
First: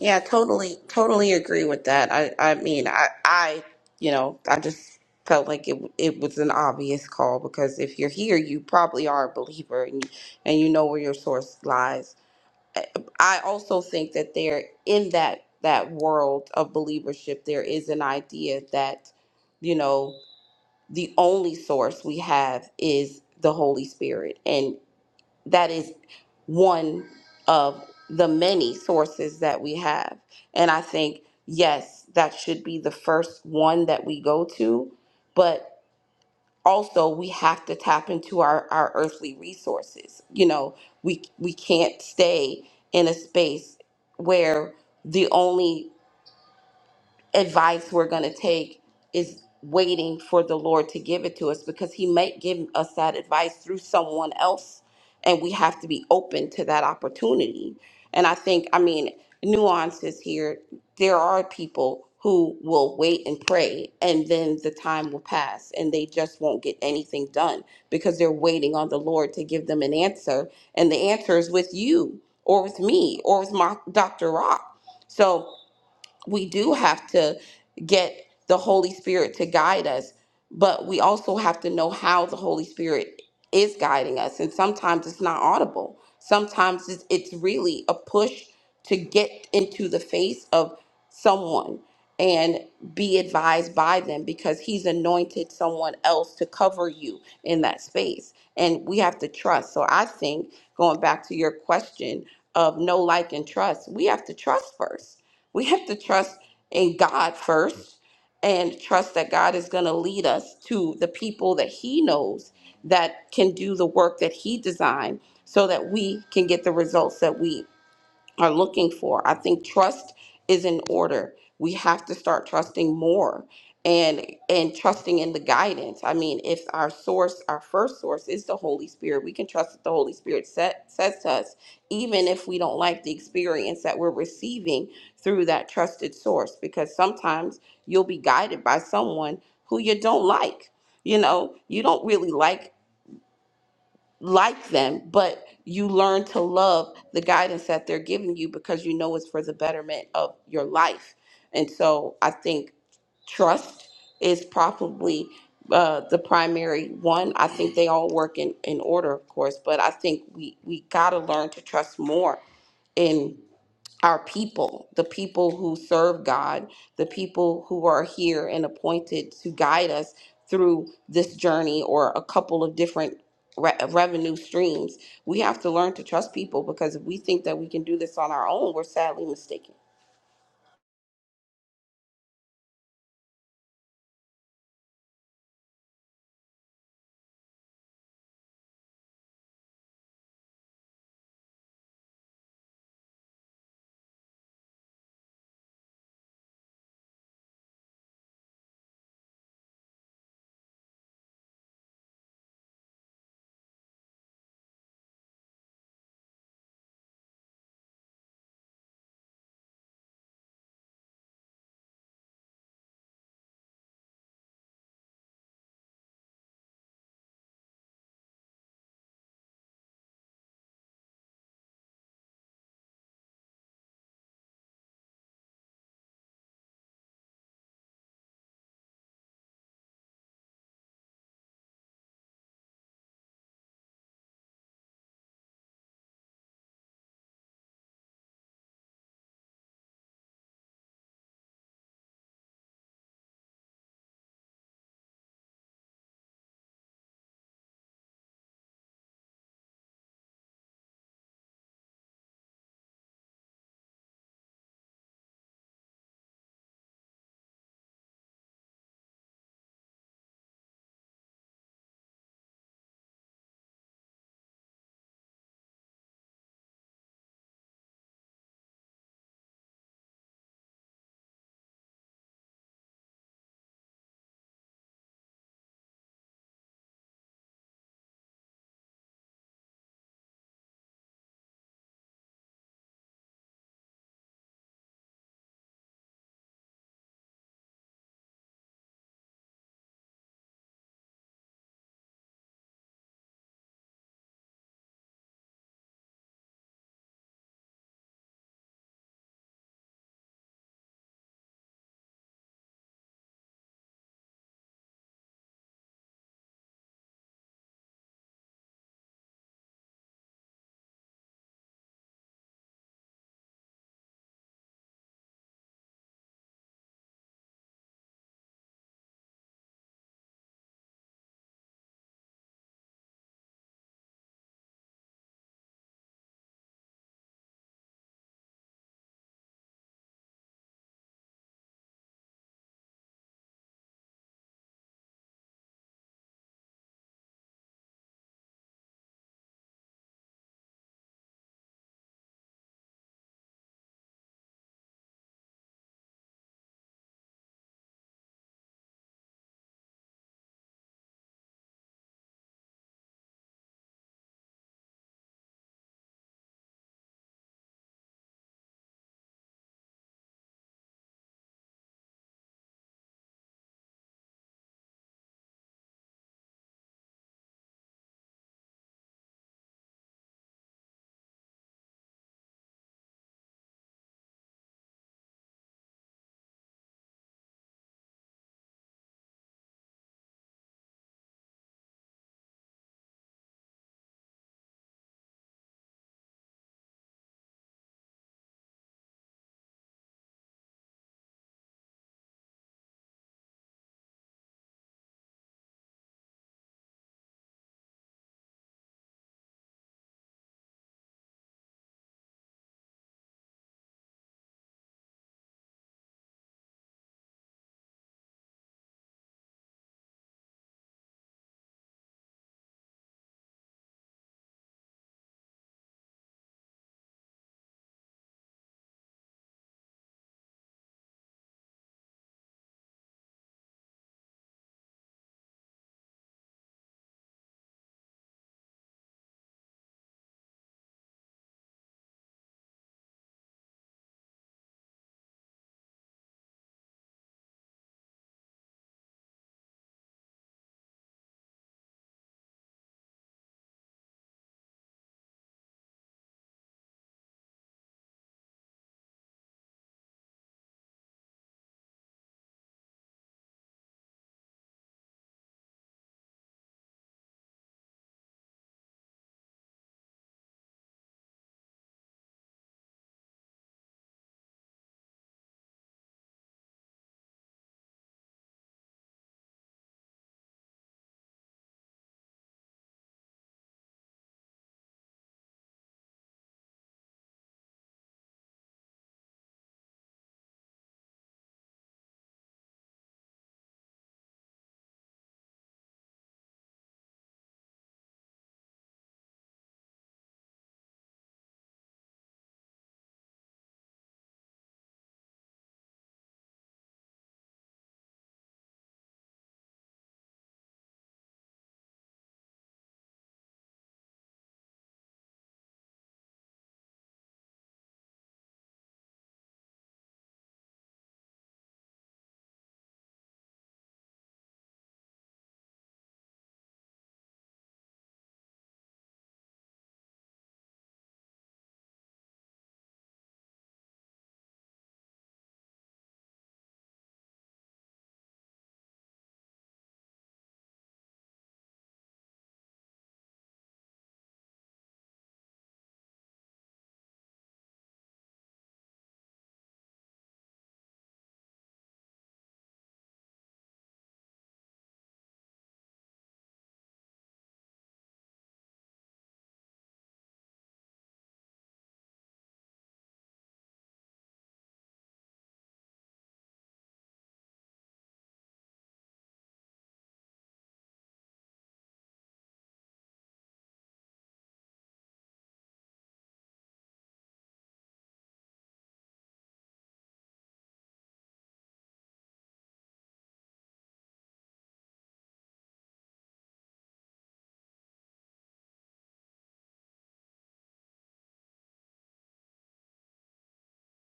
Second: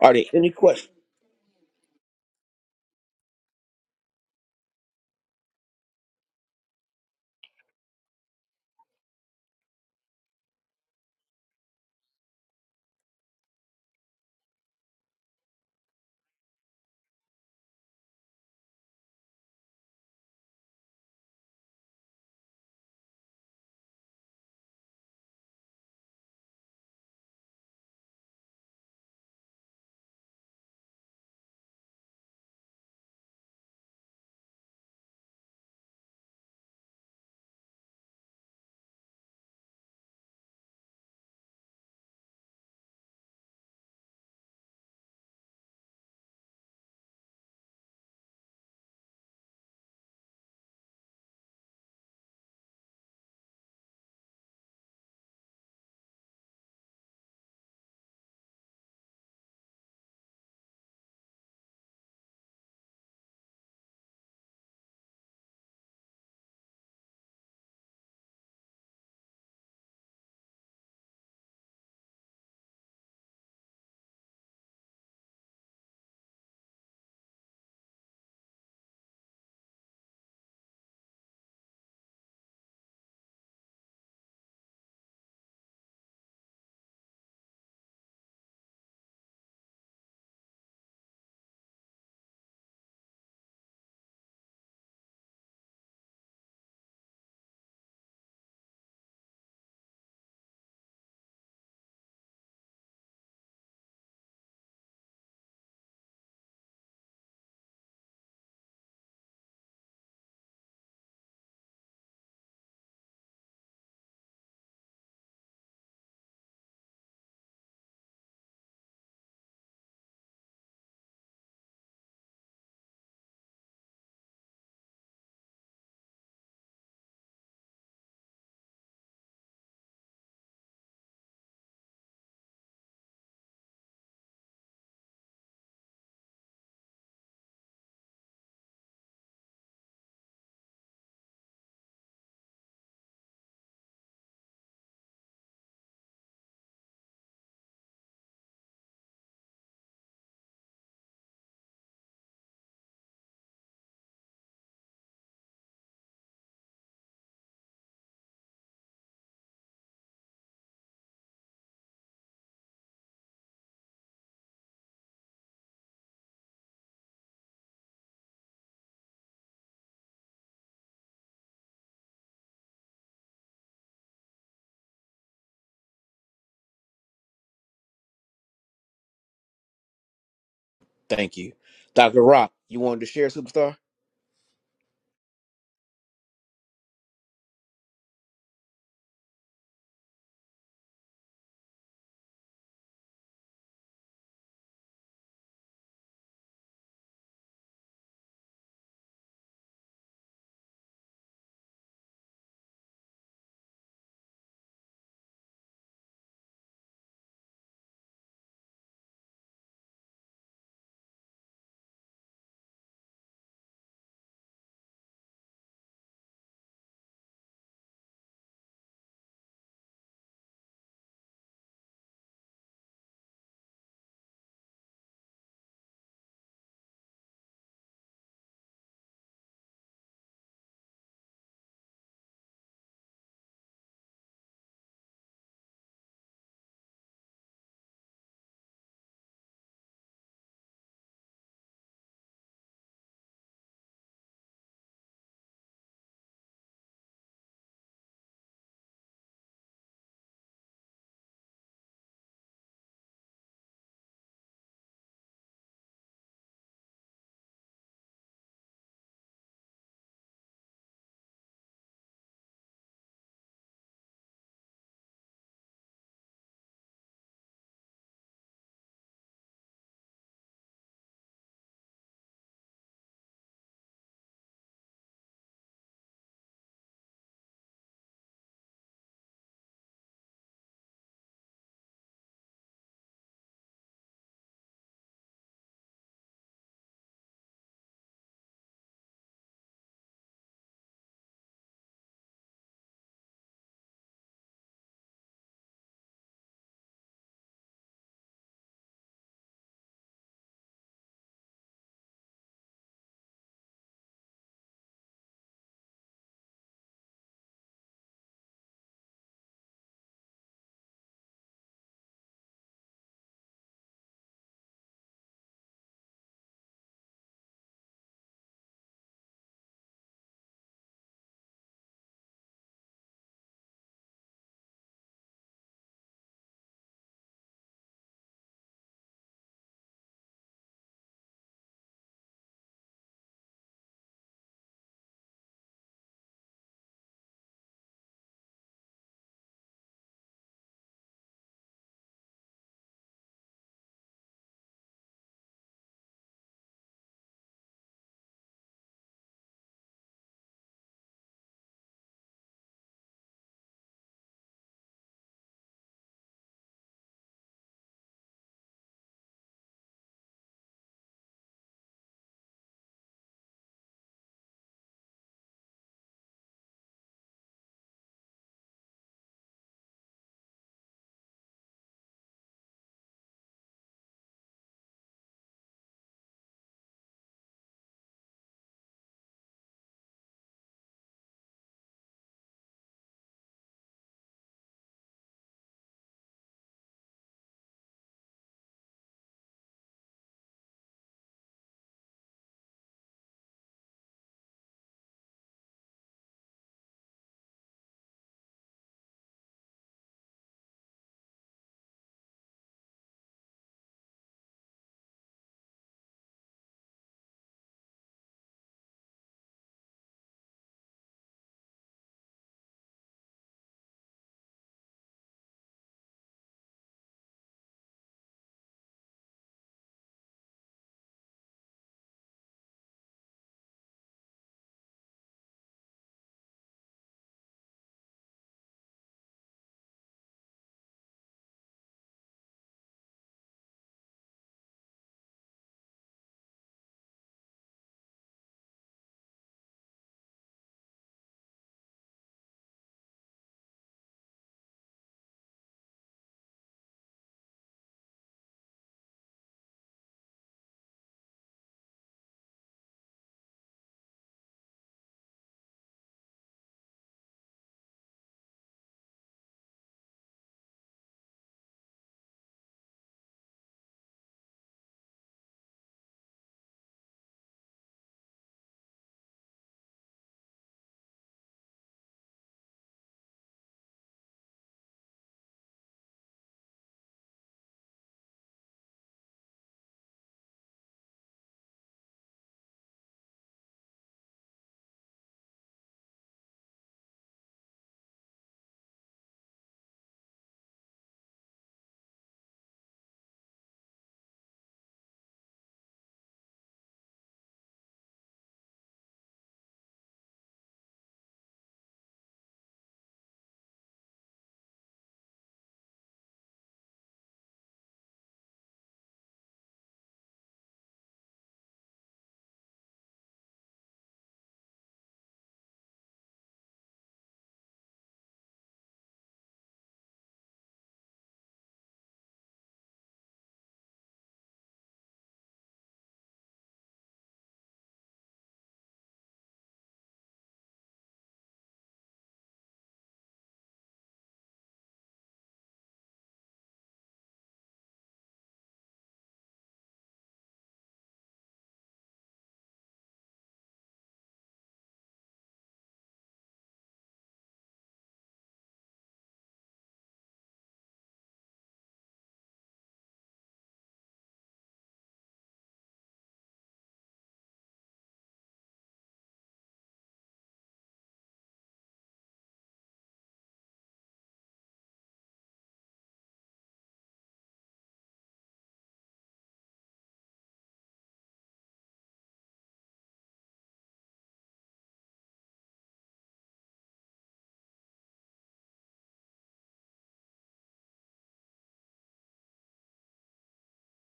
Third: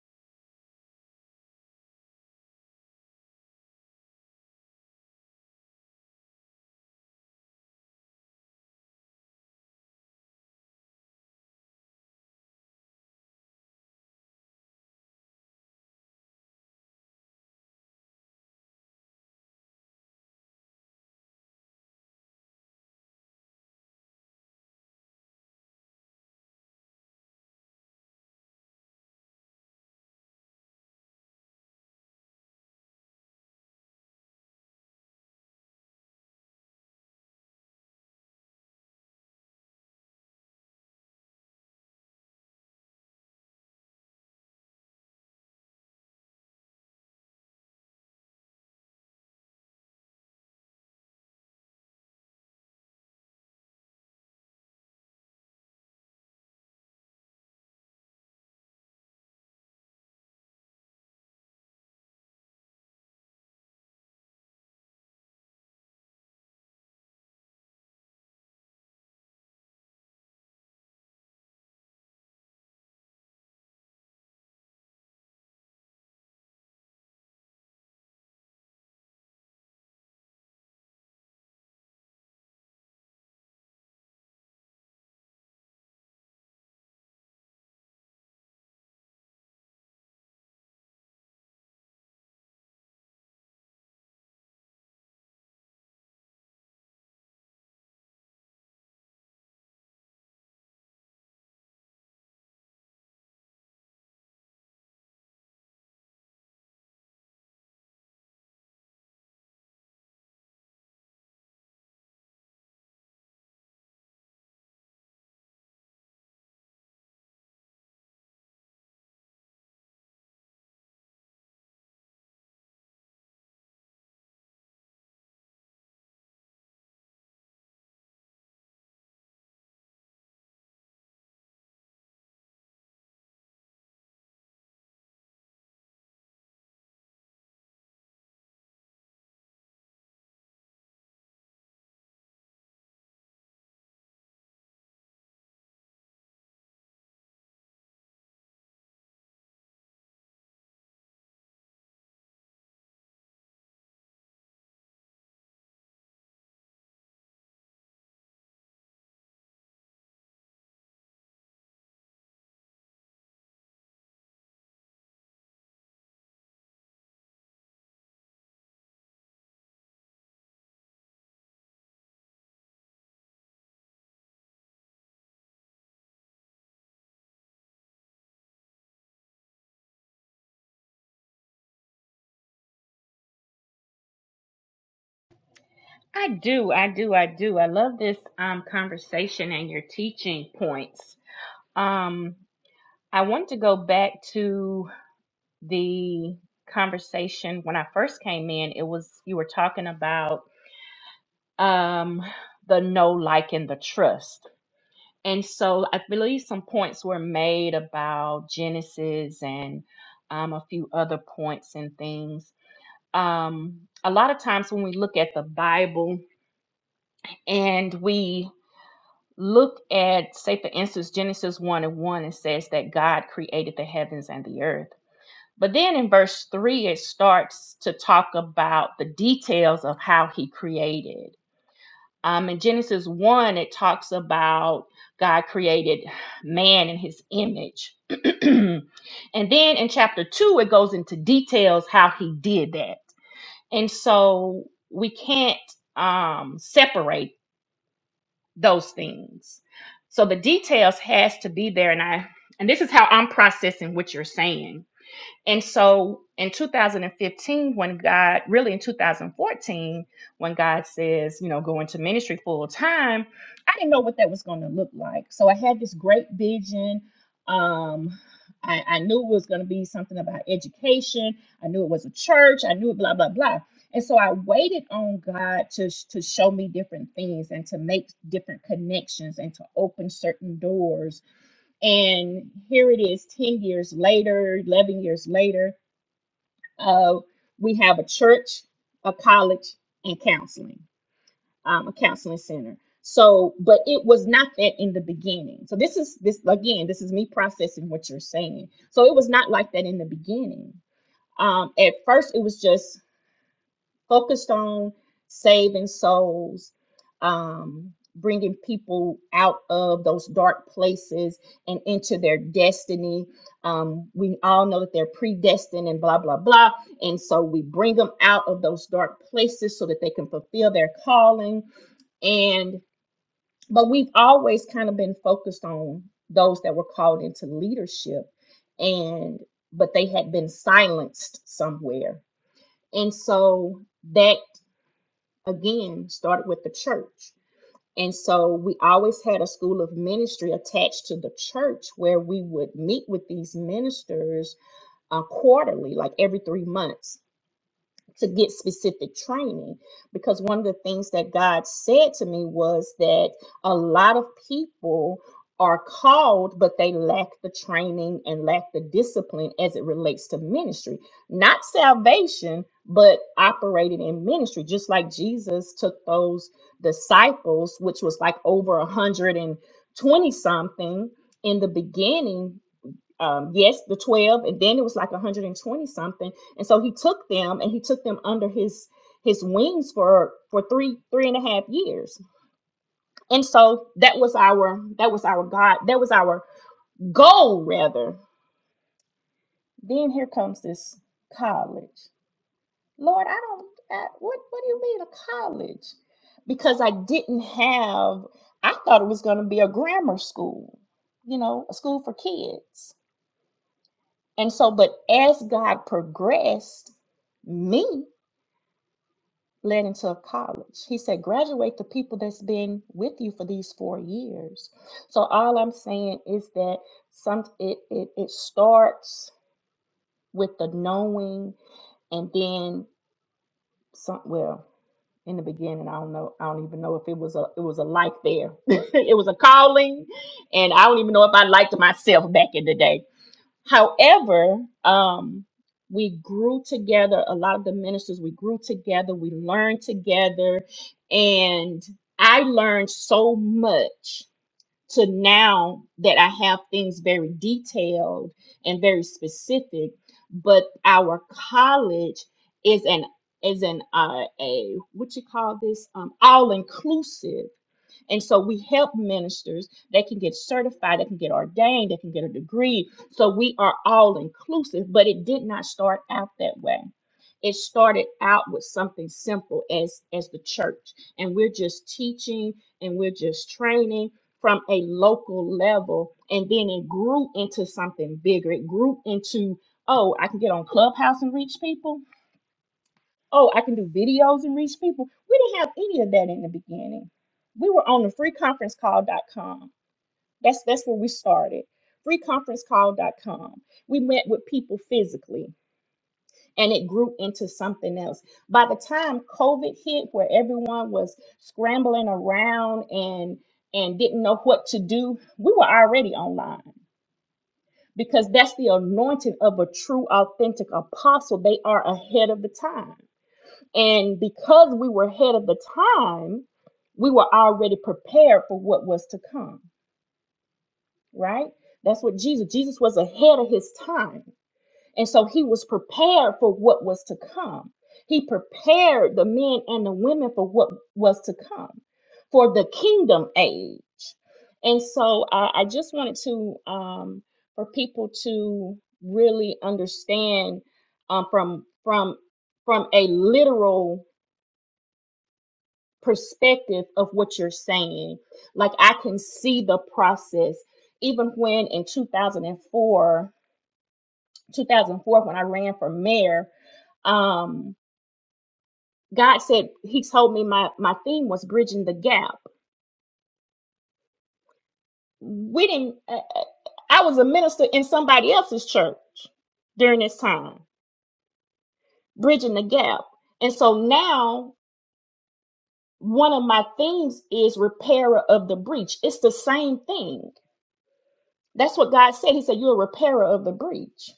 Speaker 1: Are there any
Speaker 2: totally,
Speaker 1: questions?
Speaker 2: totally agree with that. I, I mean, I, I, you know, I just felt like it, it was an obvious call because if you're here, you probably are a believer and you, and you know where your source lies. I I also think that there, in that that world of believership, there is an idea that, you know, the only source we have is the Holy Spirit, that is one of the many sources that we have. And I think, yes, that should be the first one that we go to, but also we have to tap into our, our earthly resources. You know, we we can't stay in a space where the only advice we're going to take is waiting for the Lord to give it to us because He may give us that advice through someone else. And we have to be open to that opportunity. And I think, I mean, nuances here. There are people who will wait and pray, and then the time will pass, and they just won't get anything done because they're waiting on the Lord to give them an answer. And the answer is with you, or with me, or with my, Dr. Rock. So, we do have to get the Holy Spirit to guide us, but we also have to know how the Holy Spirit is guiding us. And sometimes it's not audible, sometimes it's, it's really a push to get into the face of someone and be advised by them because he's anointed someone else to cover you in that space. And we have to trust. So I think going back to your question of no like and trust, we have to trust first we have to trust in God first and trust that God is going to lead us to the people that He knows that can do the work that He designed so that we can get the results that we are looking for. I think trust is in order. We have to start trusting more and and trusting in the guidance. I mean, if our source, our first source is the Holy Spirit, we can trust that the Holy Spirit set, says to us, even if we don't like the experience that we're receiving through that trusted source, because sometimes you'll be guided by someone who you don't like. You know, you don't really like like them, but you learn to love the guidance that they're giving you because you know it's for the betterment of your life. And so I think trust is probably uh, the primary one. I think they all work in, in order, of course, but I think we, we got to learn to trust more in our people, the people who serve God, the people who are here and appointed to guide us through this journey or a couple of different re- revenue streams. We have to learn to trust people because if we think that we can do this on our own, we're sadly mistaken.
Speaker 1: Thank you, Doctor Rock. You wanted to share, superstar?
Speaker 3: I do, I do, I do. I love this um conversation and your teaching points. Um, I want to go back to the conversation when I first came in. It was you were talking about um the no like and the trust. And so I believe some points were made about Genesis and um, a few other points and things um, a lot of times when we look at the Bible and we look at, say, for instance, Genesis 1 and 1, it says that God created the heavens and the earth. But then in verse 3, it starts to talk about the details of how he created. Um, in Genesis 1, it talks about God created man in his image. and then in chapter 2, it goes into details how he did that And so we can't um, separate those things. So the details has to be there. And I and this is how I'm processing what you're saying and so in 2015, when God, really in 2014, when God says, you know, go into ministry full time, I didn't know what that was going to look like. So I had this great vision. Um, I, I knew it was going to be something about education. I knew it was a church. I knew it, blah, blah, blah. And so I waited on God to, sh- to show me different things and to make different connections and to open certain doors and here it is 10 years later, 11 years later, uh, we have a church, a college, and counseling, um, a counseling center. So, but it was not that in the beginning. So, this is this again, this is me processing what you're saying. So, it was not like that in the beginning. Um, at first, it was just focused on saving souls, um, bringing people out of those dark places and into their destiny. Um, we all know that they're predestined and blah, blah, blah. And so we bring them out of those dark places so that they can fulfill their calling and but we've always kind of been focused on those that were called into leadership and but they had been silenced somewhere and so that again started with the church. And so we always had a school of ministry attached to the church where we would meet with these ministers uh, quarterly, like every three months to get specific training because one of the things that God said to me was that a lot of people are called but they lack the training and lack the discipline as it relates to ministry not salvation but operating in ministry just like Jesus took those disciples which was like over 120 something in the beginning um, yes, the 12, and then it was like 120 something. And so he took them and he took them under his his wings for for three three and a half years. And so that was our that was our God, that was our goal rather. Then here comes this college. Lord, I don't I, what what do you mean a college? Because I didn't have I thought it was going to be a grammar school, you know, a school for kids And so, but as God progressed me led into a college, he said, graduate the people that's been with you for these four years. So all I'm saying is that some it it, it starts with the knowing and then some well in the beginning i don't know i don't even know if it was a it was a like there it was a calling and i don't even know if i liked myself back in the day However, um, we grew together. A lot of the ministers, we grew together. We learned together, and I learned so much to now that I have things very detailed and very specific. But our college is an is an uh, a what you call this um, all inclusive and so we help ministers. They can get certified, they can get ordained, they can get a degree. So we are all inclusive, but it did not start out that way. It started out with something simple as as the church. And we're just teaching and we're just training from a local level. And then it grew into something bigger. It grew into, oh, I can get on Clubhouse and reach people oh, I can do videos and reach people. We didn't have any of that in the beginning. We were on the freeconferencecall.com. That's that's where we started. Freeconferencecall.com. We met with people physically and it grew into something else. By the time COVID hit where everyone was scrambling around and and didn't know what to do, we were already online because that's the anointing of a true authentic apostle. They are ahead of the time and because we were ahead of the time, we were already prepared for what was to come, right? That's what Jesus, Jesus was ahead of his time. And so he was prepared for what was to come. He prepared the men and the women for what was to come, for the kingdom age. And so I, I just wanted to, um, for people to really understand um, from from from a literal perspective of what you're saying. Like I can see the process. Even when in 2004, 2004, when I ran for mayor, um, God said He told me my my theme was bridging the gap. We didn't. Uh, uh, I was a minister in somebody else's church during this time, bridging the gap. And so now one of my themes is repairer of the breach. It's the same thing That's what God said. He said, You're a repairer of the breach.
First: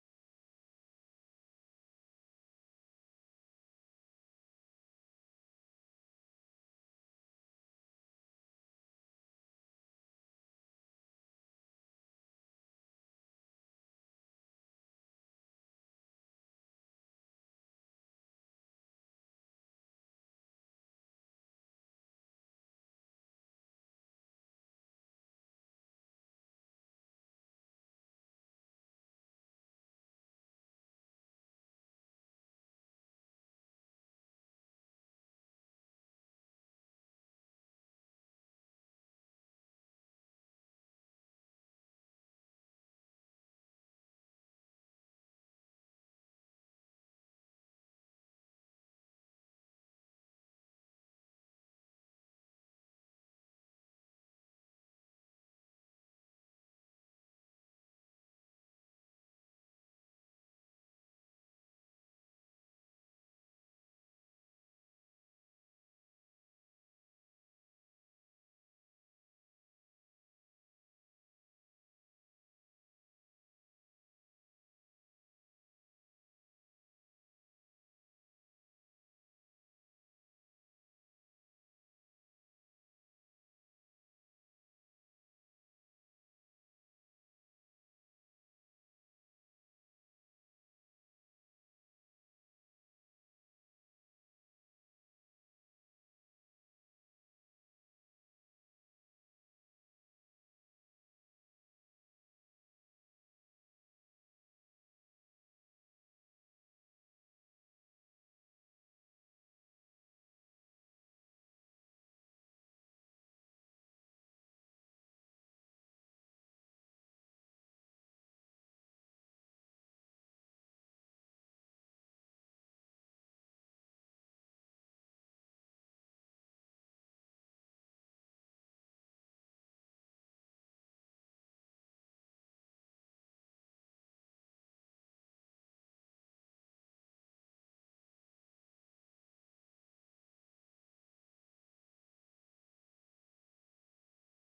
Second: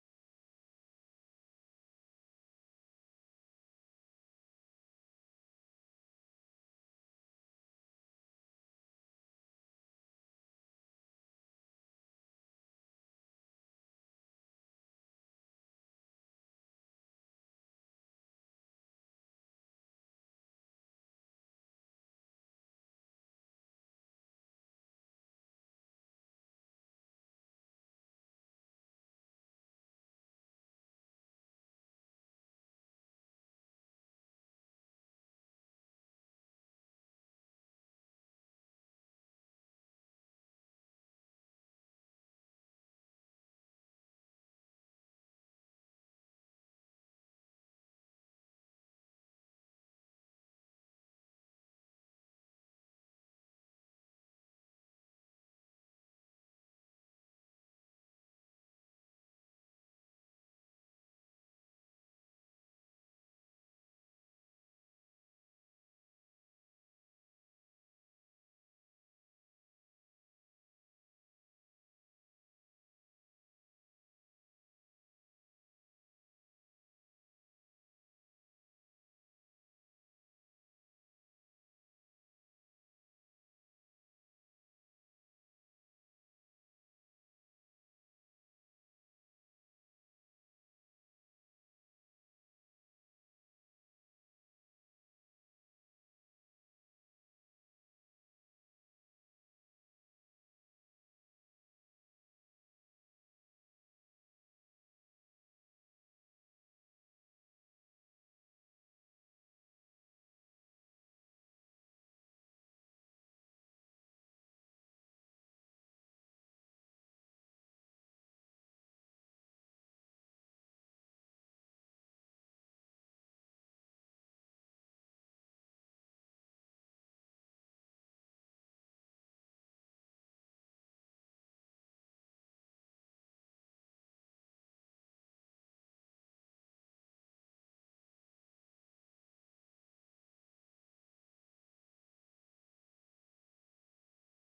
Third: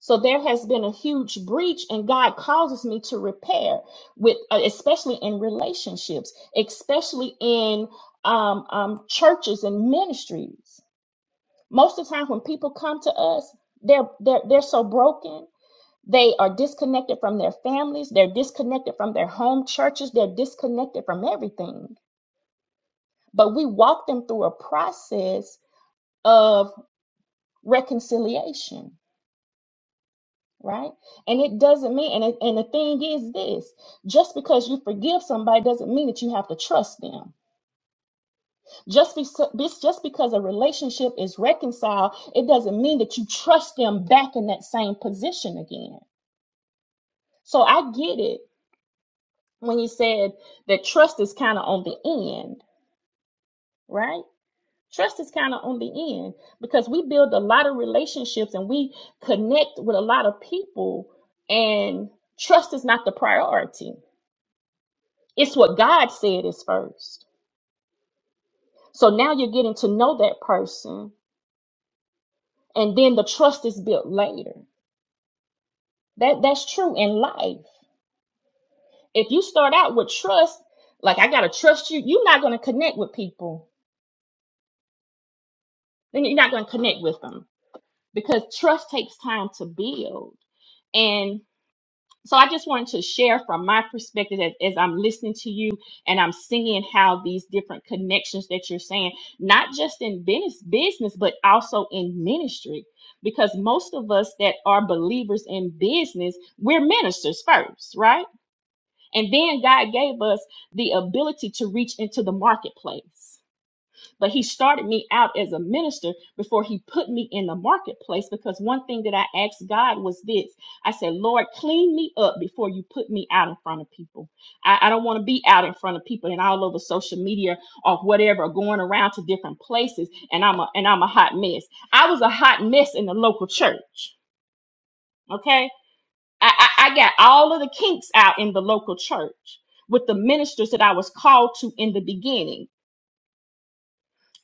Speaker 3: So there has been a huge breach, and God causes me to repair with, uh, especially in relationships, especially in um, um, churches and ministries. Most of the time, when people come to us, they're they're they're so broken. They are disconnected from their families. They're disconnected from their home churches. They're disconnected from everything. But we walk them through a process of reconciliation right? And it doesn't mean, and, it, and the thing is this just because you forgive somebody doesn't mean that you have to trust them. Just, be, just because a relationship is reconciled, it doesn't mean that you trust them back in that same position again. So I get it when you said that trust is kind of on the end, right? Trust is kind of on the end because we build a lot of relationships and we connect with a lot of people, and trust is not the priority It's what God said is first. So now you're getting to know that person, and then the trust is built later. That that's true in life. If you start out with trust, like I gotta trust you, you're not gonna connect with people. Then you're not gonna connect with them because trust takes time to build. And. So I just wanted to share from my perspective as, as I'm listening to you and I'm seeing how these different connections that you're saying, not just in business, business, but also in ministry. Because most of us that are believers in business, we're ministers first, right? And then God gave us the ability to reach into the marketplace. But he started me out as a minister before he put me in the marketplace because one thing that I asked God was this I said, Lord, clean me up before you put me out in front of people. I, I don't want to be out in front of people and all over social media or whatever, going around to different places and I'm a and I'm a hot mess. I was a hot mess in the local church. Okay. I, I, I got all of the kinks out in the local church with the ministers that I was called to in the beginning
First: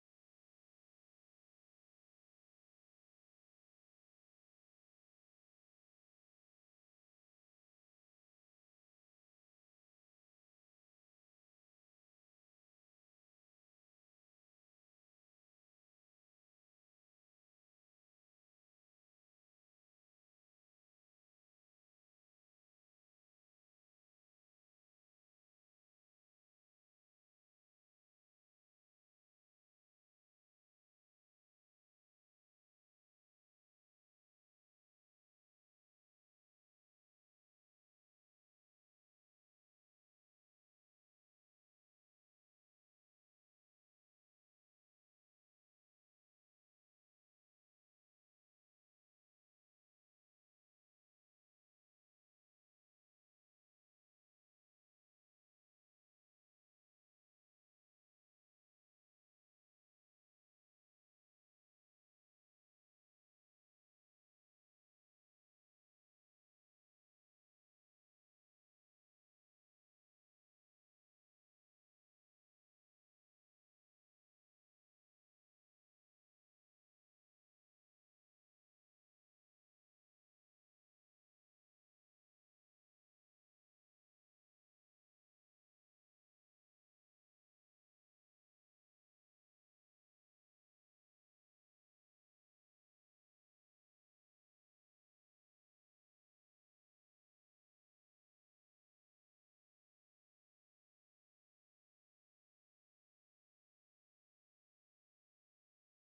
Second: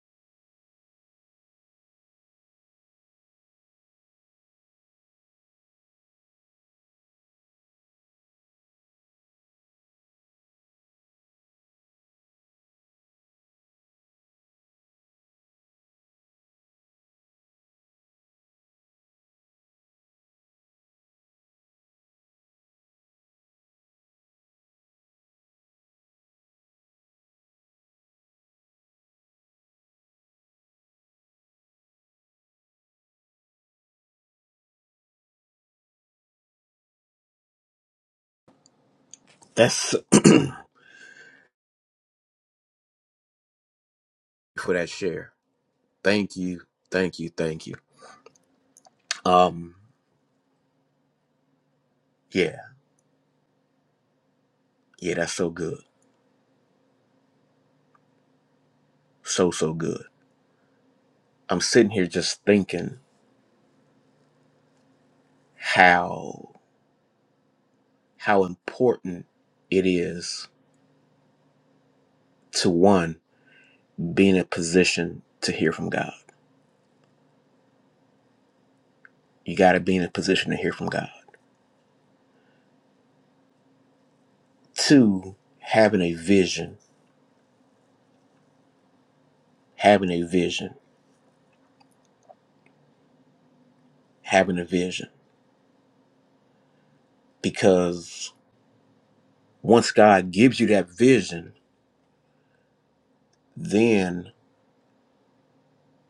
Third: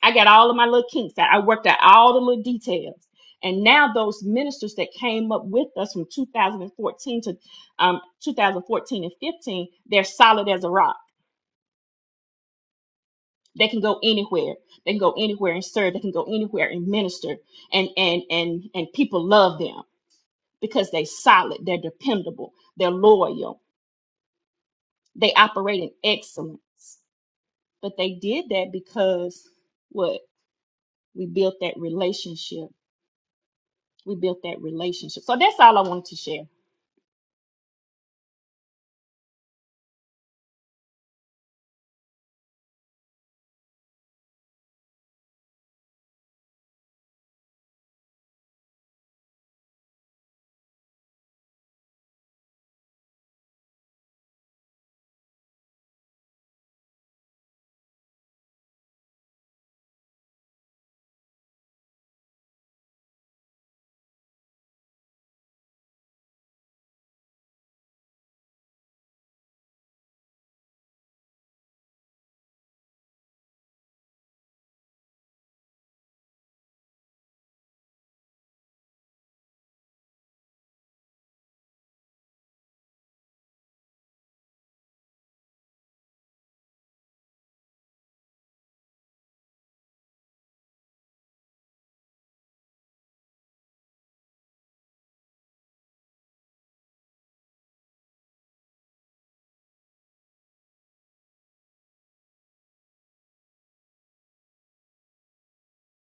Speaker 3: I got all of my little kinks out. I worked out all the little details. And now those ministers that came up with us from 2014 to um, 2014 and 15, they're solid as a rock. They can go anywhere. They can go anywhere and serve. They can go anywhere and minister. And and and and people love them because they are solid. They're dependable. They're loyal. They operate in excellence. But they did that because what we built that relationship we built that relationship. So that's all I wanted to share.
Speaker 1: That's for that share. Thank you, thank you, thank you. Um, yeah, yeah, that's so good, so so good. I'm sitting here just thinking how how important it is to one, be in a position to hear from God. You got to be in a position to hear from God. Two, having a vision, having a vision, having a vision. Because once God gives you that vision, then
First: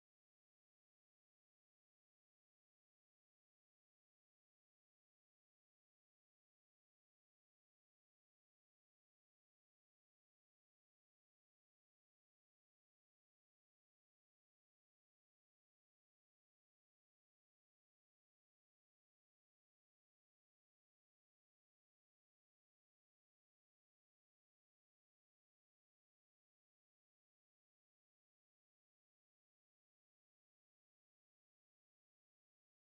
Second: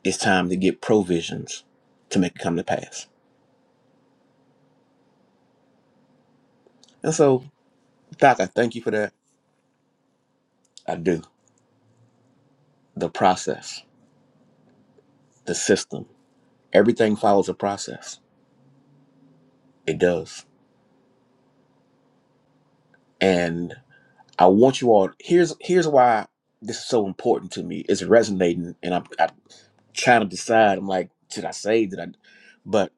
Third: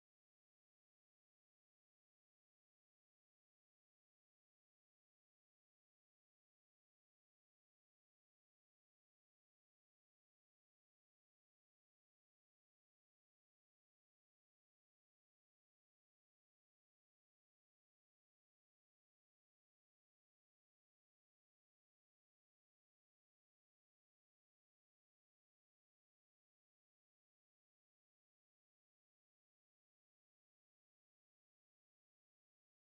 Speaker 1: it's time to get provisions to make it come to pass. And so, Doc, I thank you for that. I do. The process, the system, everything follows a process. It does. and. I want you all. Here's here's why this is so important to me. It's resonating, and I'm, I'm trying to decide. I'm like, did I say? Did I? But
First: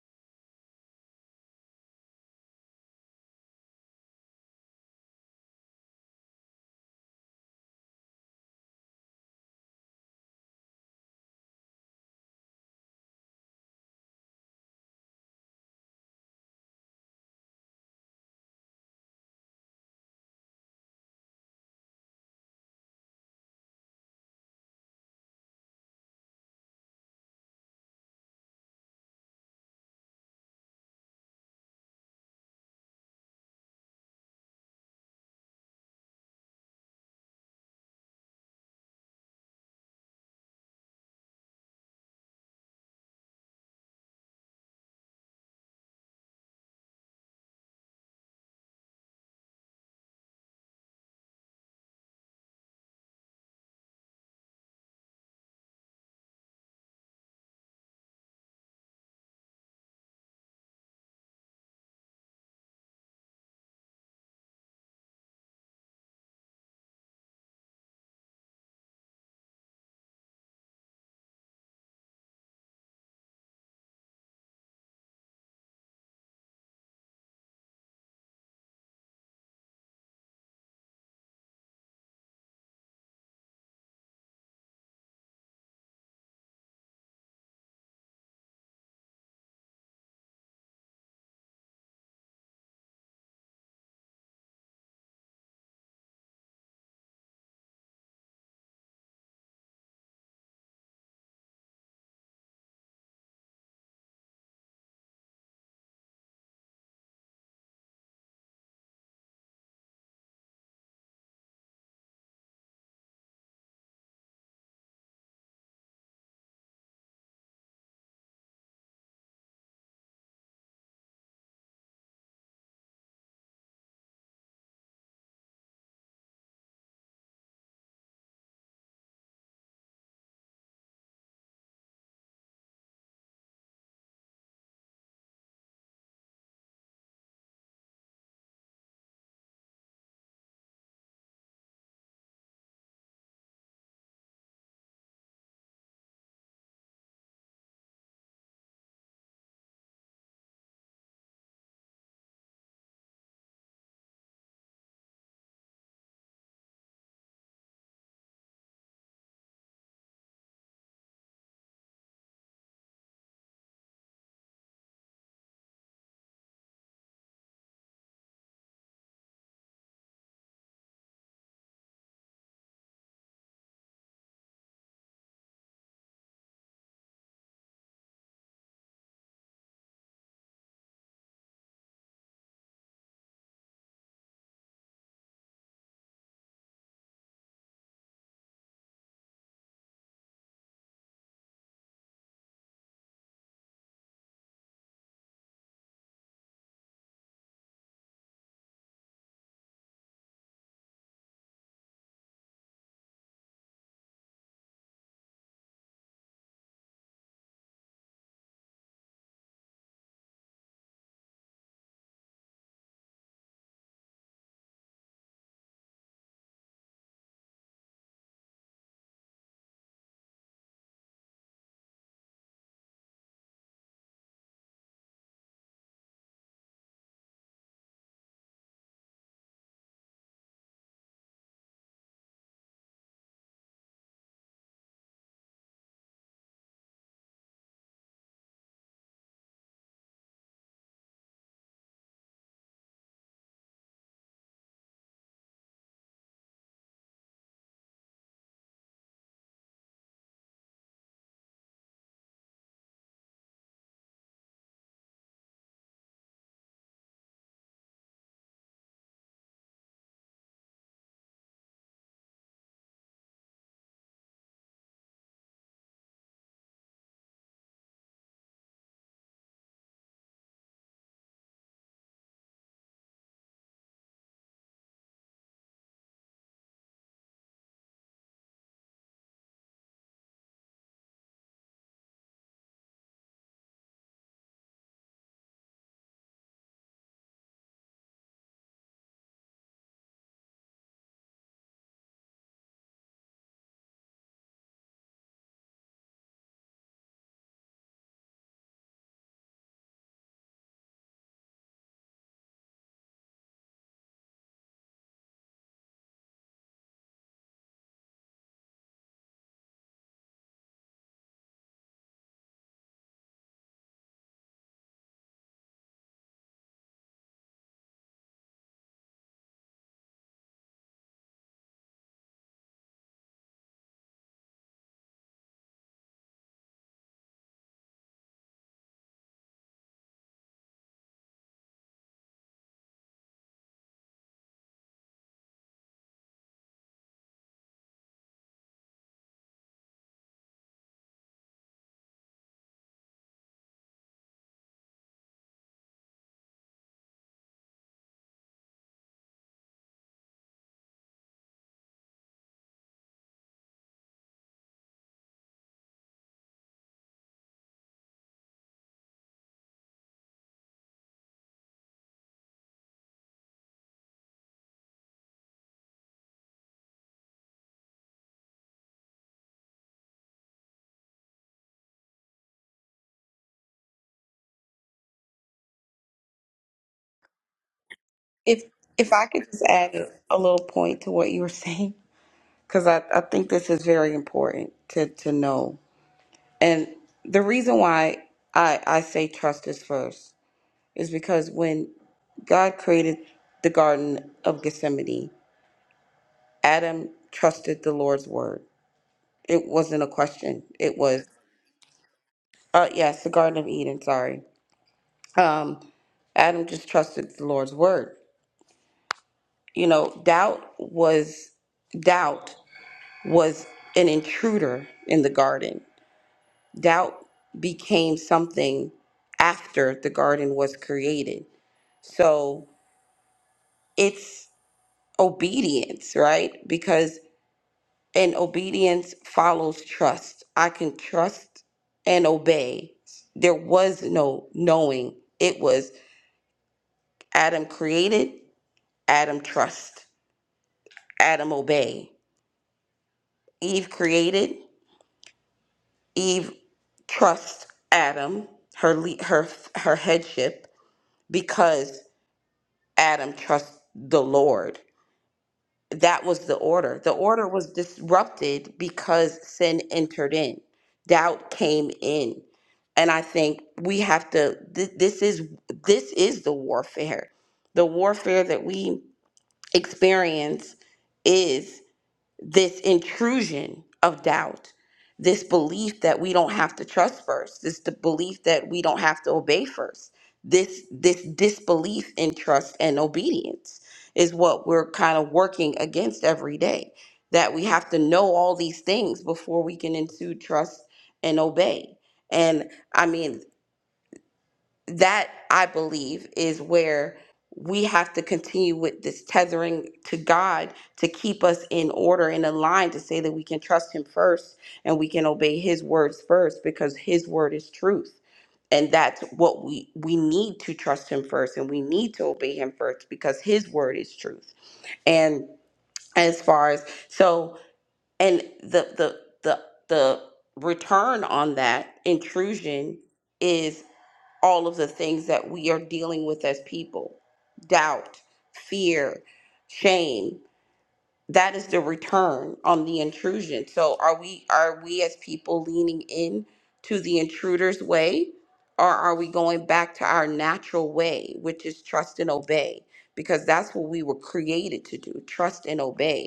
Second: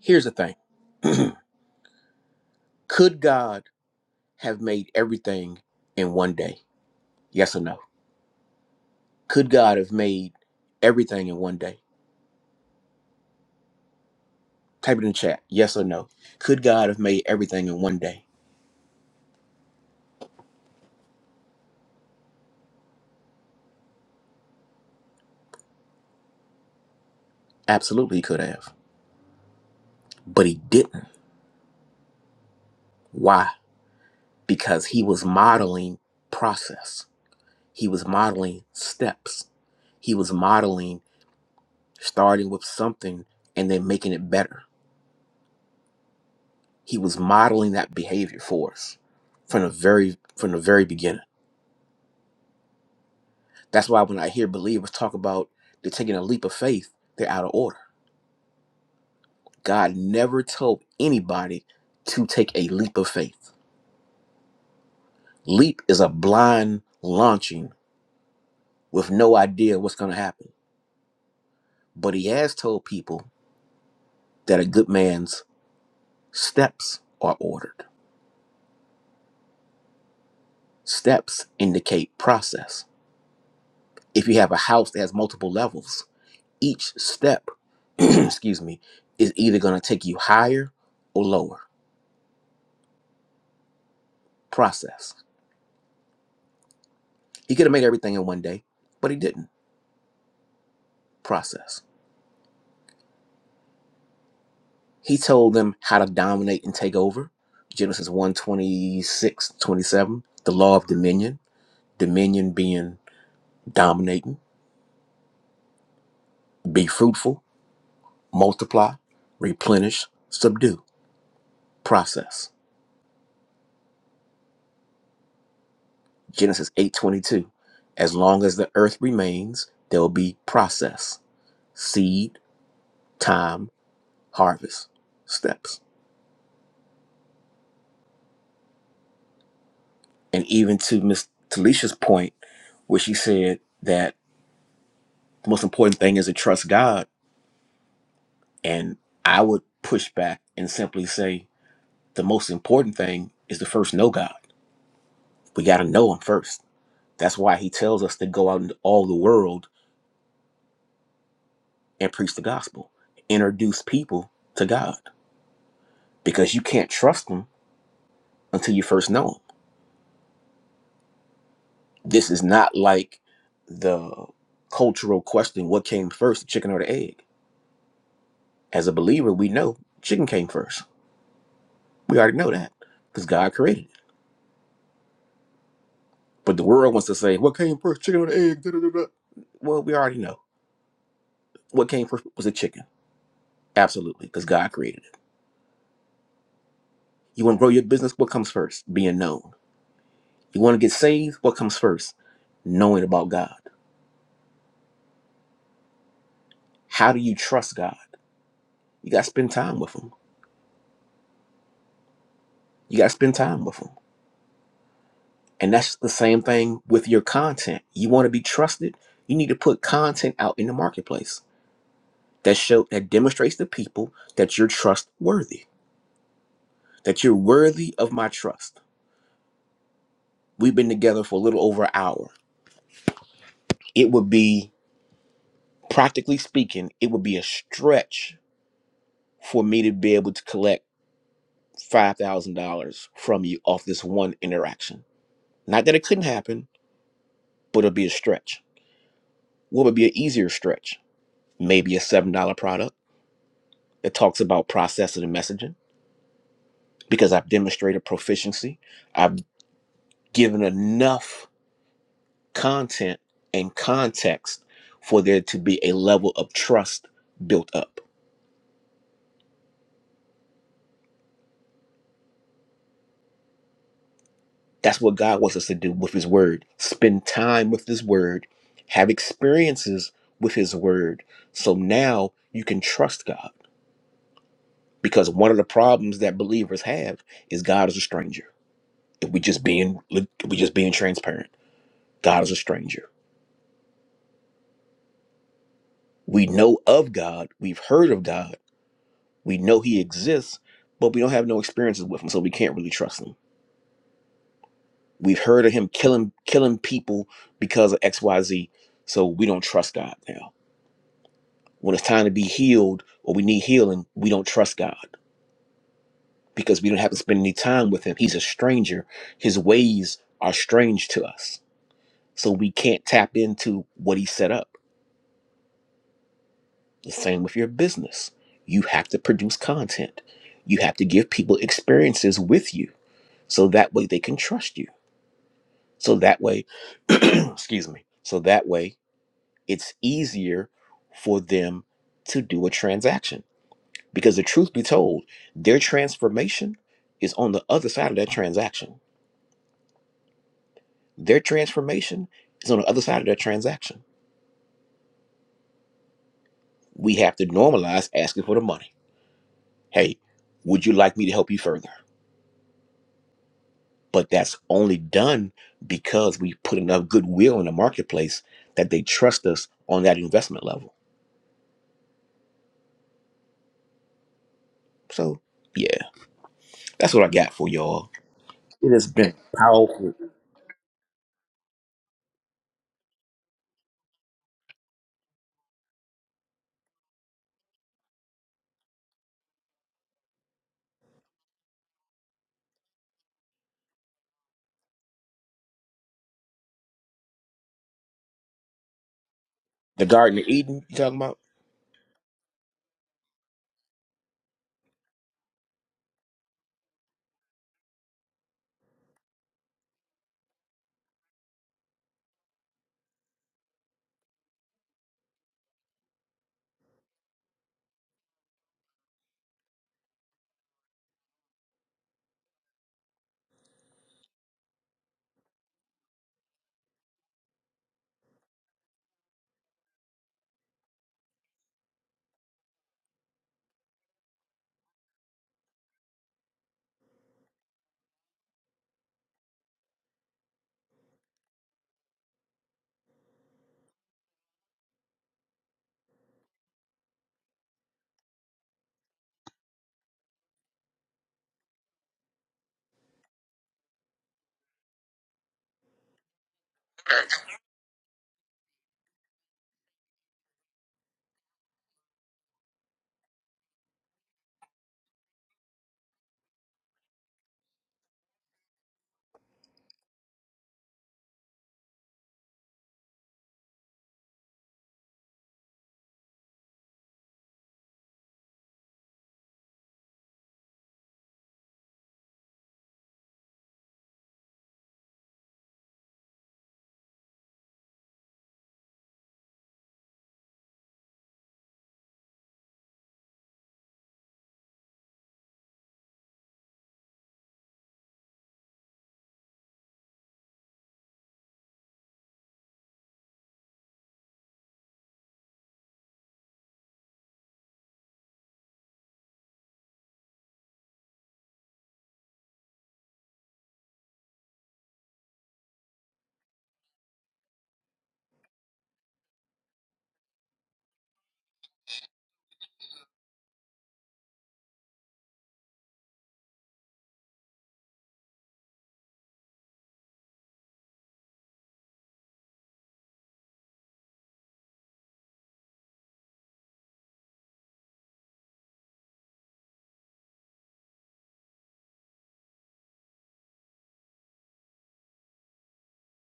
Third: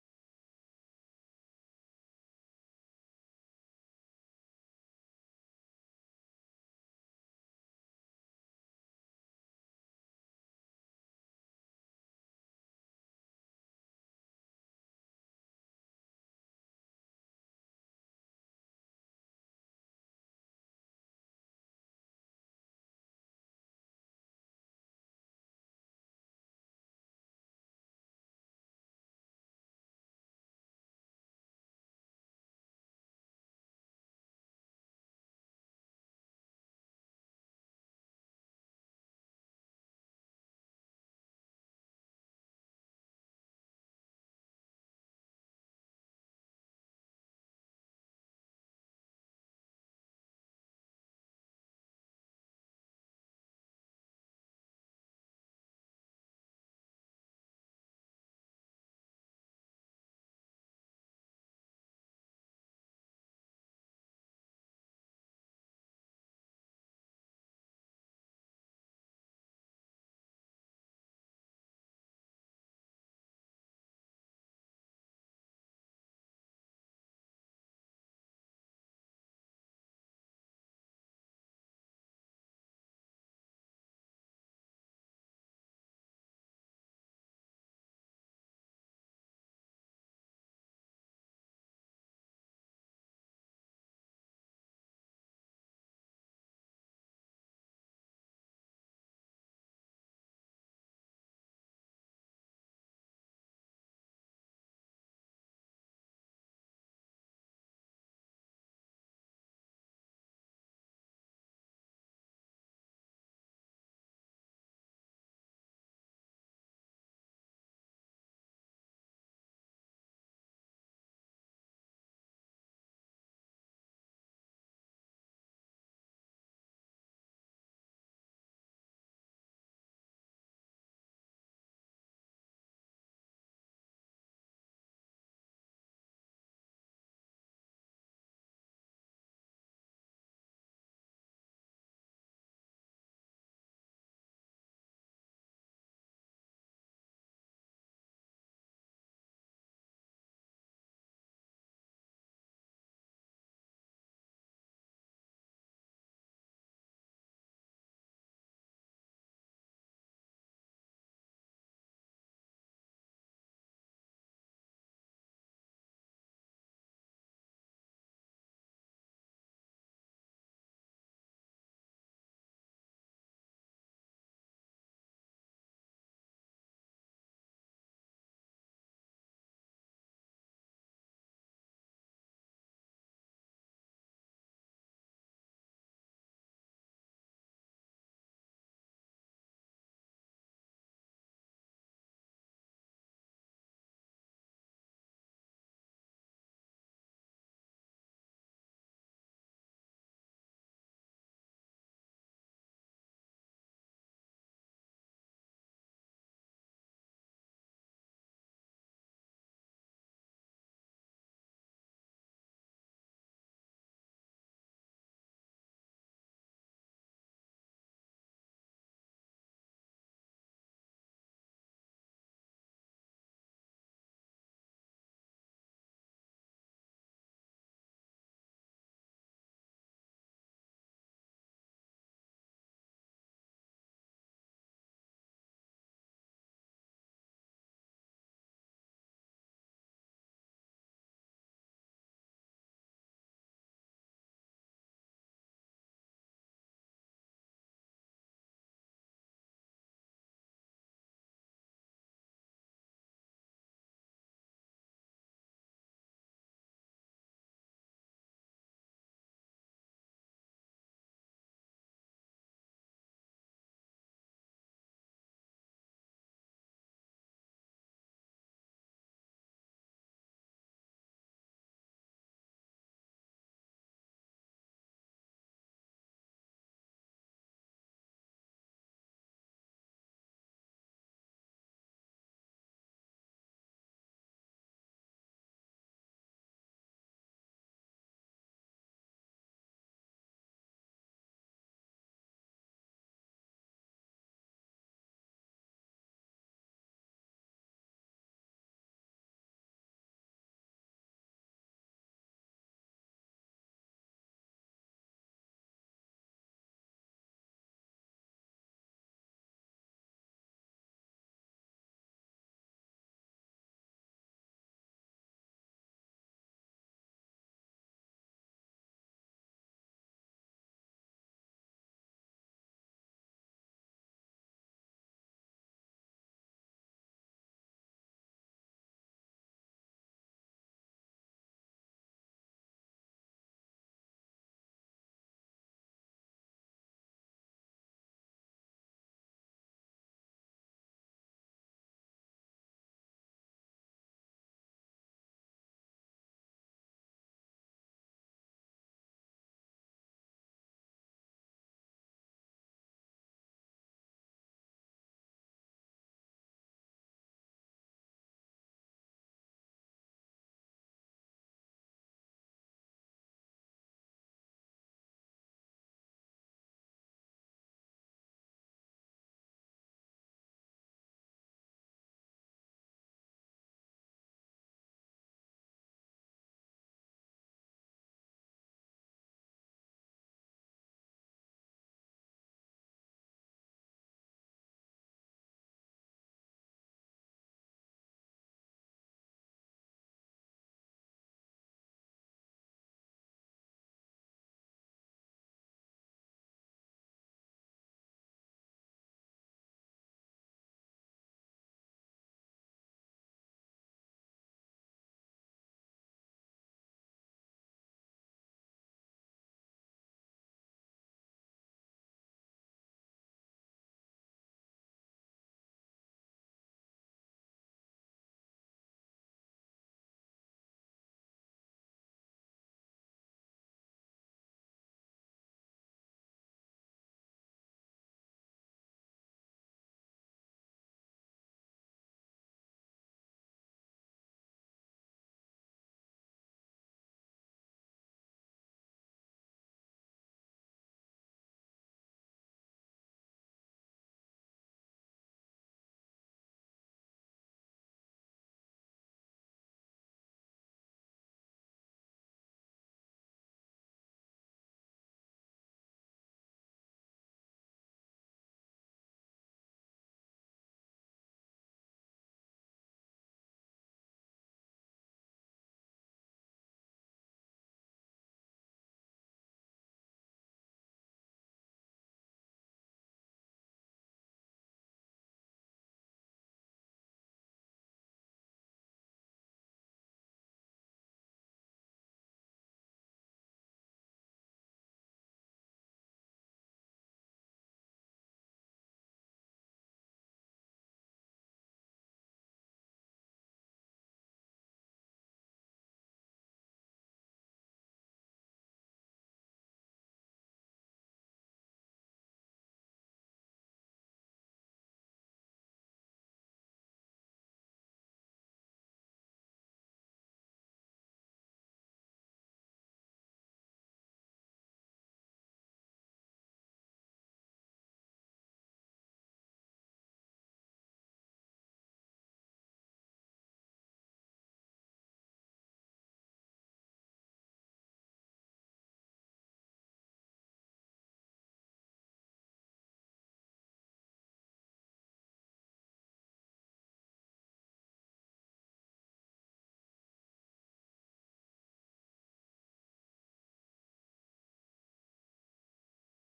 Speaker 1: here's the thing: Could God have made everything in one day? Yes or no? Could God have made everything in one day? Type it in the chat. Yes or no? Could God have made everything in one day? Absolutely, he could have, but he didn't. Why? Because he was modeling process He was modeling steps. He was modeling starting with something and then making it better. He was modeling that behavior for us from the very from the very beginning. That's why when I hear believers talk about they're taking a leap of faith, they're out of order. God never told anybody to take a leap of faith. Leap is a blind launching with no idea what's going to happen. But he has told people that a good man's steps are ordered. Steps indicate process. If you have a house that has multiple levels, each step, excuse me, is either going to take you higher or lower. Process. He could have made everything in one day, but he didn't. Process. He told them how to dominate and take over. Genesis one twenty six twenty seven. the law of dominion, dominion being dominating, be fruitful, multiply, replenish, subdue. Process Genesis 8:22. As long as the earth remains, there will be process, seed, time, harvest, steps. And even to Miss Talisha's point, where she said that the most important thing is to trust God, and I would push back and simply say the most important thing is to first know God. We got to know Him first. That's why He tells us to go out into all the world and preach the gospel, introduce people to God, because you can't trust Him until you first know 'em. This is not like the cultural question what came first, the chicken or the egg? As a believer, we know chicken came first. We already know that because God created it. But the world wants to say, what came first, chicken or the egg? Da, da, da, da. Well, we already know. What came first was the chicken. Absolutely, because God created it. You want to grow your business? What comes first? Being known. You want to get saved? What comes first? Knowing about God. How do you trust God? You got to spend time with Him. You got to spend time with Him And that's the same thing with your content. You want to be trusted, you need to put content out in the marketplace that show that demonstrates to people that you're trustworthy, that you're worthy of my trust. We've been together for a little over an hour. It would be practically speaking, it would be a stretch for me to be able to collect $5,000 from you off this one interaction. Not that it couldn't happen, but it'll be a stretch. What would be an easier stretch? Maybe a $7 product It talks about processing and messaging because I've demonstrated proficiency. I've given enough content and context for there to be a level of trust built up. That's what God wants us to do with His Word. Spend time with His Word, have experiences with His Word. So now you can trust God because one of the problems that believers have is God is a stranger. If we just being if we just being transparent, God is a stranger. We know of God, we've heard of God, we know He exists, but we don't have no experiences with Him, so we can't really trust Him. We've heard of Him killing killing people because of X, Y, Z, so we don't trust God now. When it's time to be healed or we need healing, we don't trust God because we don't have to spend any time with Him. He's a stranger. His ways are strange to us, so we can't tap into what He set up. The same with your business. You have to produce content. You have to give people experiences with you so that way they can trust you so that way excuse me so that way it's easier for them to do a transaction because the truth be told their transformation is on the other side of that transaction their transformation is on the other side of that transaction we have to normalize asking for the money hey would you like me to help you further but that's only done because we put enough goodwill in the marketplace that they trust us on that investment level so yeah That's what I got for y'all.
Speaker 2: If
Speaker 1: It has
Speaker 2: if I
Speaker 1: been
Speaker 2: could just add
Speaker 1: powerful.
Speaker 2: a little point to what you were saying, because I, I think this is very important to, to know. And the reason why I, I say trust is first is because when God created the Garden of Gethsemane, Adam trusted the Lord's word. It wasn't
Speaker 1: The
Speaker 2: a
Speaker 1: Garden of
Speaker 2: question.
Speaker 1: Eden, you
Speaker 2: It
Speaker 1: talking
Speaker 2: was,
Speaker 1: about?
Speaker 2: uh, yes, the Garden of Eden, sorry. Um, Adam just trusted the Lord's word. You know, doubt was doubt was an intruder in the garden. Doubt became something after the garden was created. So it's obedience, right? Because And obedience follows trust. I can trust and obey. There was no knowing. It was Adam created, Adam trust, Adam obey. Eve created, Eve trust Adam, her le- her her headship because Adam trusts the Lord. that was the order. The order was disrupted because sin entered in, doubt came in. And I think we have to th- this is this is the warfare. The warfare that we experience this intrusion of doubt, this belief that we don't have to trust first, this the belief that we don't have to obey first, this this disbelief in trust and obedience is what we're kind of working against every day. That we have to know all these things before we can ensue trust and obey. And I mean, that I believe is where we have to continue with this tethering to God to keep us in order and aligned to say that we can trust Him first and we can obey His words first because His word is truth. And that's what we we need to trust him first and we need to obey him first because his word is truth. And as far as so and the the the the return on that intrusion is all of the things that we are dealing with as people doubt, fear, shame. That is the return on the intrusion. So are we are we as people leaning in to the intruder's way or are we going back to our natural way, which is trust and obey? Because that's what we were created to do, trust and obey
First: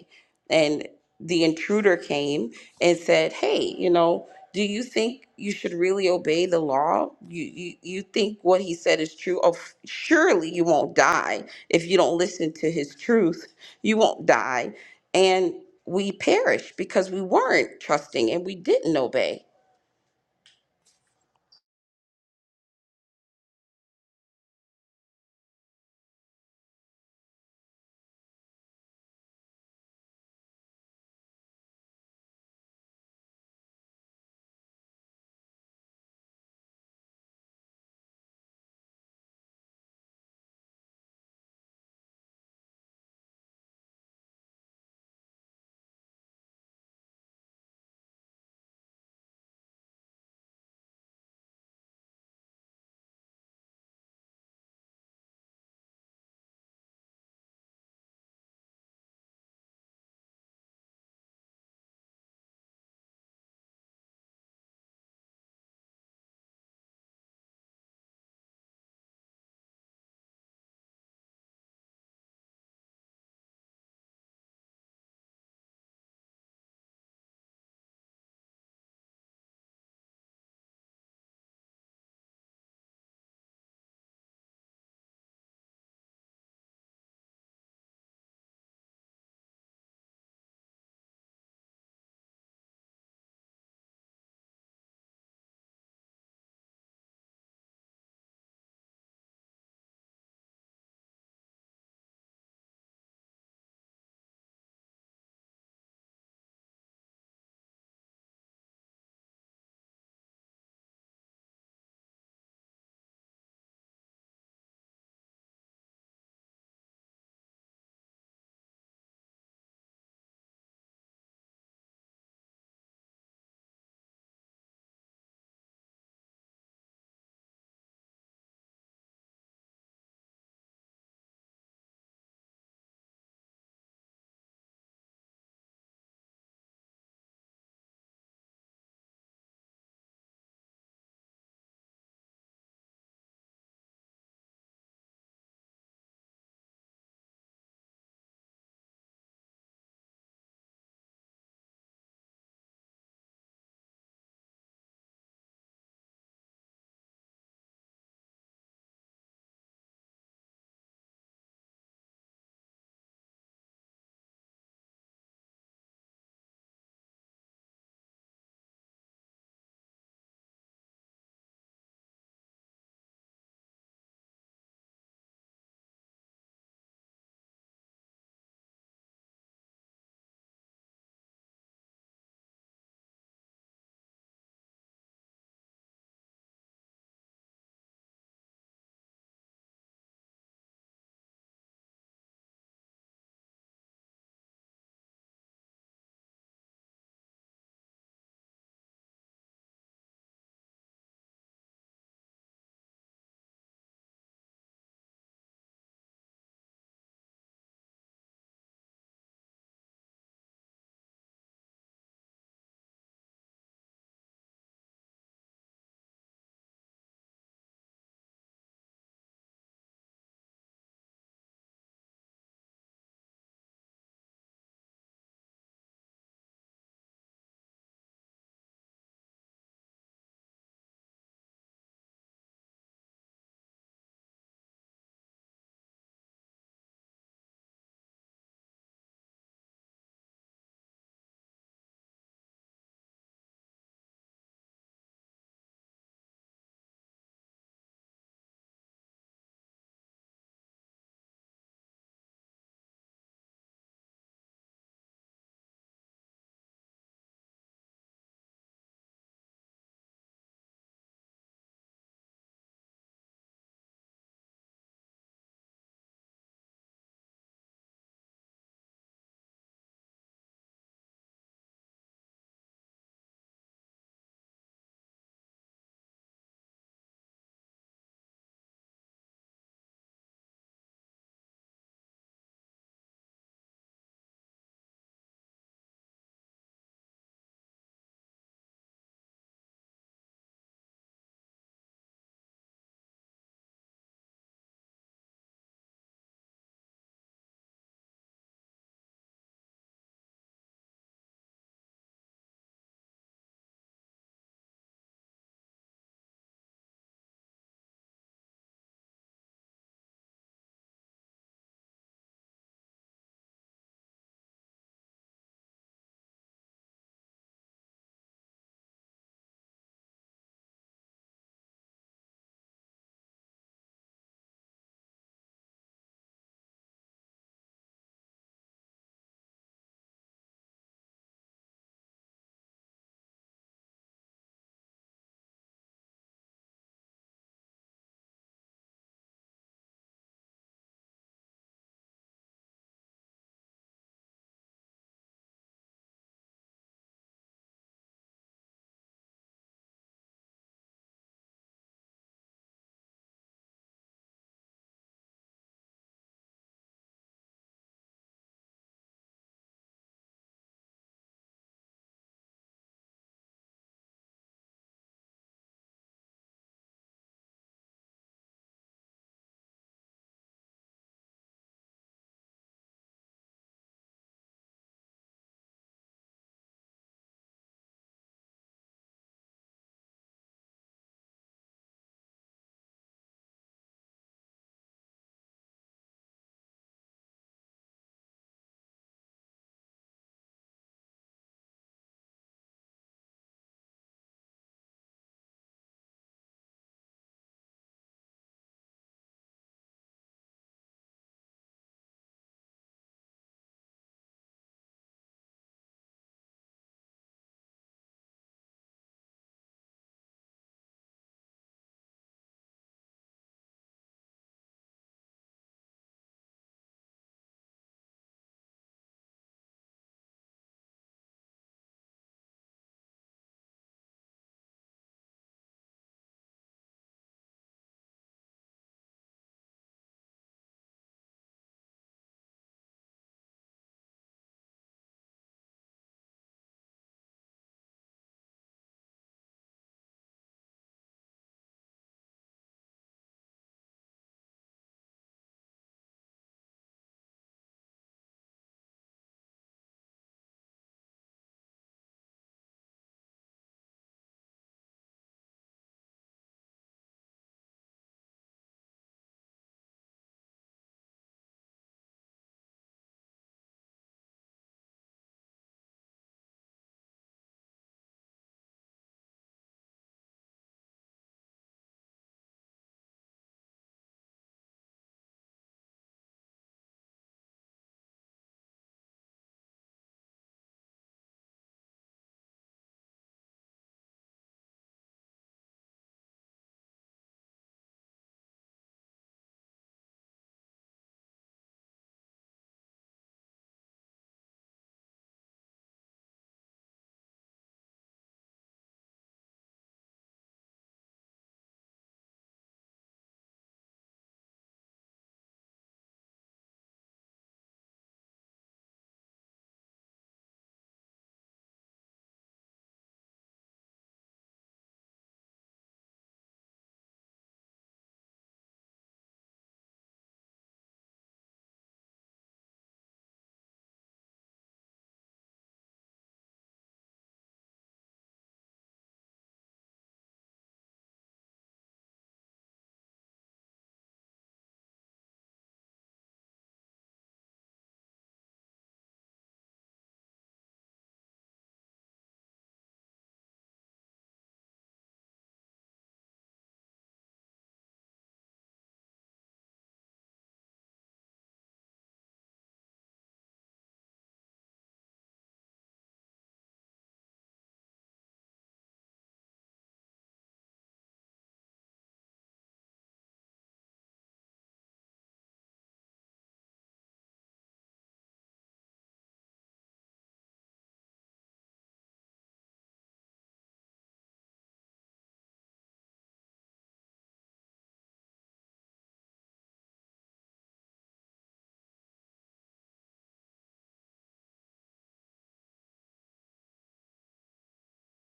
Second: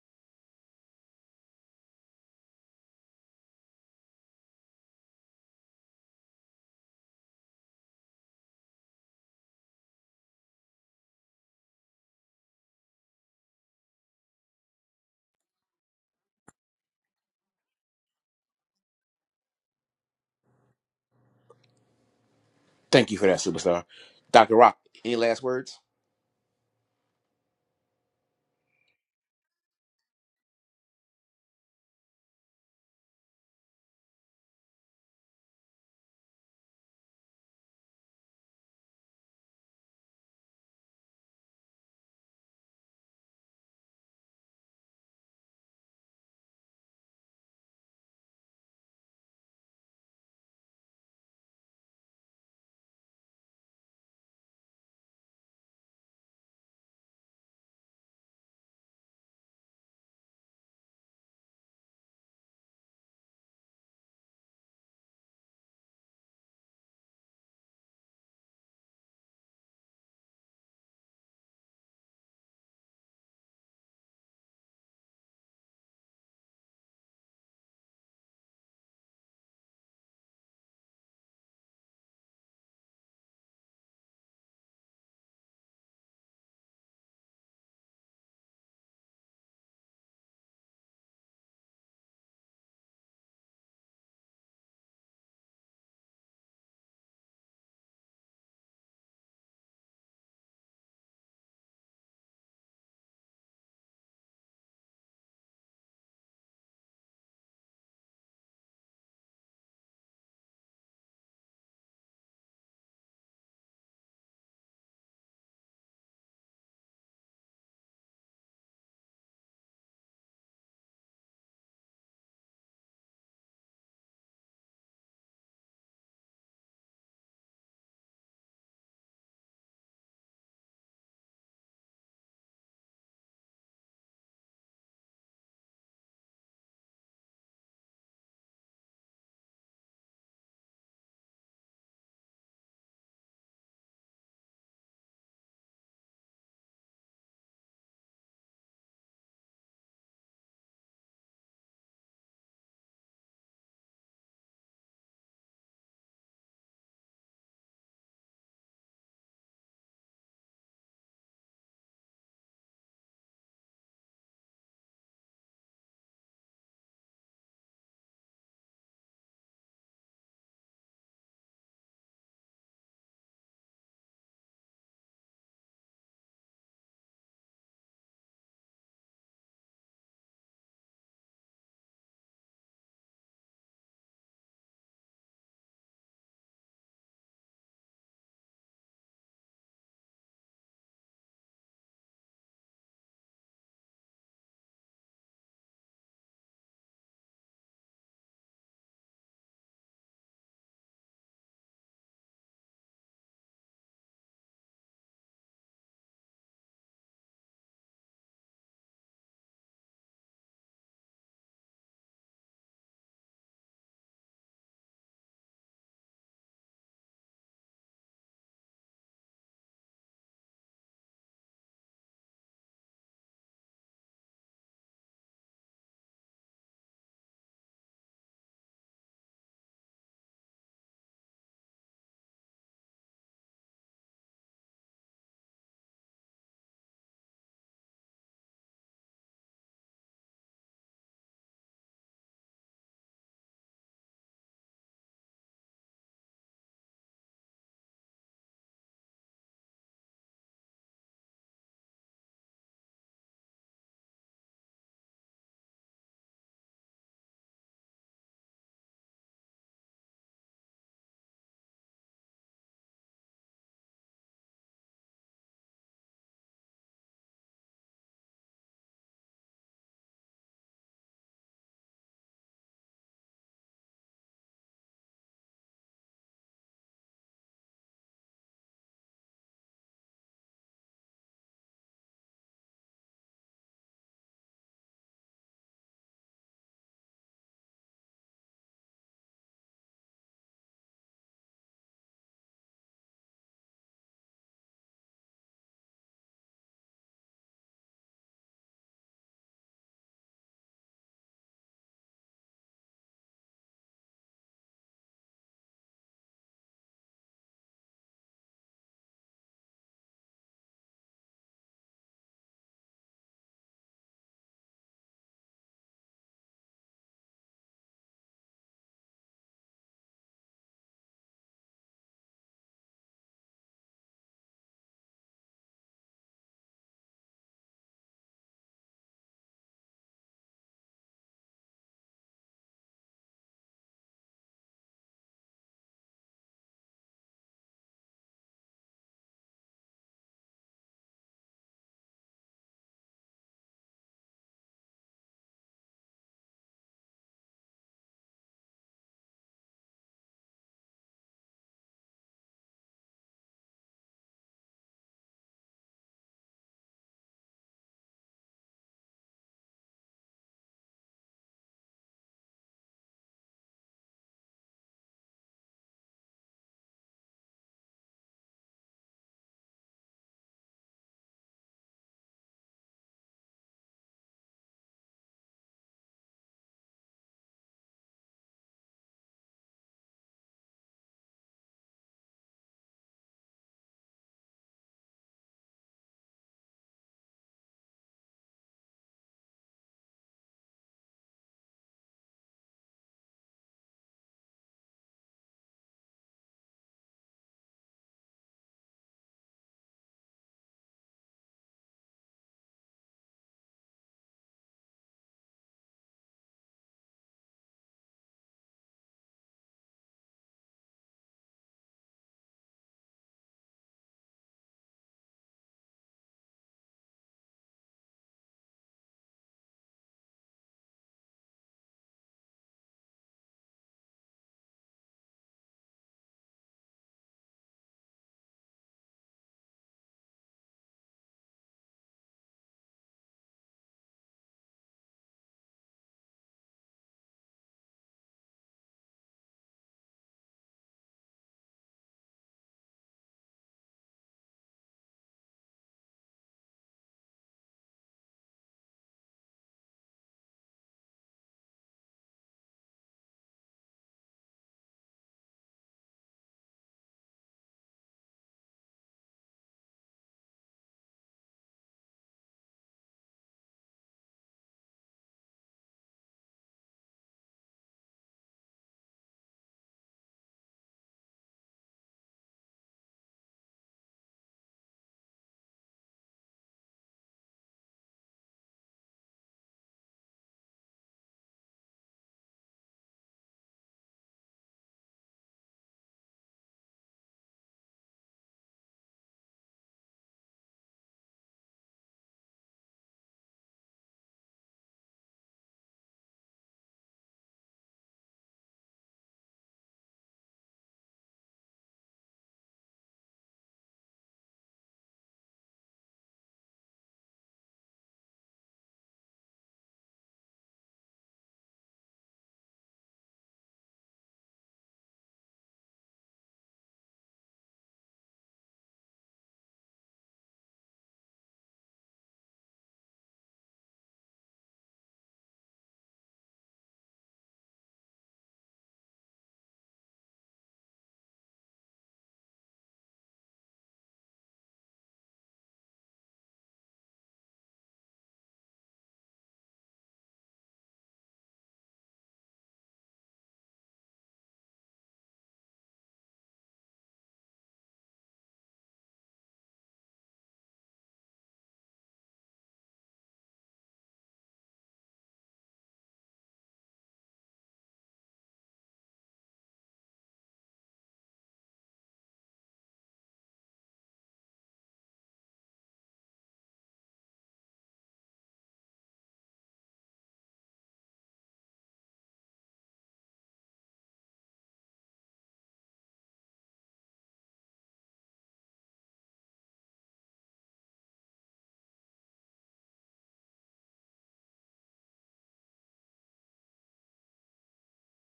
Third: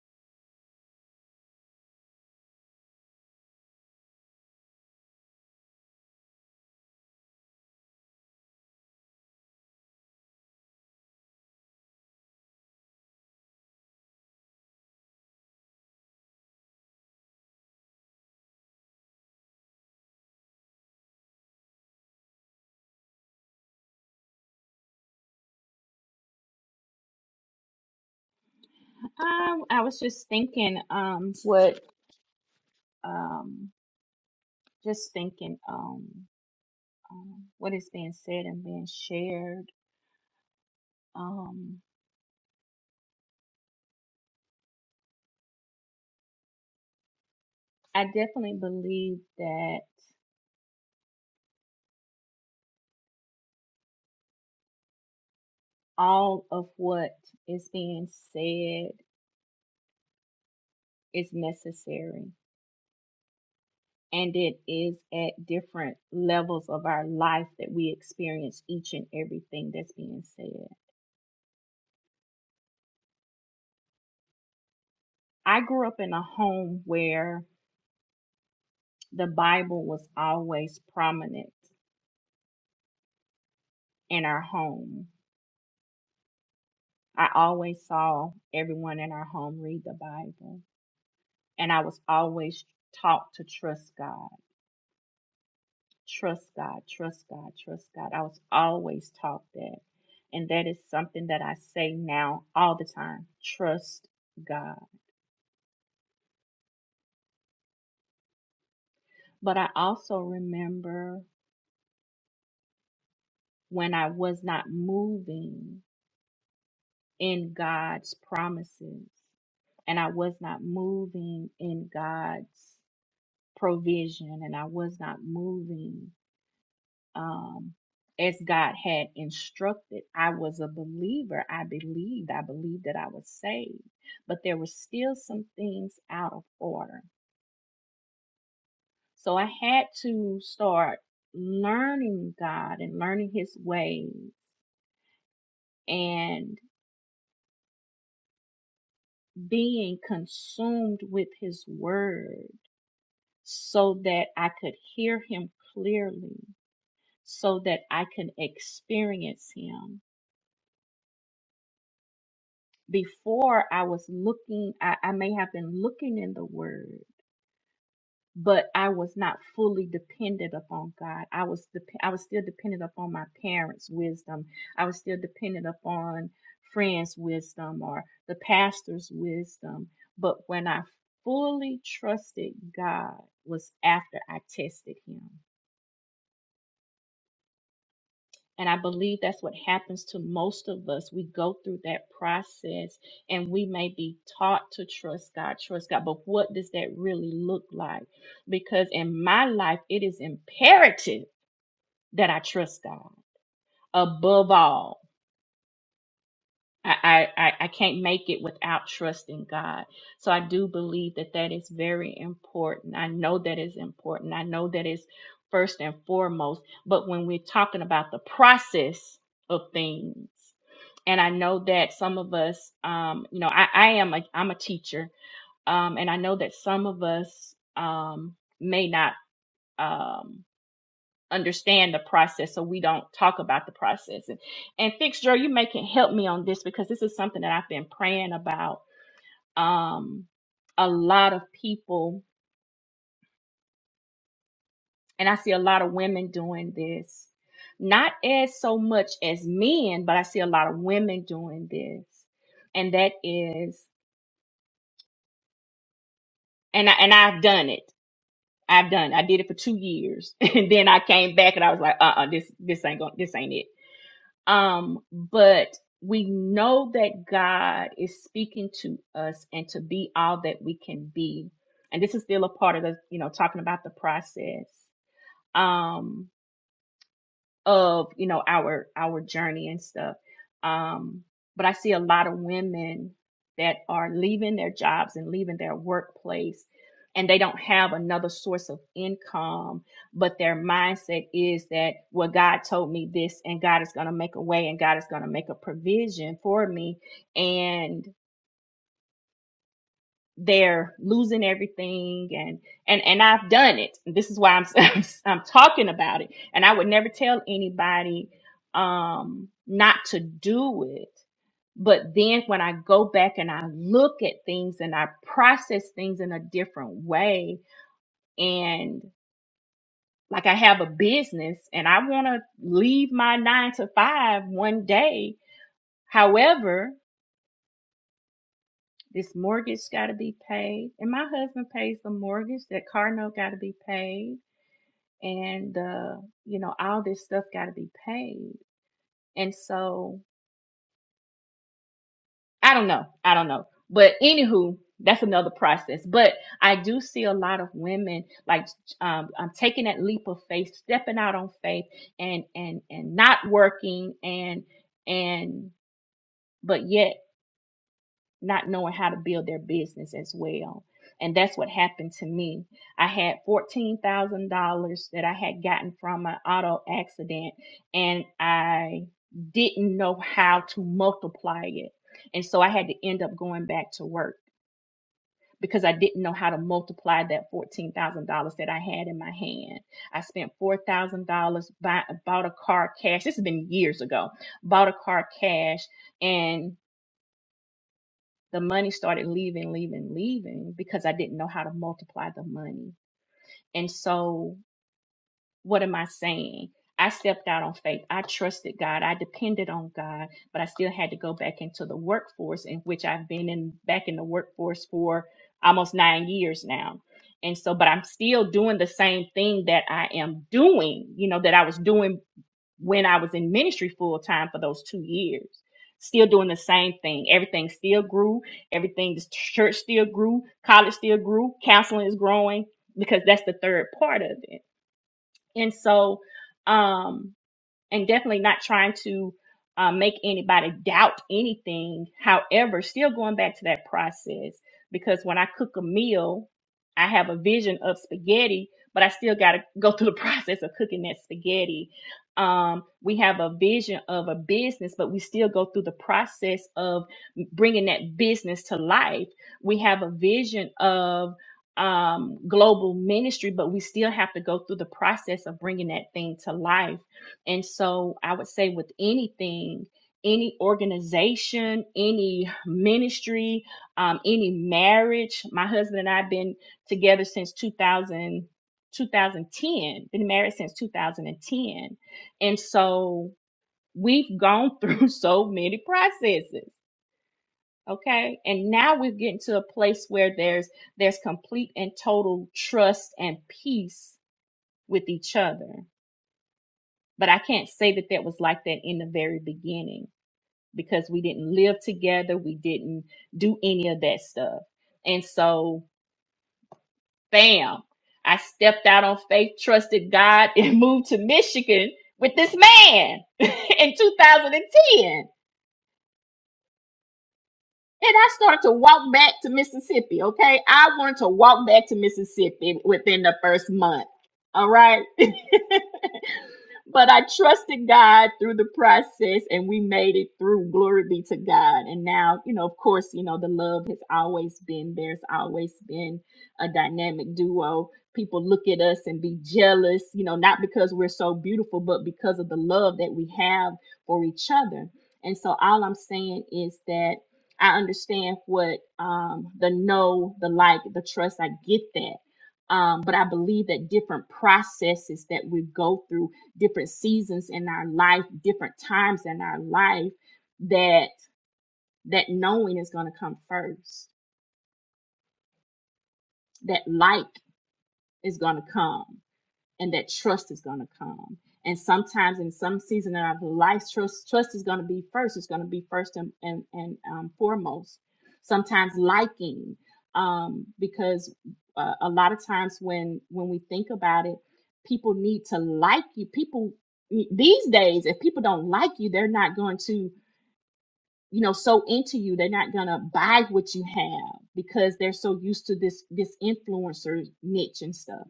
Speaker 2: and the intruder came and said, "Hey, you know, do you think you should really obey the law? You you, you think what he said is true? Of surely you won't die if you don't listen to his truth. You won't die." And we perish because we weren't trusting and we didn't obey.
Speaker 1: Thank you for that, superstar. Dr. Rock, any last words?
Speaker 3: I, I was just thinking, um, what, um, just thinking, um, um, what is being said and being shared. Um, I definitely believe that all of what is being said is necessary. And it is at different levels of our life that we experience each and everything that's being said. I grew up in a home where the Bible was always prominent in our home. I always saw everyone in our home read the Bible, and I was always taught to trust God, trust God, trust God, trust God. I was always taught that. And that is something that I say now all the time trust God. But I also remember when I was not moving in God's promises. And I was not moving in God's provision and I was not moving um, as God had instructed. I was a believer. I believed. I believed that I was saved. But there were still some things out of order. So I had to start learning God and learning His ways and being consumed with His word so that I could hear him clearly, so that I can experience him. Before I was looking, I, I may have been looking in the word, but I was not fully dependent upon God. I was dep I was still dependent upon my parents' wisdom. I was still dependent upon friends' wisdom or the pastor's wisdom. But when I fully trusted God was after I tested him And I believe that's what happens to most of us. We go through that process and we may be taught to trust God, trust God. But what does that really look like? Because in my life, it is imperative that I trust God above all. I, I, I I can't make it without trusting God. So I do believe that that is very important. I know that is important. I know that is first and foremost. But when we're talking about the process of things, and I know that some of us, um, you know, I, I am a, I'm a teacher, um, and I know that some of us um, may not. Um, understand the process so we don't talk about the process and, and fix Joe, you may can help me on this because this is something that I've been praying about um a lot of people and I see a lot of women doing this not as so much as men but I see a lot of women doing this and that is and I, and I've done it I've done I did it for 2 years and then I came back and I was like uh uh this this ain't going this ain't it Um, but we know that God is speaking to us and to be all that we can be. And this is still a part of the, you know, talking about the process. Um, of you know our our journey and stuff um but i see a lot of women that are leaving their jobs and leaving their workplace and they don't have another source of income but their mindset is that well god told me this and god is going to make a way and god is going to make a provision for me and they're losing everything and and and I've done it. This is why I'm I'm, talking about it. And I would never tell anybody um not to do it. But then when I go back and I look at things and I process things in a different way and like I have a business and I want to leave my 9 to 5 one day. However, This mortgage got to be paid, and my husband pays the mortgage. That car note got to be paid, and uh, you know all this stuff got to be paid. And so I don't know, I don't know, but anywho, that's another process. But I do see a lot of women like um, I'm taking that leap of faith, stepping out on faith, and and and not working, and and but yet not knowing how to build their business as well. And that's what happened to me. I had $14,000 that I had gotten from an auto accident and I didn't know how to multiply it. And so I had to end up going back to work because I didn't know how to multiply that $14,000 that I had in my hand. I spent $4,000 buy, bought a car cash. This has been years ago. Bought a car cash and the money started leaving, leaving, leaving because I didn't know how to multiply the money. And so, what am I saying? I stepped out on faith. I trusted God. I depended on God, but I still had to go back into the workforce in which I've been in back in the workforce for almost 9 years now. And so but I'm still doing the same thing that I am doing, you know, that I was doing when I was in ministry full time for those two years. Still doing the same thing. Everything still grew. Everything, the church still grew. College still grew. Counseling is growing because that's the third part of it. And so, um, and definitely not trying to uh, make anybody doubt anything. However, still going back to that process because when I cook a meal, I have a vision of spaghetti, but I still got to go through the process of cooking that spaghetti. Um, we have a vision of a business, but we still go through the process of bringing that business to life. We have a vision of um, global ministry, but we still have to go through the process of bringing that thing to life and so I would say with anything, any organization, any ministry, um, any marriage, my husband and I have been together since 2000, been married since 2010. And so we've gone through so many processes. Okay. And now we're getting to a place where there's there's complete and total trust and peace with each other but I can't say that that was like that in the very beginning because we didn't live together. We didn't do any of that stuff. And so, bam, I stepped out on faith, trusted God, and moved to Michigan with this man in 2010. And I started to walk back to Mississippi. Okay. I wanted to walk back to Mississippi within the first month. All right. but I trusted God through the process and we made it through. Glory be to God. And now, you know, of course, you know, the love has always been there. It's always been a dynamic duo. People look at us and be jealous, you know, not because we're so beautiful, but because of the love that we have for each other. And so all I'm saying is that I understand what um, the know, the like, the trust. I get that. Um, but I believe that different processes that we go through, different seasons in our life, different times in our life, that that knowing is going to come first. That like is going to come. and that trust is going to come. And sometimes in some season of our life, trust, trust is going to be first. It's going to be first and, and, and um, foremost. Sometimes liking, um, because uh, a lot of times when when we think about it, people need to like you. People these days, if people don't like you, they're not going to you know so into you. They're not going to buy what you have because they're so used to this this influencer niche and stuff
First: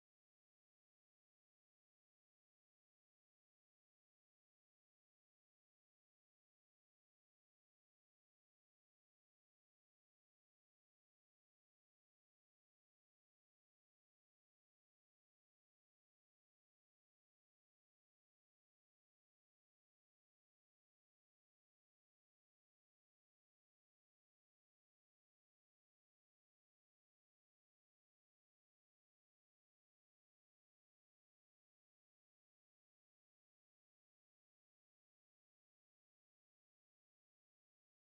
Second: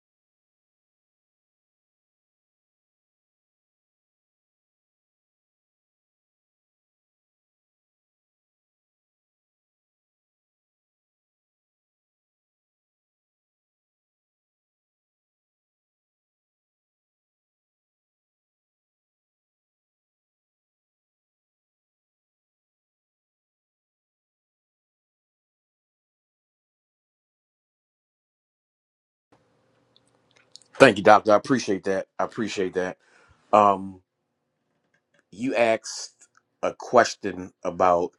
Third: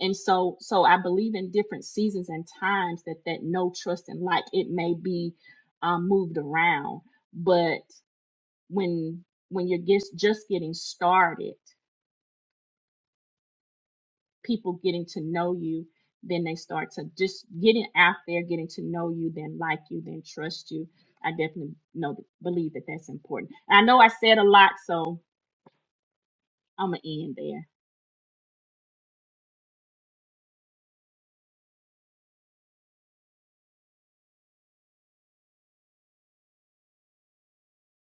Speaker 3: and so so i believe in different seasons and times that that no trust and like it may be um, moved around but when when you're just just getting started people getting to know you then they start to just getting out there getting to know you then like you then trust you i definitely know believe that that's important i know i said a lot so i'm gonna end
Speaker 1: Thank you, Doctor. I appreciate that. I appreciate that. Um, you asked a question about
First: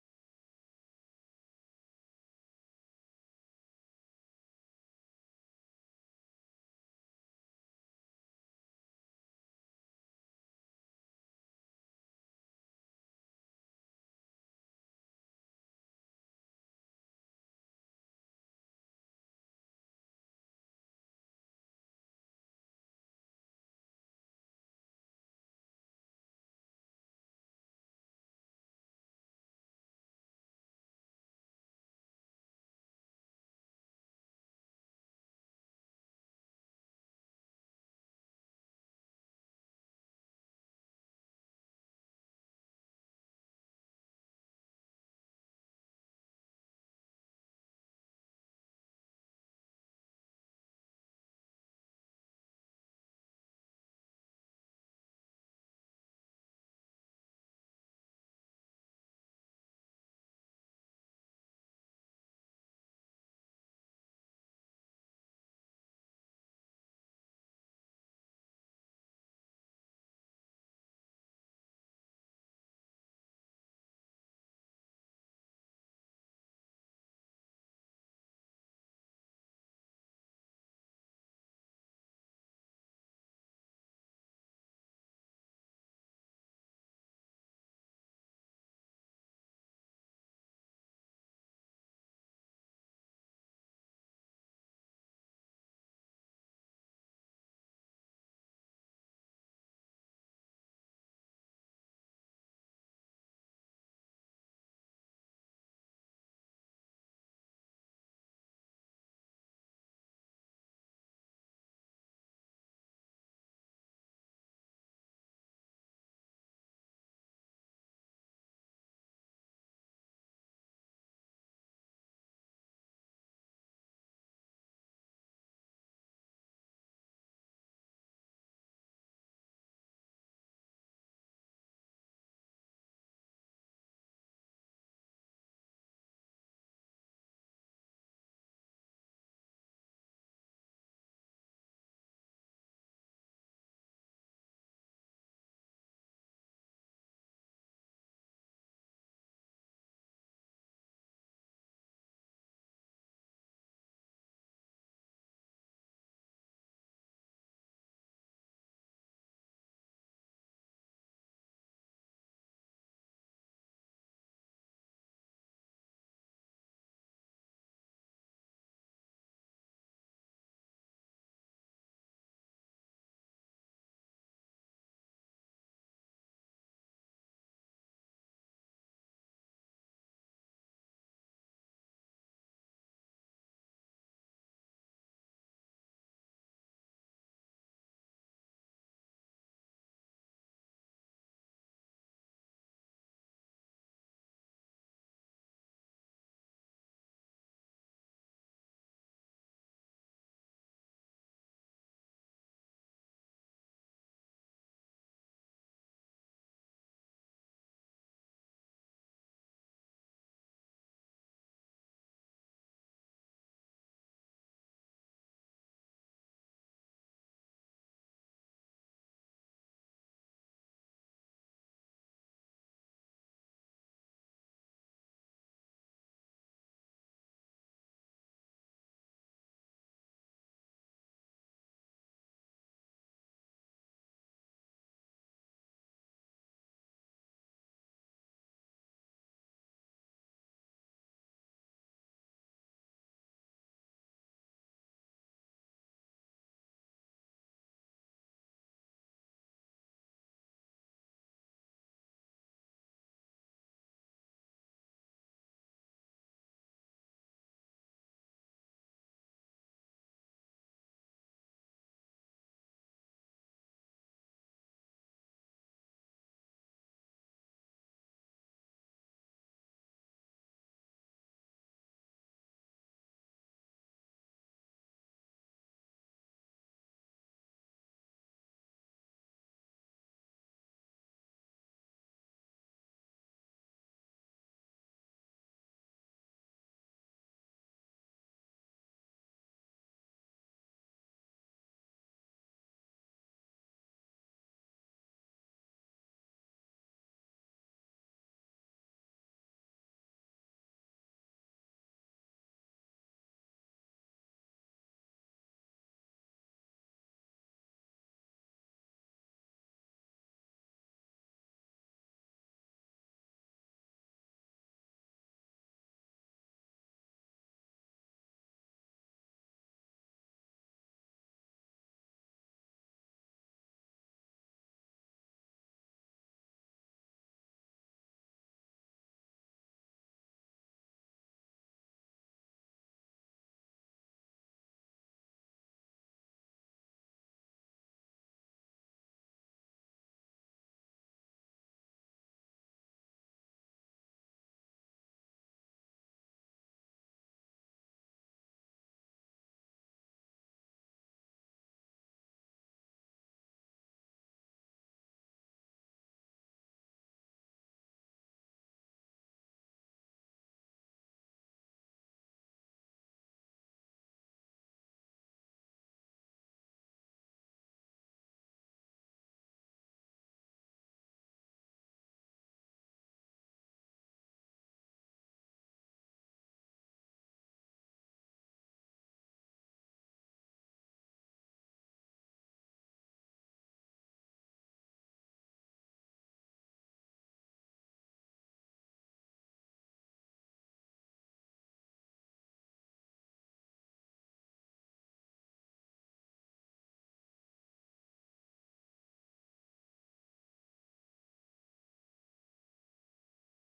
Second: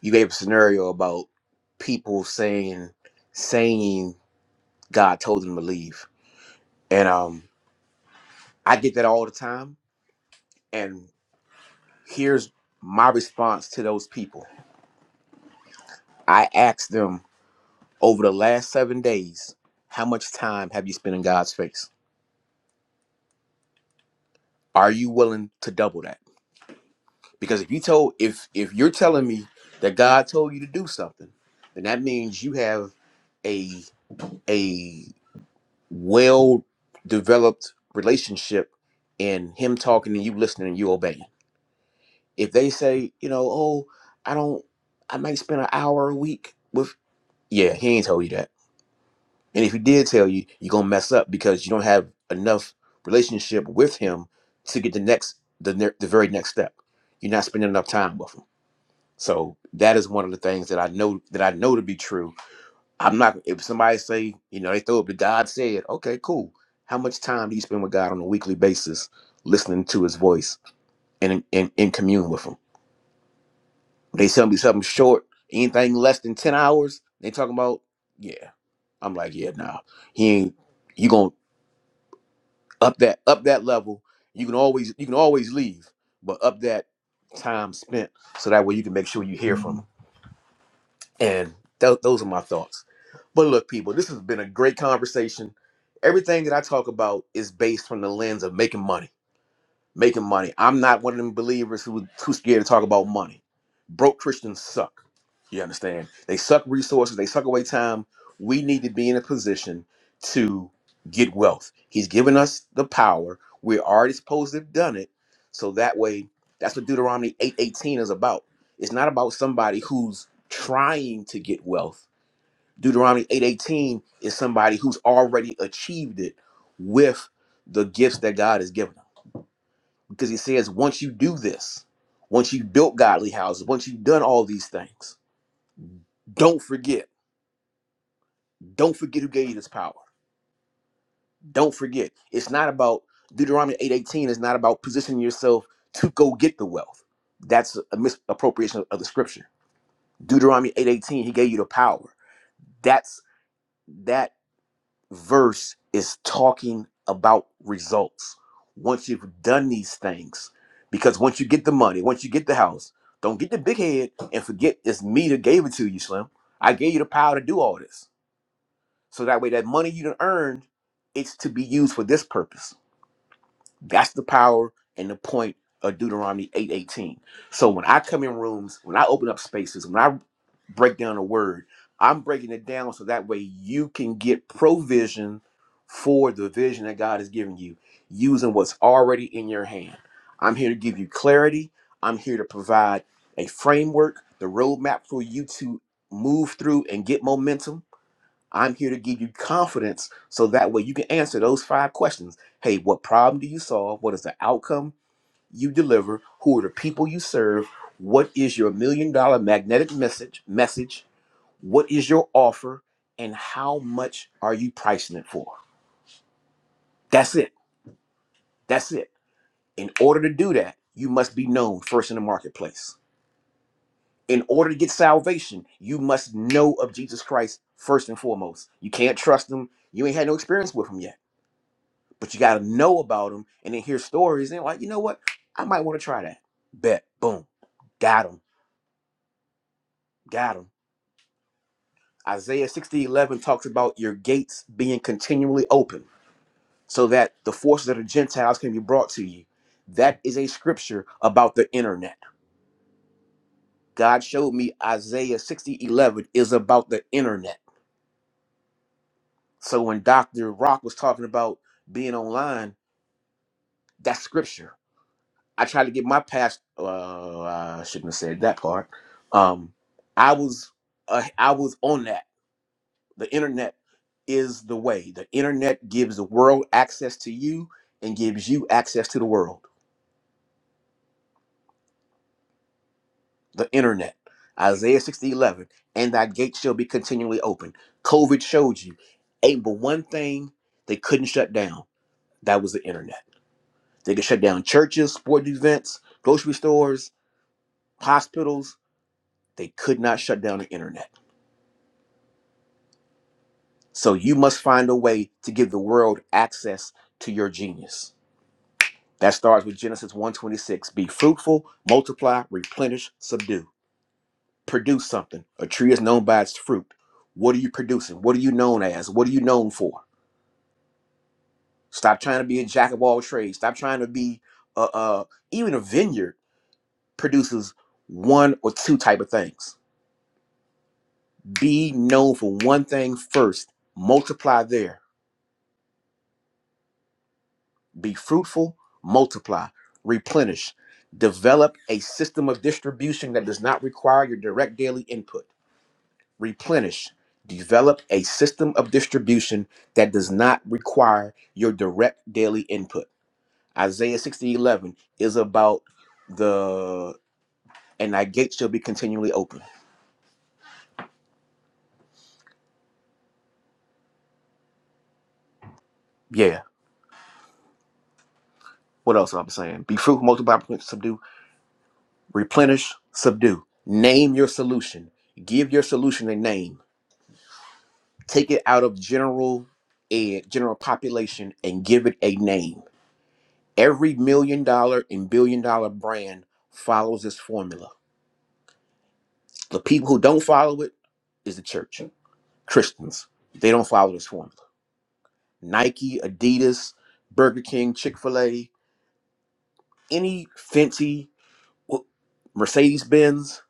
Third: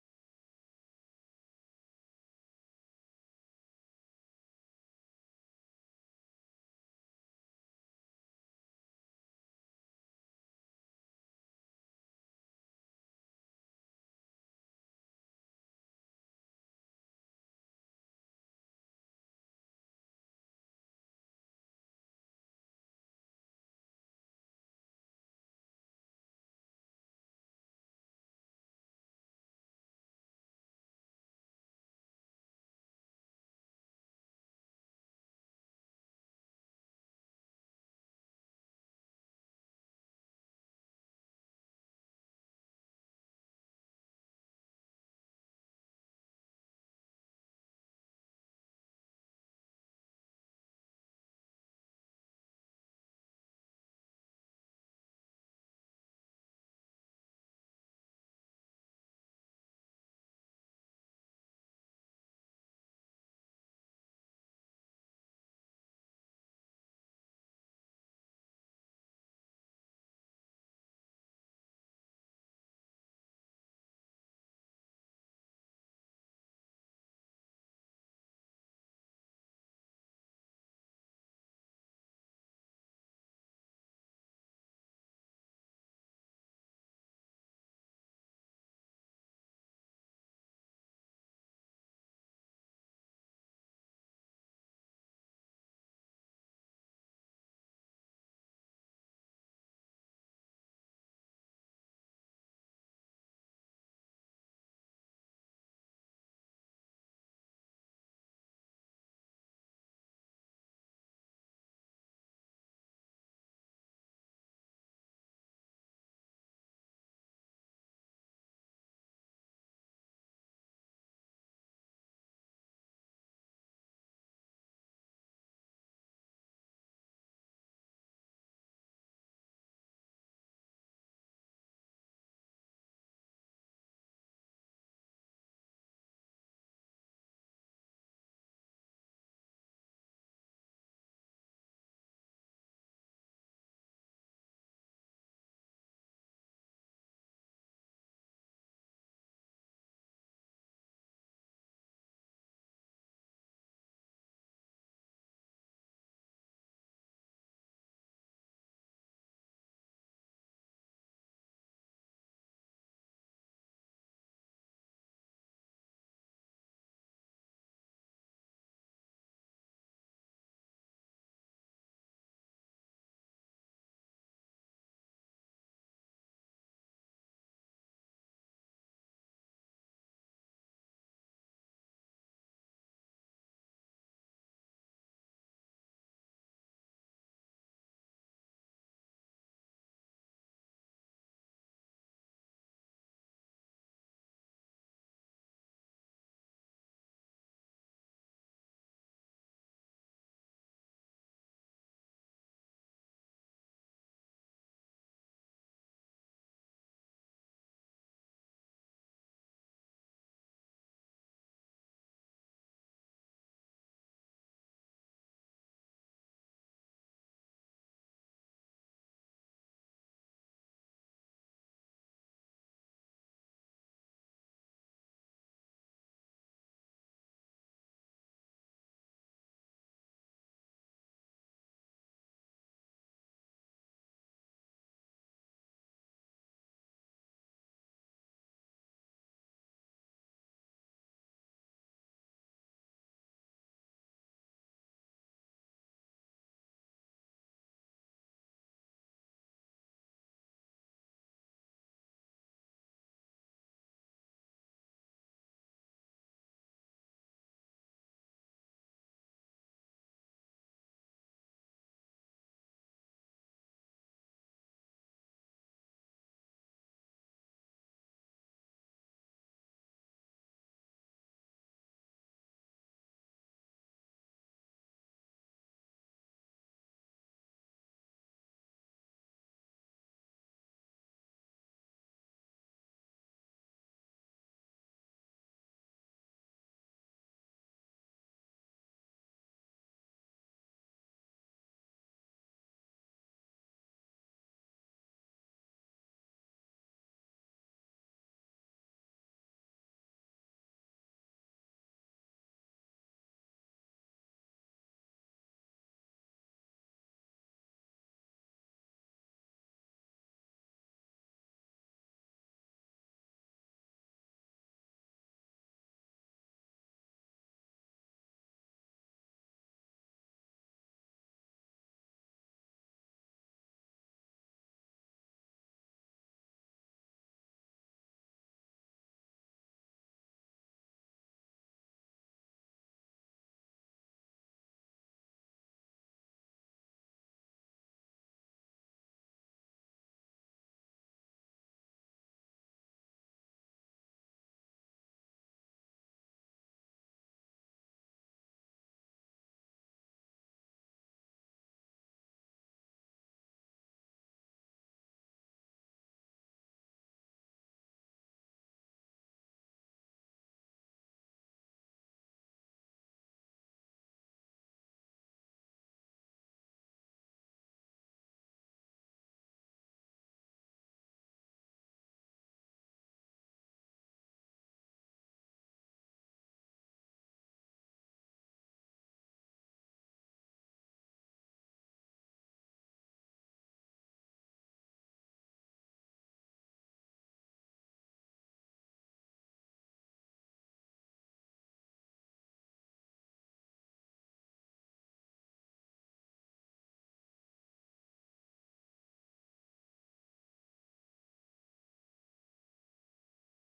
Speaker 1: you gave a scenario about people saying saying God told them to leave. And um I get that all the time. And here's my response to those people. I ask them Over the last seven days, how much time have you spent in God's face? Are you willing to double that? Because if you told if if you're telling me that God told you to do something, then that means you have a a well developed relationship in him talking and you listening and you obeying. If they say, you know, oh, I don't I might spend an hour a week with yeah, he ain't told you that. And if he did tell you, you're gonna mess up because you don't have enough relationship with him to get the next, the ne- the very next step. You're not spending enough time with him. So that is one of the things that I know that I know to be true. I'm not. If somebody say, you know, they throw up the God said, okay, cool. How much time do you spend with God on a weekly basis, listening to His voice and in, in, in commune with Him? They tell me something short, anything less than ten hours. They talking about, yeah. I'm like, yeah, nah. He ain't. You gonna up that up that level you can always you can always leave but up that time spent so that way you can make sure you hear from them and tho- those are my thoughts but look people this has been a great conversation everything that i talk about is based from the lens of making money making money. I'm not one of them believers who who's scared to talk about money. Broke Christians suck. You understand? They suck resources. They suck away time. We need to be in a position to get wealth. He's given us the power. We're already supposed to have done it. So that way, that's what Deuteronomy 8:18 is about. It's not about somebody who's trying to get wealth. Deuteronomy 8:18 is somebody who's already achieved it with the gifts that God has given because he says once you do this once you've built godly houses once you've done all these things don't forget don't forget who gave you this power don't forget it's not about deuteronomy 8.18 It's not about positioning yourself to go get the wealth that's a misappropriation of the scripture deuteronomy 8.18 he gave you the power that's that verse is talking about results. Once you've done these things, because once you get the money, once you get the house, don't get the big head and forget it's me that gave it to you, Slim. I gave you the power to do all this. So that way, that money you done earned, it's to be used for this purpose. That's the power and the point of Deuteronomy 8:18. So when I come in rooms, when I open up spaces, when I break down a word, I'm breaking it down so that way you can get provision for the vision that God has given you using what's already in your hand. I'm here to give you clarity. I'm here to provide a framework, the roadmap for you to move through and get momentum. I'm here to give you confidence so that way you can answer those five questions. Hey, what problem do you solve? What is the outcome you deliver? Who are the people you serve? What is your million dollar magnetic message message? What is your offer? And how much are you pricing it for? That's it. That's it. In order to do that, you must be known first in the marketplace. In order to get salvation, you must know of Jesus Christ first and foremost. You can't trust him. You ain't had no experience with him yet but you got to know about them and then hear stories and like you know what i might want to try that bet boom got him got him isaiah 60:11 talks about your gates being continually open so that the forces of the gentiles can be brought to you that is a scripture about the internet god showed me isaiah 60:11 is about the internet so when dr rock was talking about being online that's scripture I tried to get my past. Uh, I shouldn't have said that part. Um, I was, uh, I was on that. The internet is the way. The internet gives the world access to you and gives you access to the world. The internet, Isaiah sixty eleven, and thy gate shall be continually open. COVID showed you, ain't but one thing they couldn't shut down. That was the internet. They could shut down churches, sport events, grocery stores, hospitals. They could not shut down the internet So you must find a way to give the world access to your genius. That starts with Genesis one twenty six. Be fruitful, multiply, replenish, subdue. Produce something. A tree is known by its fruit. What are you producing? What are you known as? What are you known for? Stop trying to be a jack of all trades. Stop trying to be uh, uh even a vineyard produces one or two type of things. Be known for one thing first. Multiply there Be fruitful, multiply, replenish, develop a system of distribution that does not require your direct daily input. Replenish, develop a system of distribution that does not require your direct daily input. Isaiah 60 eleven is about the and thy gate shall be continually open. Yeah. What else I'm saying? Be fruitful, multiply, subdue, replenish, subdue. Name your solution. Give your solution a name take it out of general and general population and give it a name. Every million dollar and billion dollar brand follows this formula. The people who don't follow it is the church, Christians. They don't follow this formula. Nike, Adidas, Burger King, Chick fil A, any fancy Mercedes Benz,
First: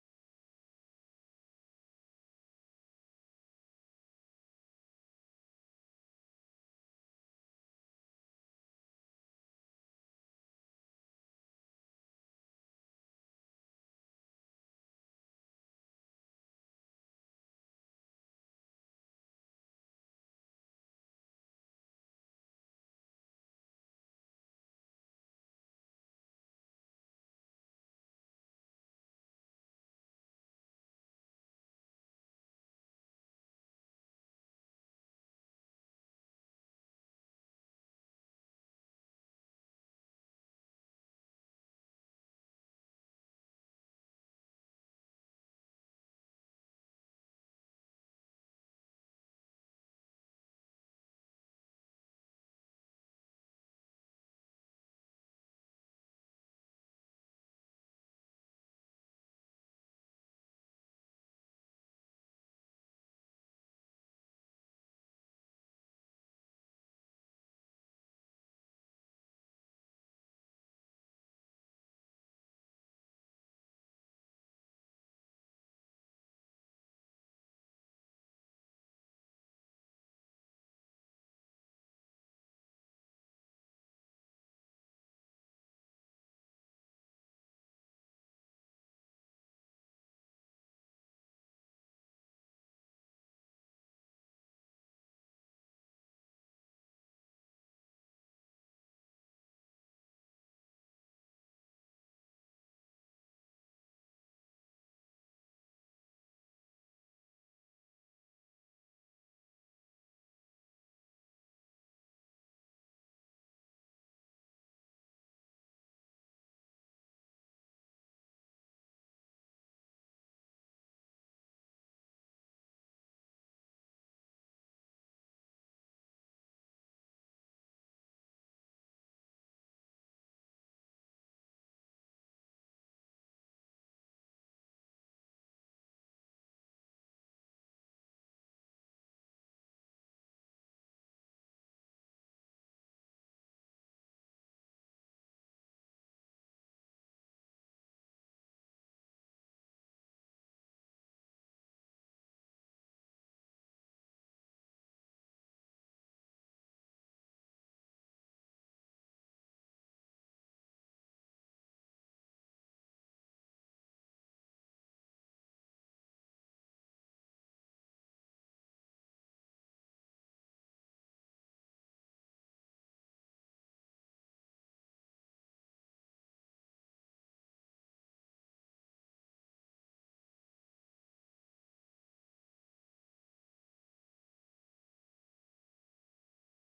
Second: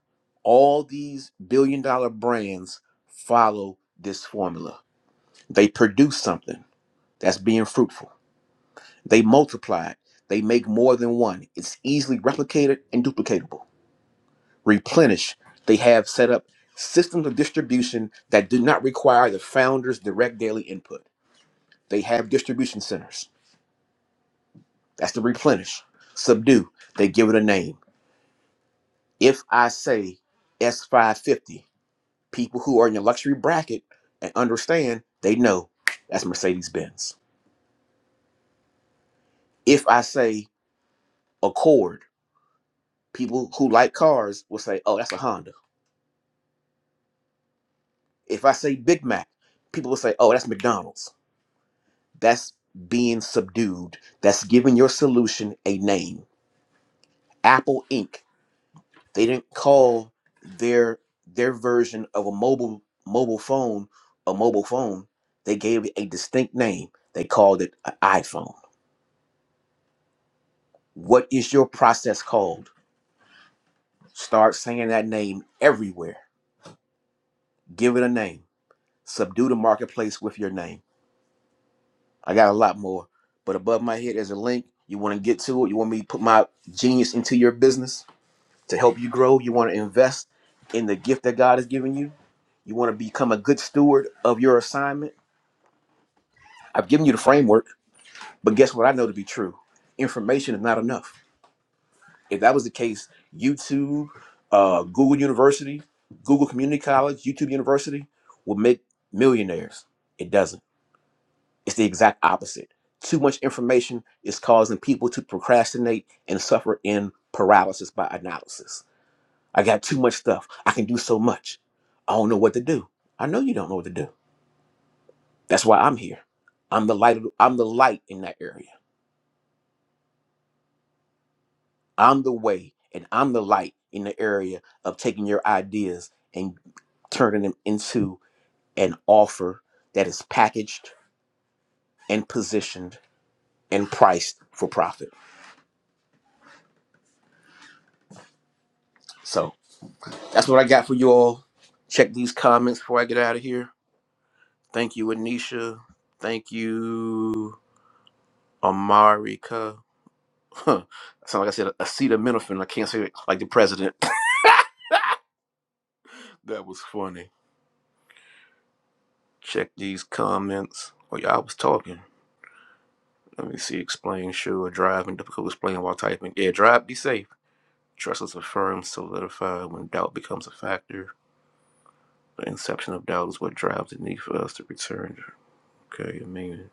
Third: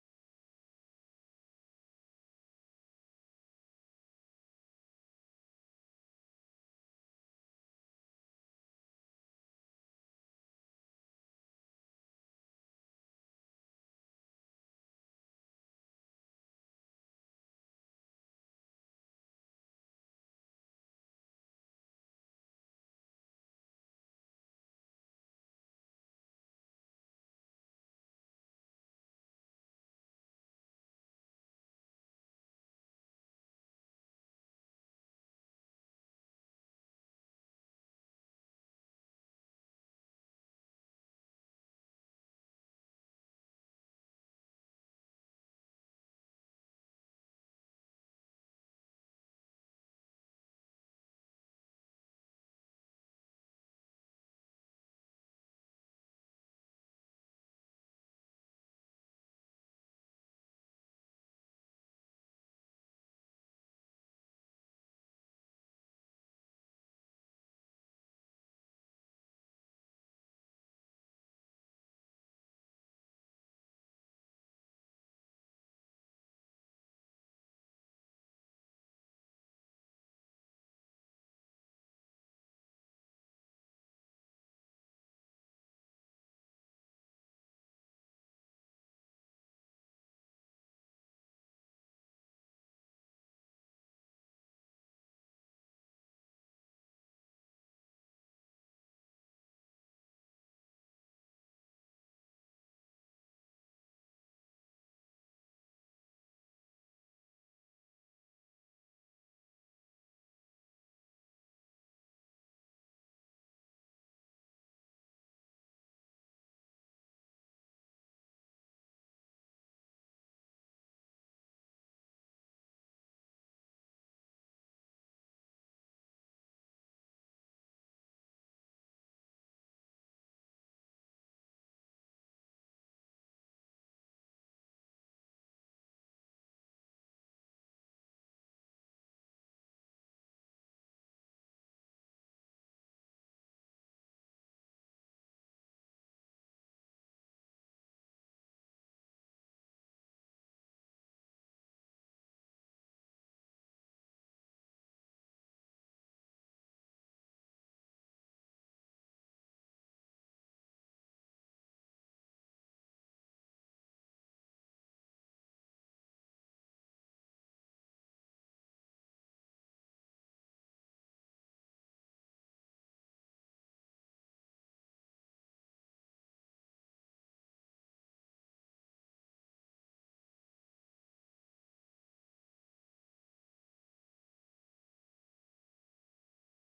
Speaker 1: all these billion dollar brands follow this formula. They produce something that's being fruitful They multiply. They make more than one. It's easily replicated and duplicatable. Replenish. They have set up systems of distribution that do not require the founder's direct daily input. They have distribution centers. That's the replenish. Subdue. They give it a name. If I say S550, people who are in the luxury bracket and understand, they know that's Mercedes Benz. If I say Accord, people who like cars will say, oh, that's a Honda If I say Big Mac, people will say, oh, that's McDonald's. That's being subdued. That's giving your solution a name. Apple Inc. They didn't call their their version of a mobile mobile phone a mobile phone. They gave it a distinct name. They called it an iPhone. What is your process called? Start saying that name everywhere. Give it a name. Subdue the marketplace with your name. I got a lot more. But above my head, there's a link. You want to get to it. You want me to put my genius into your business to help you grow. You want to invest in the gift that God has given you. You want to become a good steward of your assignment. I've given you the framework, but guess what I know to be true? Information is not enough. If that was the case, YouTube, uh, Google University, Google Community College, YouTube University would make millionaires. It doesn't. It's the exact opposite. Too much information is causing people to procrastinate and suffer in paralysis by analysis. I got too much stuff. I can do so much. I don't know what to do. I know you don't know what to do. That's why I'm here. I'm the light. of- I'm the light in that area. I'm the way, and I'm the light in the area of taking your ideas and turning them into an offer that is packaged and positioned and priced for profit. So. That's what I got for you all. Check these comments before I get out of here. Thank you, Anisha. Thank you, Amarika. Huh. Sound like I said acetaminophen. I can't say it like the president. that was funny. Check these comments. Oh yeah, I was talking. Let me see. Explain. Sure. Driving. Difficult. Explain while typing. Yeah. Drive. Be safe. Trust is affirmed, solidified when doubt becomes a factor. The inception of doubt is what drives the need for us to return. Okay. I mean,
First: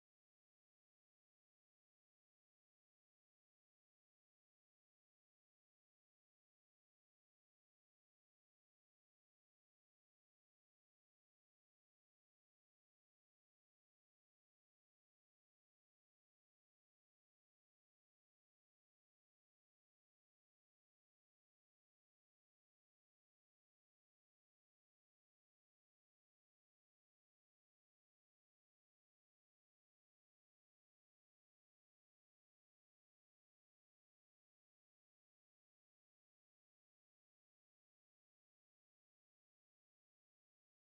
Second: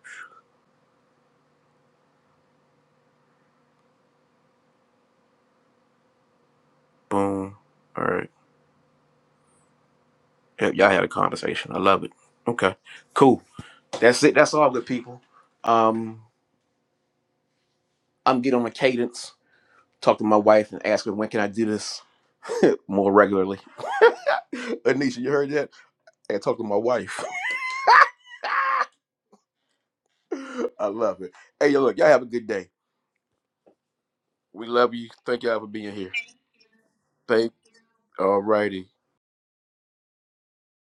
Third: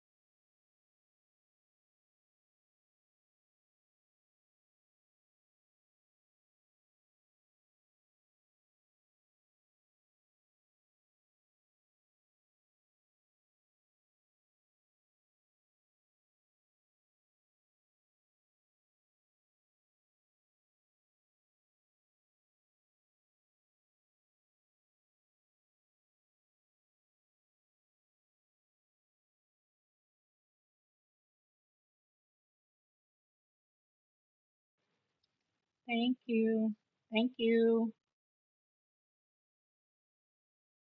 Speaker 1: boom. All right. Yep, y'all had a conversation. I love it. Okay, cool. That's it. That's all, good people. Um, I'm getting on a cadence. Talk to my wife and ask her when can I do this more regularly. Anisha, you heard that? I gotta talk to my wife. I love it. Hey, yo, look, y'all have a good day. We love you. Thank y'all for being here.
Speaker 3: there
Speaker 1: Thank. All righty.